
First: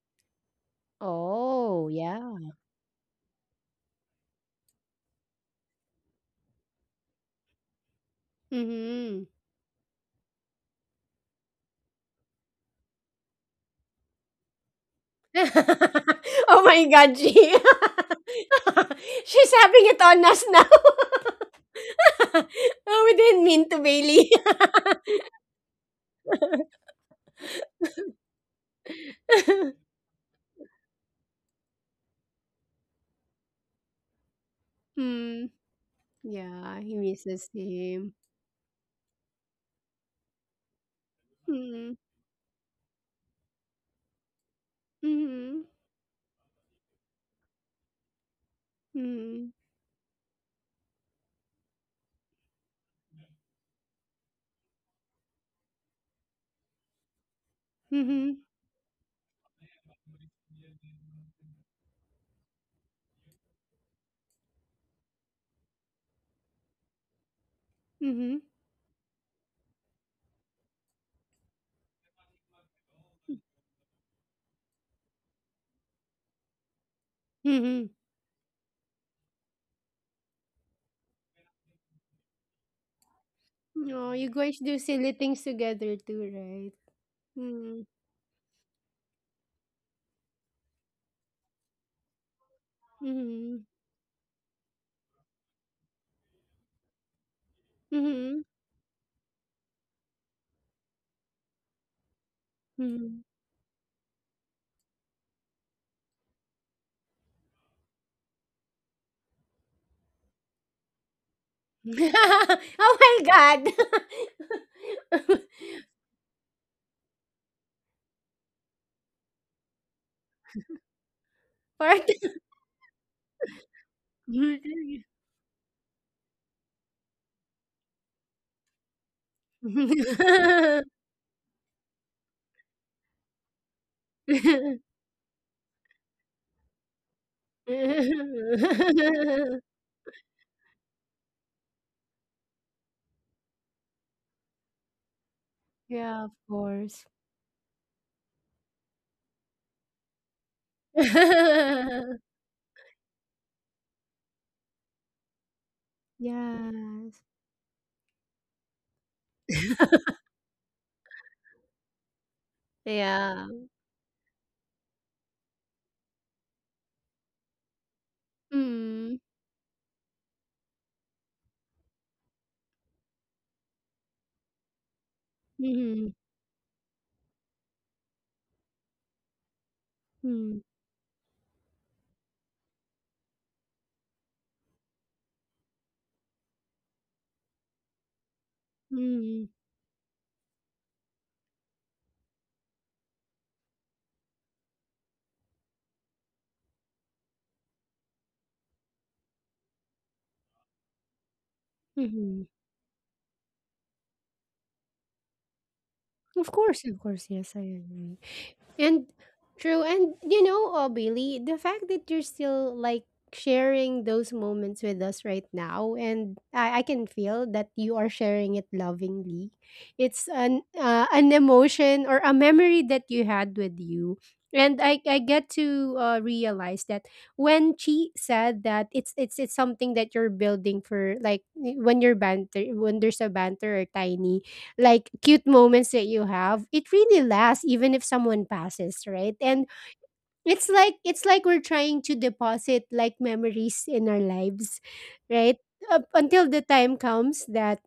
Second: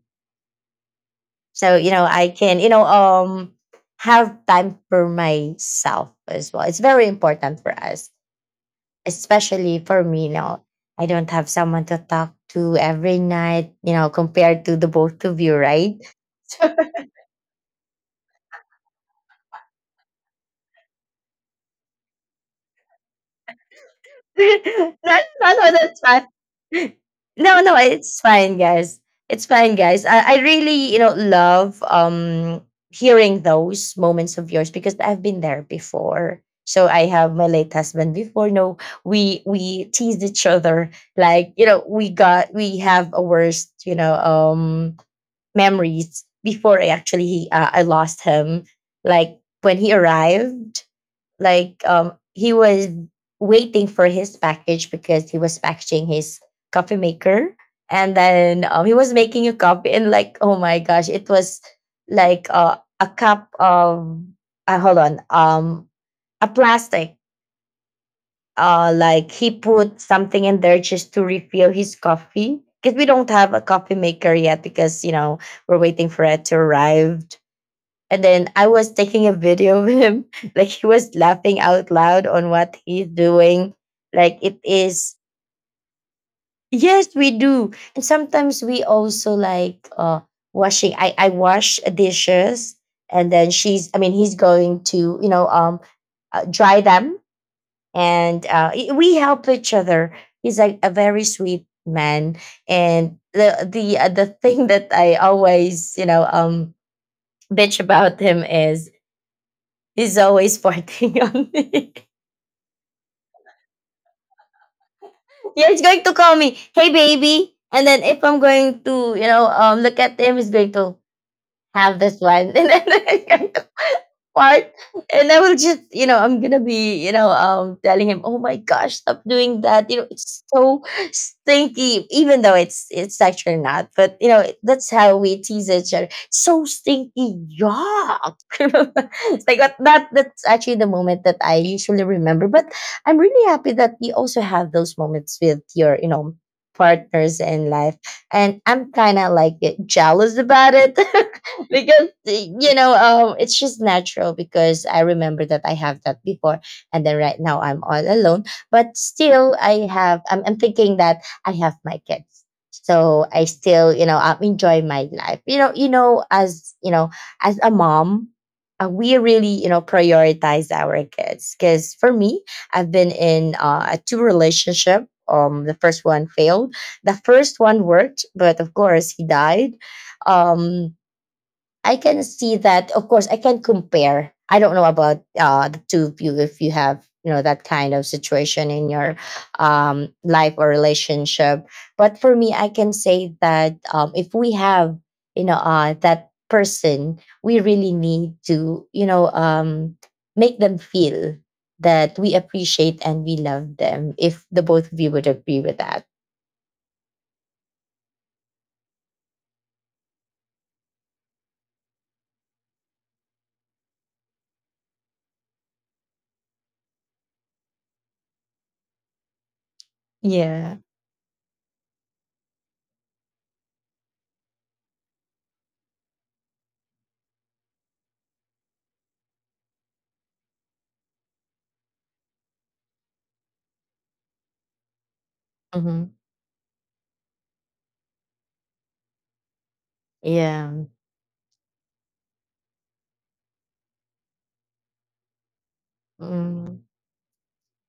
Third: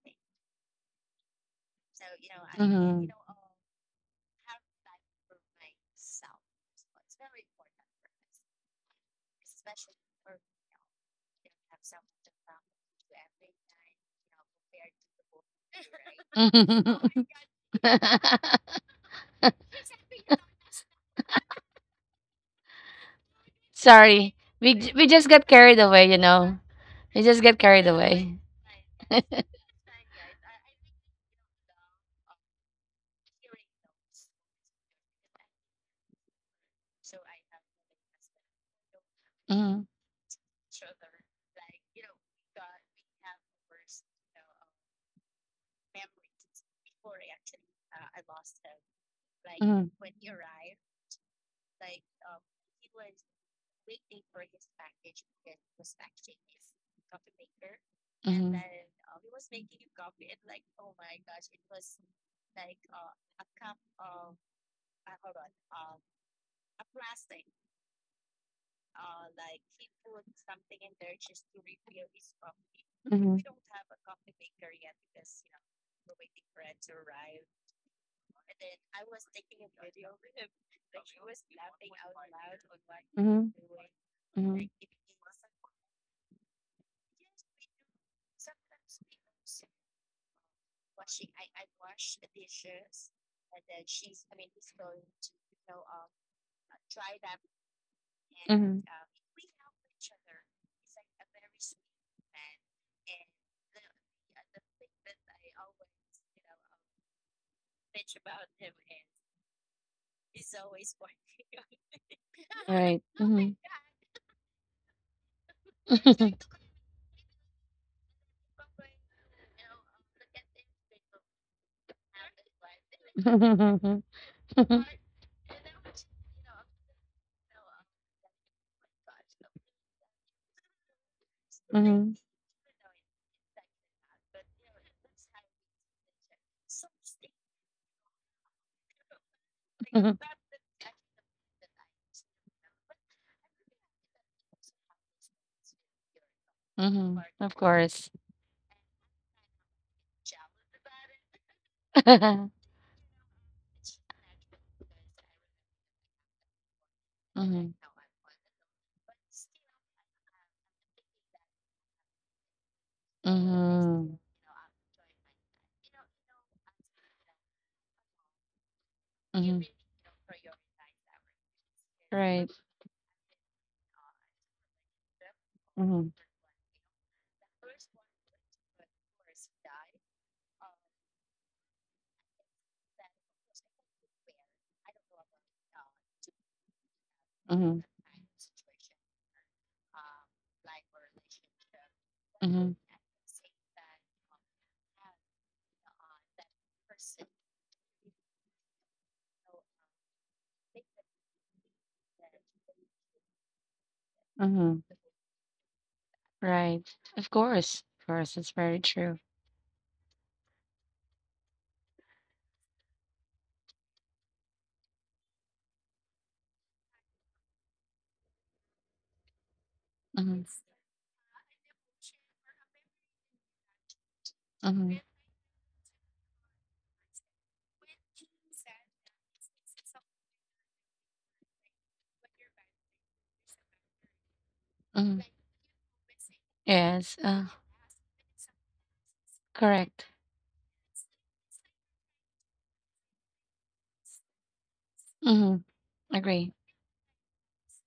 So,
Oh
you know, I
yeah.
can, you know, have time for myself as well. It's very important for us,
Mm-hmm.
especially for me. You know, I don't have someone to talk to every night, you know, compared to the both
[laughs]
of you, right?
Oh my God, G.
[laughs]
[laughs] She's having it on us now. [laughs] Oh, we didn't mean to, Bailey.
[laughs] No,
We
no, no,
the
that's
way, you
fine.
know. It's just
No, no, it's fine, guys. It's fine,
[laughs]
guys. I really, you know, love hearing those moments of yours because I've been
Mm.
there before.
Yeah,
So
he
I have my
misses
late
him.
husband before. No, we
Mhm,
teased each other. Like, you know,
Mhm,
we have a worst, you know,
mhm,
memories before I actually I lost him. Like
mhm,
when
mhm,
he arrived, like he was waiting for his package because he was packaging his coffee maker. And
mhm,
then he was making a coffee, and like, oh my gosh, it was like a cup of hold on a plastic—
mhm,
like he put something in there just to refill his coffee because we don't
mhm,
have a coffee maker yet because, you know, we're waiting for it to arrive.
mhm.
And then I was taking a video of him. [laughs] Like he was laughing out loud on what he's
mhm,
doing.
Oh, you
Like it
guys
mhm.
do silly
is,
things together too, right?
yes, we do.
Mhm,
And sometimes we also like washing. I wash dishes, and then
mhm,
she's— I mean, he's going to, you know, dry them,
mhm,
and I- we help each other. He's like a very sweet man. And
mhm.
the [laughs] thing that I always, you know, bitch about him is, he's always farting on me.
[laughs] Oh
Right.
my God!
[laughs] Yeah,
[laughs]
he's going to call me, hey baby. And then if I'm going to, you know, look at him, he's going to have
Part.
this one [laughs] and then I kind of
[laughs]
part.
[laughs]
And I will just, you know, I'm gonna be, you know, telling him, oh my gosh, stop doing that. You know, it's so stinky, even though it's actually not. But you know, that's how we tease each other. So stinky, yuck. [laughs] It's like what, that— that's actually the moment that I usually remember. But I'm really happy that you also have those moments with your, you
Yeah, of
know,
course.
Mhm,
partners in life.
yes.
And I'm kind of like jealous about it. [laughs] [laughs] Because,
[laughs]
[laughs]
you know, it's just natural, because I remember that I have that before. And then
Yes.
right now I'm all alone. But still I'm thinking that I have my kids. So I
Yeah.
still, you know, I'm enjoying my life, you know, you know, as you know, as a mom. We
Mm.
really, you know, prioritize our kids, because for me, I've been in a two relationship. The first
Mhm.
one failed, the first one worked, but of course he died.
Mm.
um I can see that. Of course, I can compare. I don't know about the two of you, if you have, you know, that kind of situation in your
Mhm.
life or relationship. But for me, I can say that if we have, you know, that person, we really need to, you know, make them feel that we
Mhm.
appreciate and we love them. If the
Mhm,
both of you would agree with that,
right.
Of course,
Of
yes, I
course. Of
agree.
course. It's very
And
true.
true, and you know, Bailey, the fact that you're still like sharing those moments with us right now, and I can feel that you are sharing it lovingly. It's
Mhm,
yeah,
an emotion or a memory that you had with you. And
mhm,
I get to realize that when she said that it's something that you're building for, like when you're banter, when there's a banter or tiny like
mhm.
cute moments that
hmm,
you have, it
Yes.
really lasts even if someone passes, right? And it's
yeah,
like we're trying to deposit like memories in our lives, right,
Mhm.
up until
Agree.
the
mm,
time comes that,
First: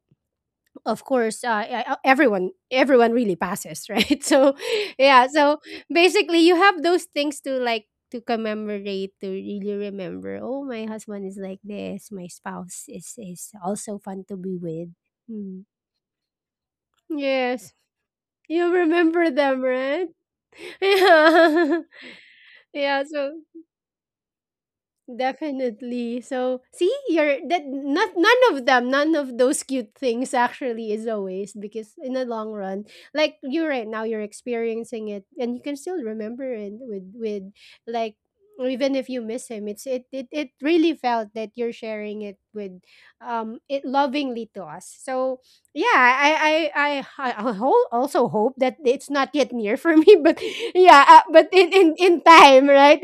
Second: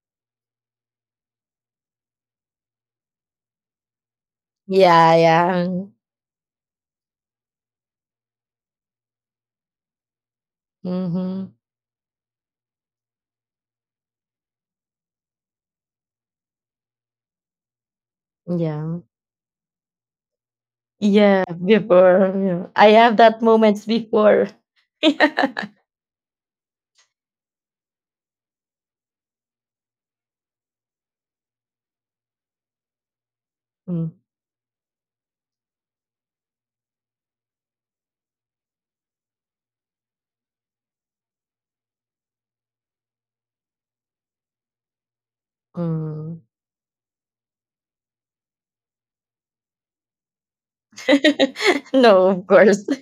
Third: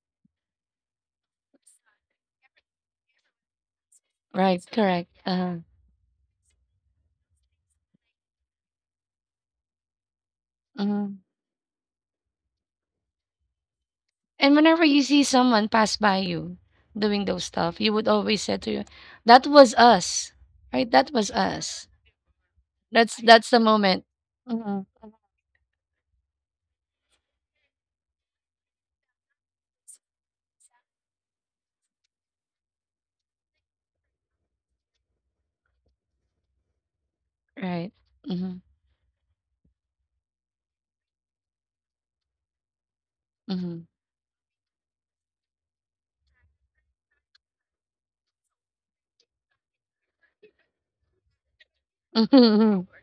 of course everyone really passes, [laughs] right? So
yeah,
yeah,
Uh-huh.
so
yeah.
basically you have those things to like to commemorate, to really remember, oh, my
Uh.
husband is
Hmm.
like this, my spouse is also fun to be
And whenever
with.
you see
Mm.
someone pass by you doing those
Yes.
stuff, you would always say to
You
you,
Yeah.
remember
"That
them,
was
right?
us,
[laughs]
right? That was
Yeah,
us.
Yeah.
before, yeah.
[laughs]
I
Yeah,
have
so
that
That's the
moments
moment,
before.
Mhm,
[laughs] Yeah.
definitely. So, see, you're that, not none of them, none of those cute things actually is a waste because in the long run, like you right now,
Mm,
you're experiencing it, and you can still remember it with
right?"
like,
Mm-hmm.
even if you miss him, it's it it it really felt that you're sharing it with
Mm-hmm.
it lovingly to us. So yeah,
mm.
I also hope that it's not yet near for me, [laughs] but yeah, but
[laughs]
in
No, of
time,
course.
Mm-hmm.
right?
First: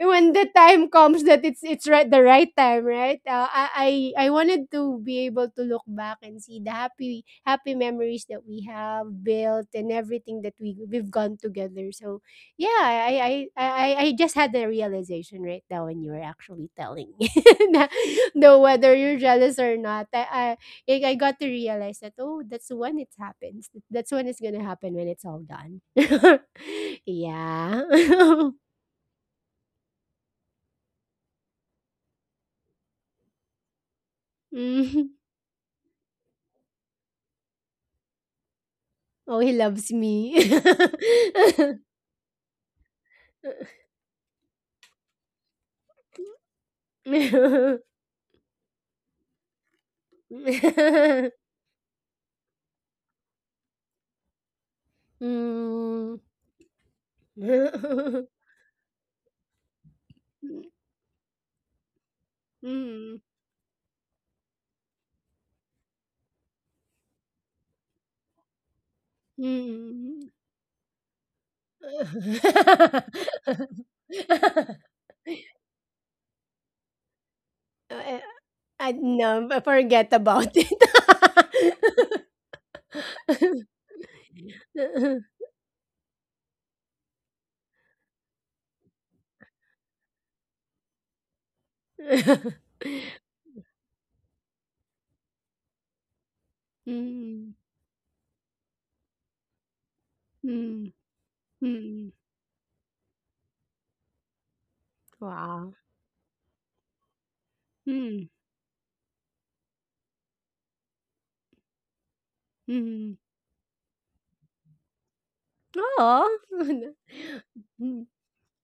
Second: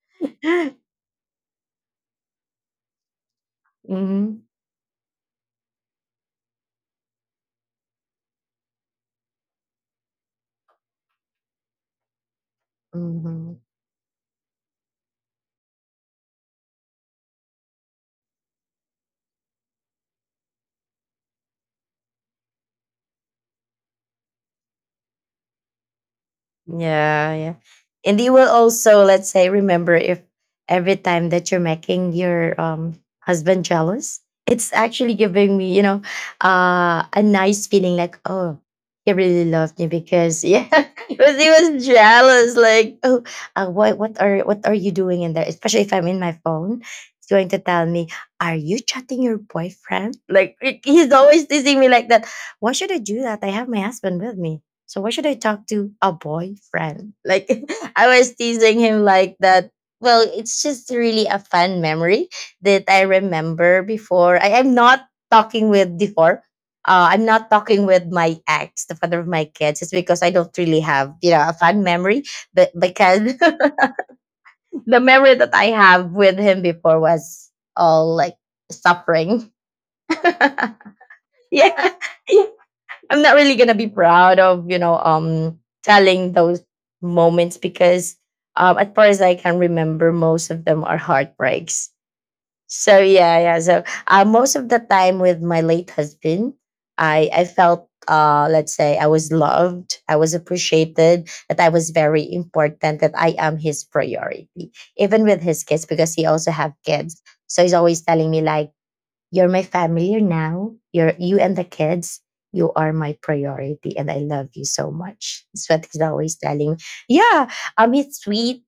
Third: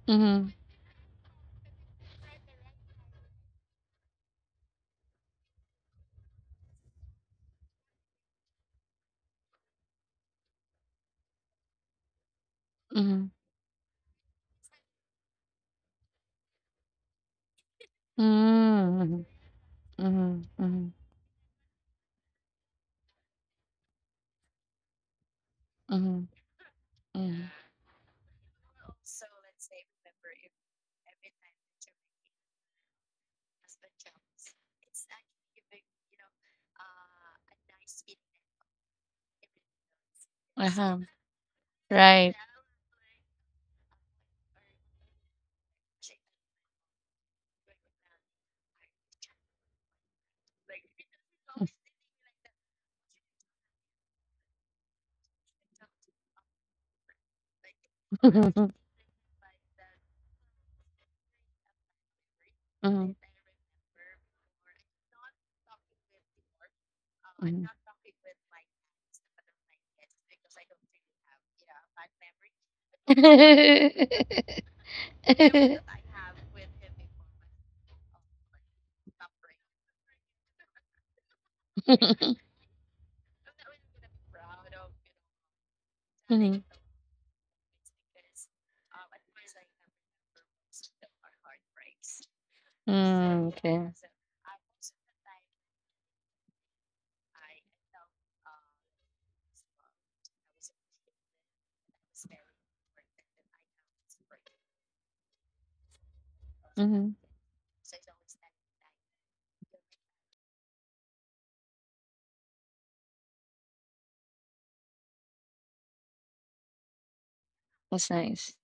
When the
Mm-hmm.
time
[laughs]
comes that it's right the right time, right? I
Mhm,
wanted to be able to look back and see the happy happy memories that we have built and everything that we've gone together. So yeah,
Mm-hmm.
mhm.
I just had the realization right now when you were actually telling me, [laughs] na, no, whether you're
Mm-hmm.
jealous or not. I
Mm-hmm.
like, I got to realize that, oh, that's when it happens. That's when it's gonna happen when it's all done.
Mm-hmm.
[laughs]
Yeah, yeah.
Yeah.
And you will
[laughs]
also, let's say, remember if every time that you're making your husband jealous, it's actually
Mhm.
giving me, you know, a nice feeling like, oh, he
Oh,
really
he
loved me
loves
because,
me.
yeah, [laughs] because he
[laughs]
was jealous. Like, oh, what are you doing in there? Especially if I'm in my phone, it's going to
Mm.
tell me, are you chatting your boyfriend? Like, he's always teasing me like that. Why should I do that? I have my husband with me, so why should I talk to a boyfriend? [laughs] Like, I was
[laughs]
teasing him like that. Well, it's just really a fun memory that I
Mm.
remember before. I am not talking with before. I'm not talking with my ex, the father of my kids. It's because I
Mm.
don't really have, you know, a fun memory. But
[laughs]
because [laughs] the memory that I have with him before was all
I
like
no,
suffering.
but forget
[laughs]
about it.
Yeah.
[laughs]
Yeah. I'm not really gonna
[laughs]
be proud of, you know, telling those moments because as far as I can remember, most of them are heartbreaks. So yeah, yeah. So most of the time with my late husband, I
Mm.
felt let's say I was loved, I was
Mm.
appreciated, that I was
Mm.
very important, that I am his priority, even with his
Wow.
kids
[laughs]
because he also have kids. So he's always telling
Mm.
me like, you're my family now. You're you and the kids. You are my
Mm.
priority, and I love you so much. That's what he's always
Oh.
telling me.
[laughs]
Yeah,
That's
it's
nice.
sweet.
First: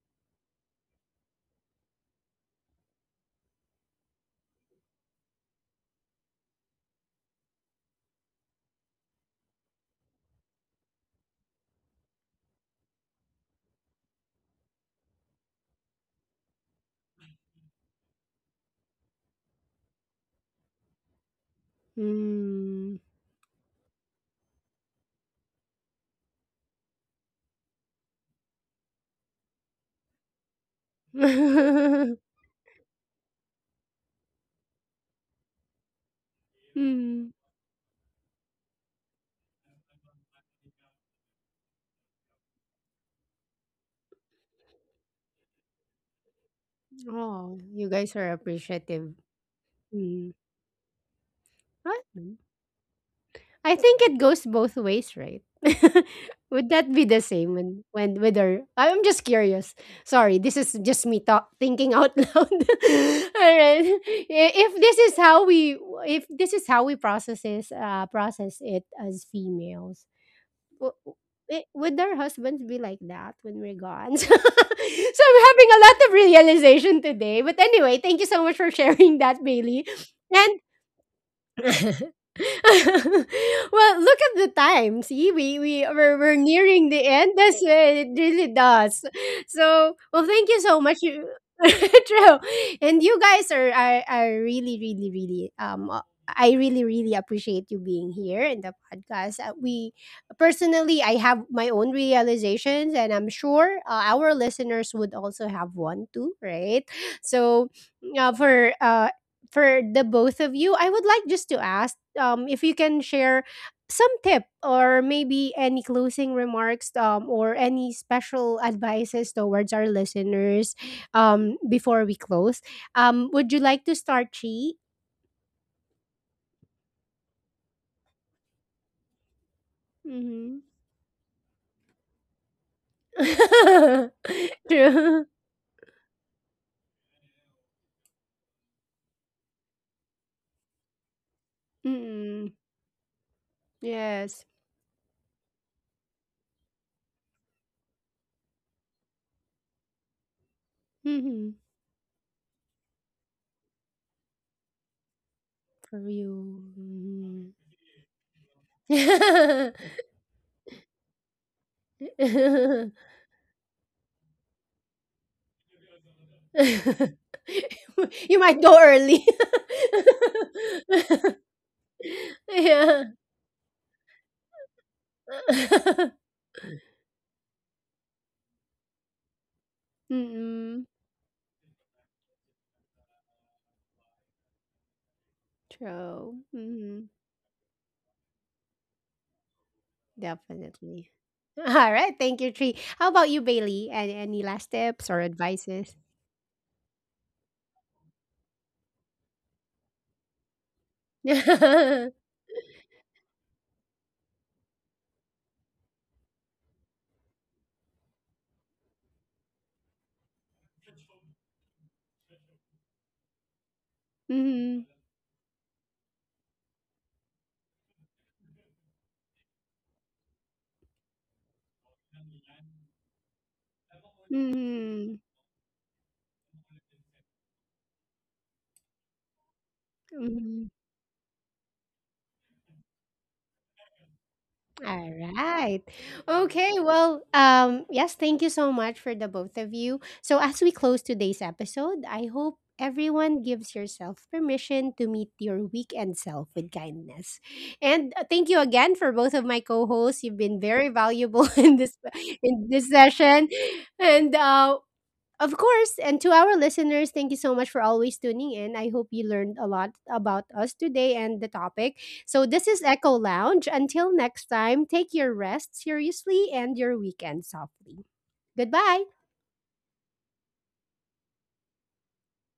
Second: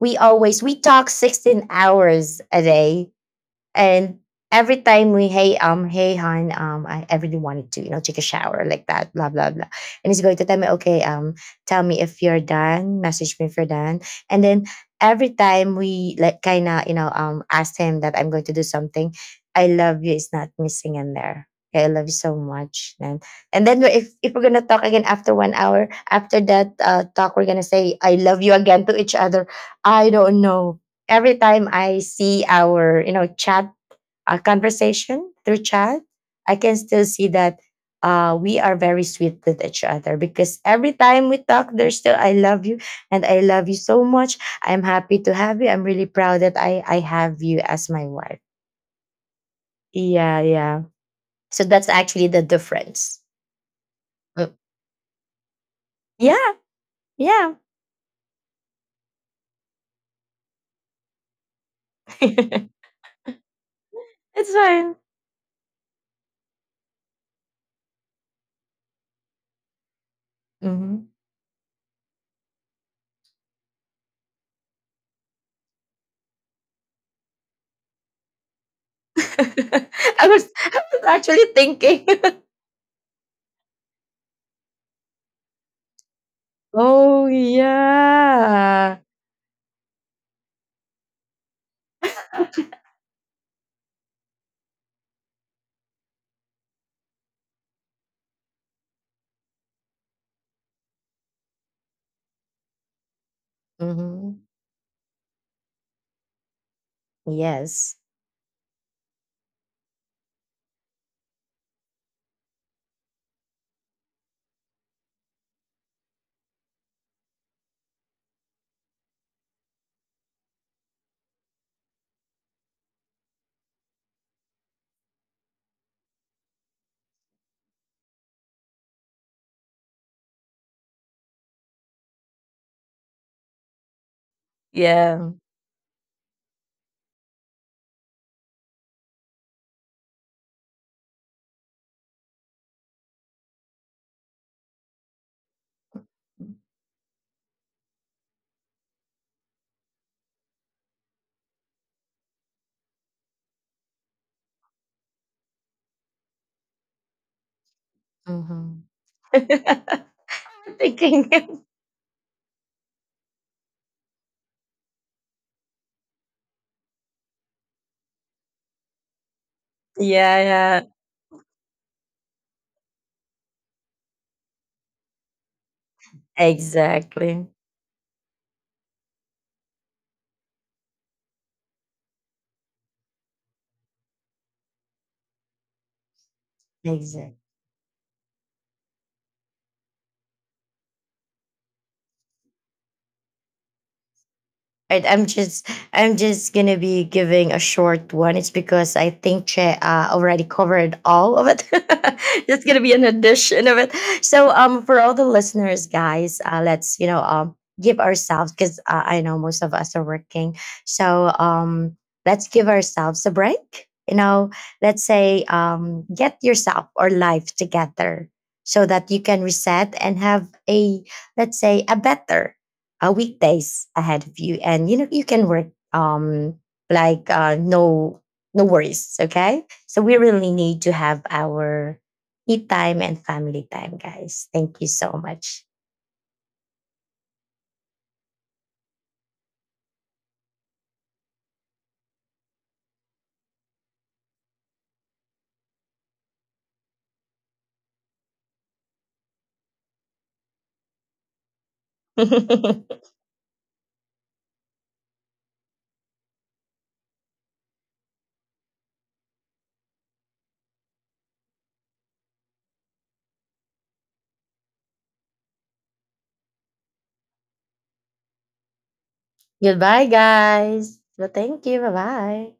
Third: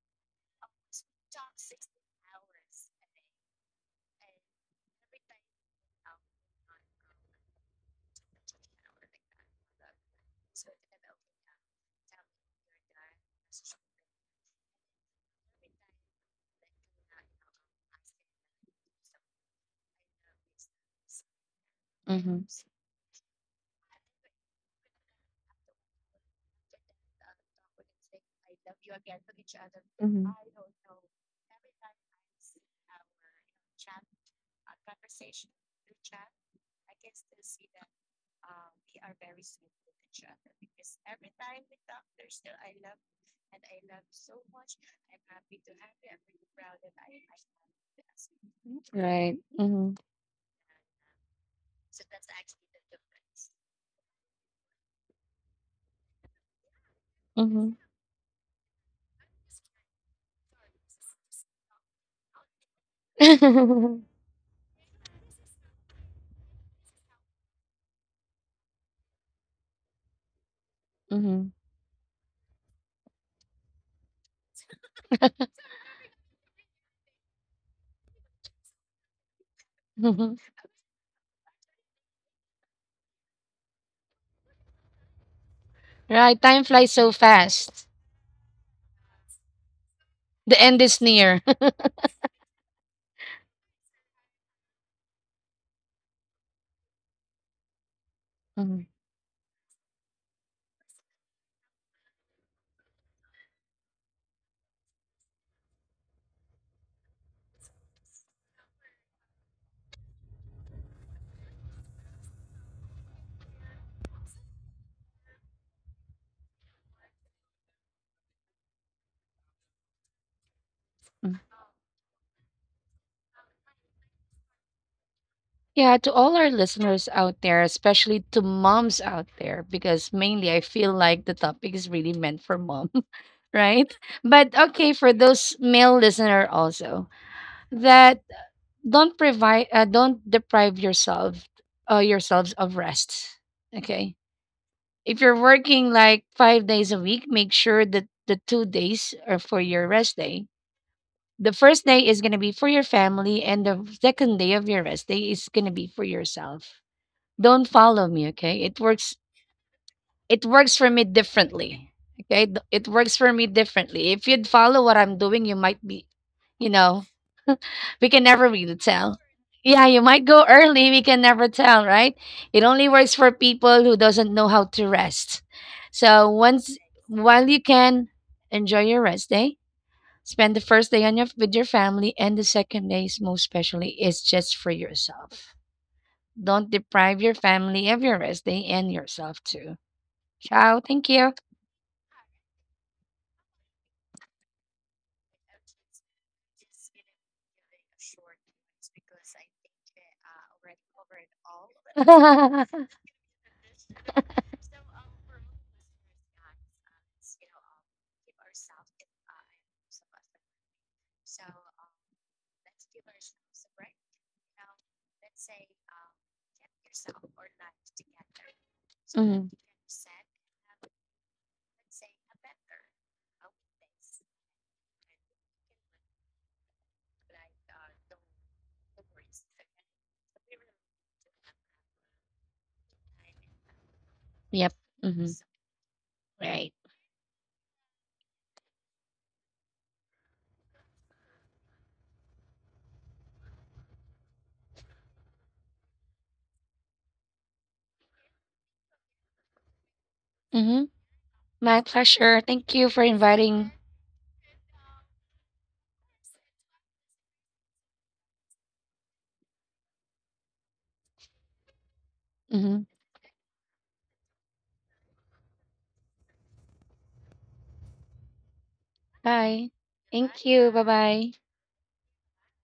We talk 16 hours a day. And every time we— hey hey hon, I really wanted to, you know, take a shower like that, blah blah blah. And he's going to tell me, okay, tell me if you're done, message me if you're done. And then every time we like kind of, you know, asked him that I'm going to do something, I love you is not missing in there. Okay, I love you so
Mm.
much. And then we're- if we're gonna talk again after one hour after that talk, we're gonna say I love you again to each other. I
Mhm.
don't know, every time I
[laughs]
see our, you know, chat conversation through chat, I can still see
Mm.
that we are very sweet with each other, because every time we talk, there's still "I love you" and "I love you so much." I'm happy to have you. I'm really proud that I have
Oh,
you
you
as my
guys are
wife.
appreciative.
Right. Mm-hmm.
Mm.
Yeah, yeah. So that's actually
Well,
the difference.
I think it goes
Mm.
both ways, right? [laughs]
Yeah,
Would that be the same
yeah.
when with her? I'm just curious. Sorry, this is just me thinking out [laughs]
[laughs]
loud. All
It's
right.
[laughs]
If
fine.
this is how we, if this is how we processes process it as females, w-
Mhm.
w- would our husbands be like that when we're gone? [laughs] So I'm having a lot of realization today. But anyway, thank you so much for sharing
[laughs]
that, Bailey.
I
Mm-hmm.
was
And
I was actually thinking. [laughs]
[laughs] well, look at the time. See,
[laughs]
we're
Right. Time
nearing
flies
the
so
Oh,
end. That's
fast.
it. Really
yeah.
does. So, well, thank you
The
so
end
much.
is
You-
near.
[laughs]
[laughs]
true, and you guys are really really really I really really appreciate you being here in the
Mhm.
podcast. We personally, I have my own realizations, and I'm sure our
Mm-hmm.
listeners would also have one too, right? So,
Yes.
uh, for uh, for the both of you, I would like just to ask if you can share some tip or maybe any closing remarks or any special advices towards our listeners before we close. Would you like to start, Chi?
Yeah, to all our listeners out there, especially to moms out there, because mainly
Mm-hmm.
I feel like the topic is really meant for mom, [laughs] right?
[laughs]
But okay, for
True.
Yeah.
those male listener also, that don't deprive yourself,
Mm.
yourselves of rest. Okay,
Yes.
if you're working like 5 days a week, make sure that the 2 days are for your rest day. The
Mm-hmm.
first day is gonna be for your family, and the second day of your rest day is gonna be
For
for yourself.
you.
Don't follow me, okay?
Mhm. [laughs]
Mm-hmm.
It works
[laughs]
for me
Thinking. [laughs]
differently. Okay? It works for me differently. If you'd follow what I'm doing, you might be, you know, we can
You
never
might
really
go
tell.
early.
Yeah, you might
Yeah,
go
yeah.
early, we can
[laughs]
never tell,
[laughs]
right? It only
Yeah.
works for people who doesn't know how to rest.
[laughs]
So once while
Exactly.
you can enjoy your rest day, spend the
Mm-mm.
first day on your with your family and the second day is most especially is just for yourself.
True.
Don't
Mm-hmm.
deprive your
Exactly.
family of your rest day and yourself too. Ciao. Thank
Definitely.
you.
[laughs] All right. Thank you, Tree. How about you, Bailey? Any last
I,
tips or
I'm just
advices?
I'm just gonna be giving a short one. It's because I think Che already covered
[laughs]
all of it.
Mm-hmm.
[laughs] That's gonna
[laughs]
be an addition of it. So for all the listeners, guys, let's, you know, give ourselves, because I know most of us are working. So let's give ourselves a break. You know, let's say, get yourself or life together so that you can reset and have a— let's say a better weekdays ahead of you. And you know,
Mm-hmm.
you can work um no, no worries. Okay, so we really need to have our eat time and family time, guys.
Yep.
Thank you
All
so
Hmm.
much.
right.
Right.
Okay. Well, yes, thank you so much for the both of you. So, as we close today's episode, I hope everyone gives yourself permission to meet your weekend self with kindness. And thank you again for both of my co hosts. You've been
Hmm.
very valuable [laughs]
My pleasure.
in
Thank you
this
for
session.
inviting.
And of course, and to our listeners, thank you so much for always tuning in. I hope you learned a lot about us today and the topic. So, this
Hmm.
is Echo Lounge. Until next time, take your rest seriously and your weekend softly. Goodbye.
[laughs]
Bye.
Goodbye guys, well
Bye.
thank you, bye bye.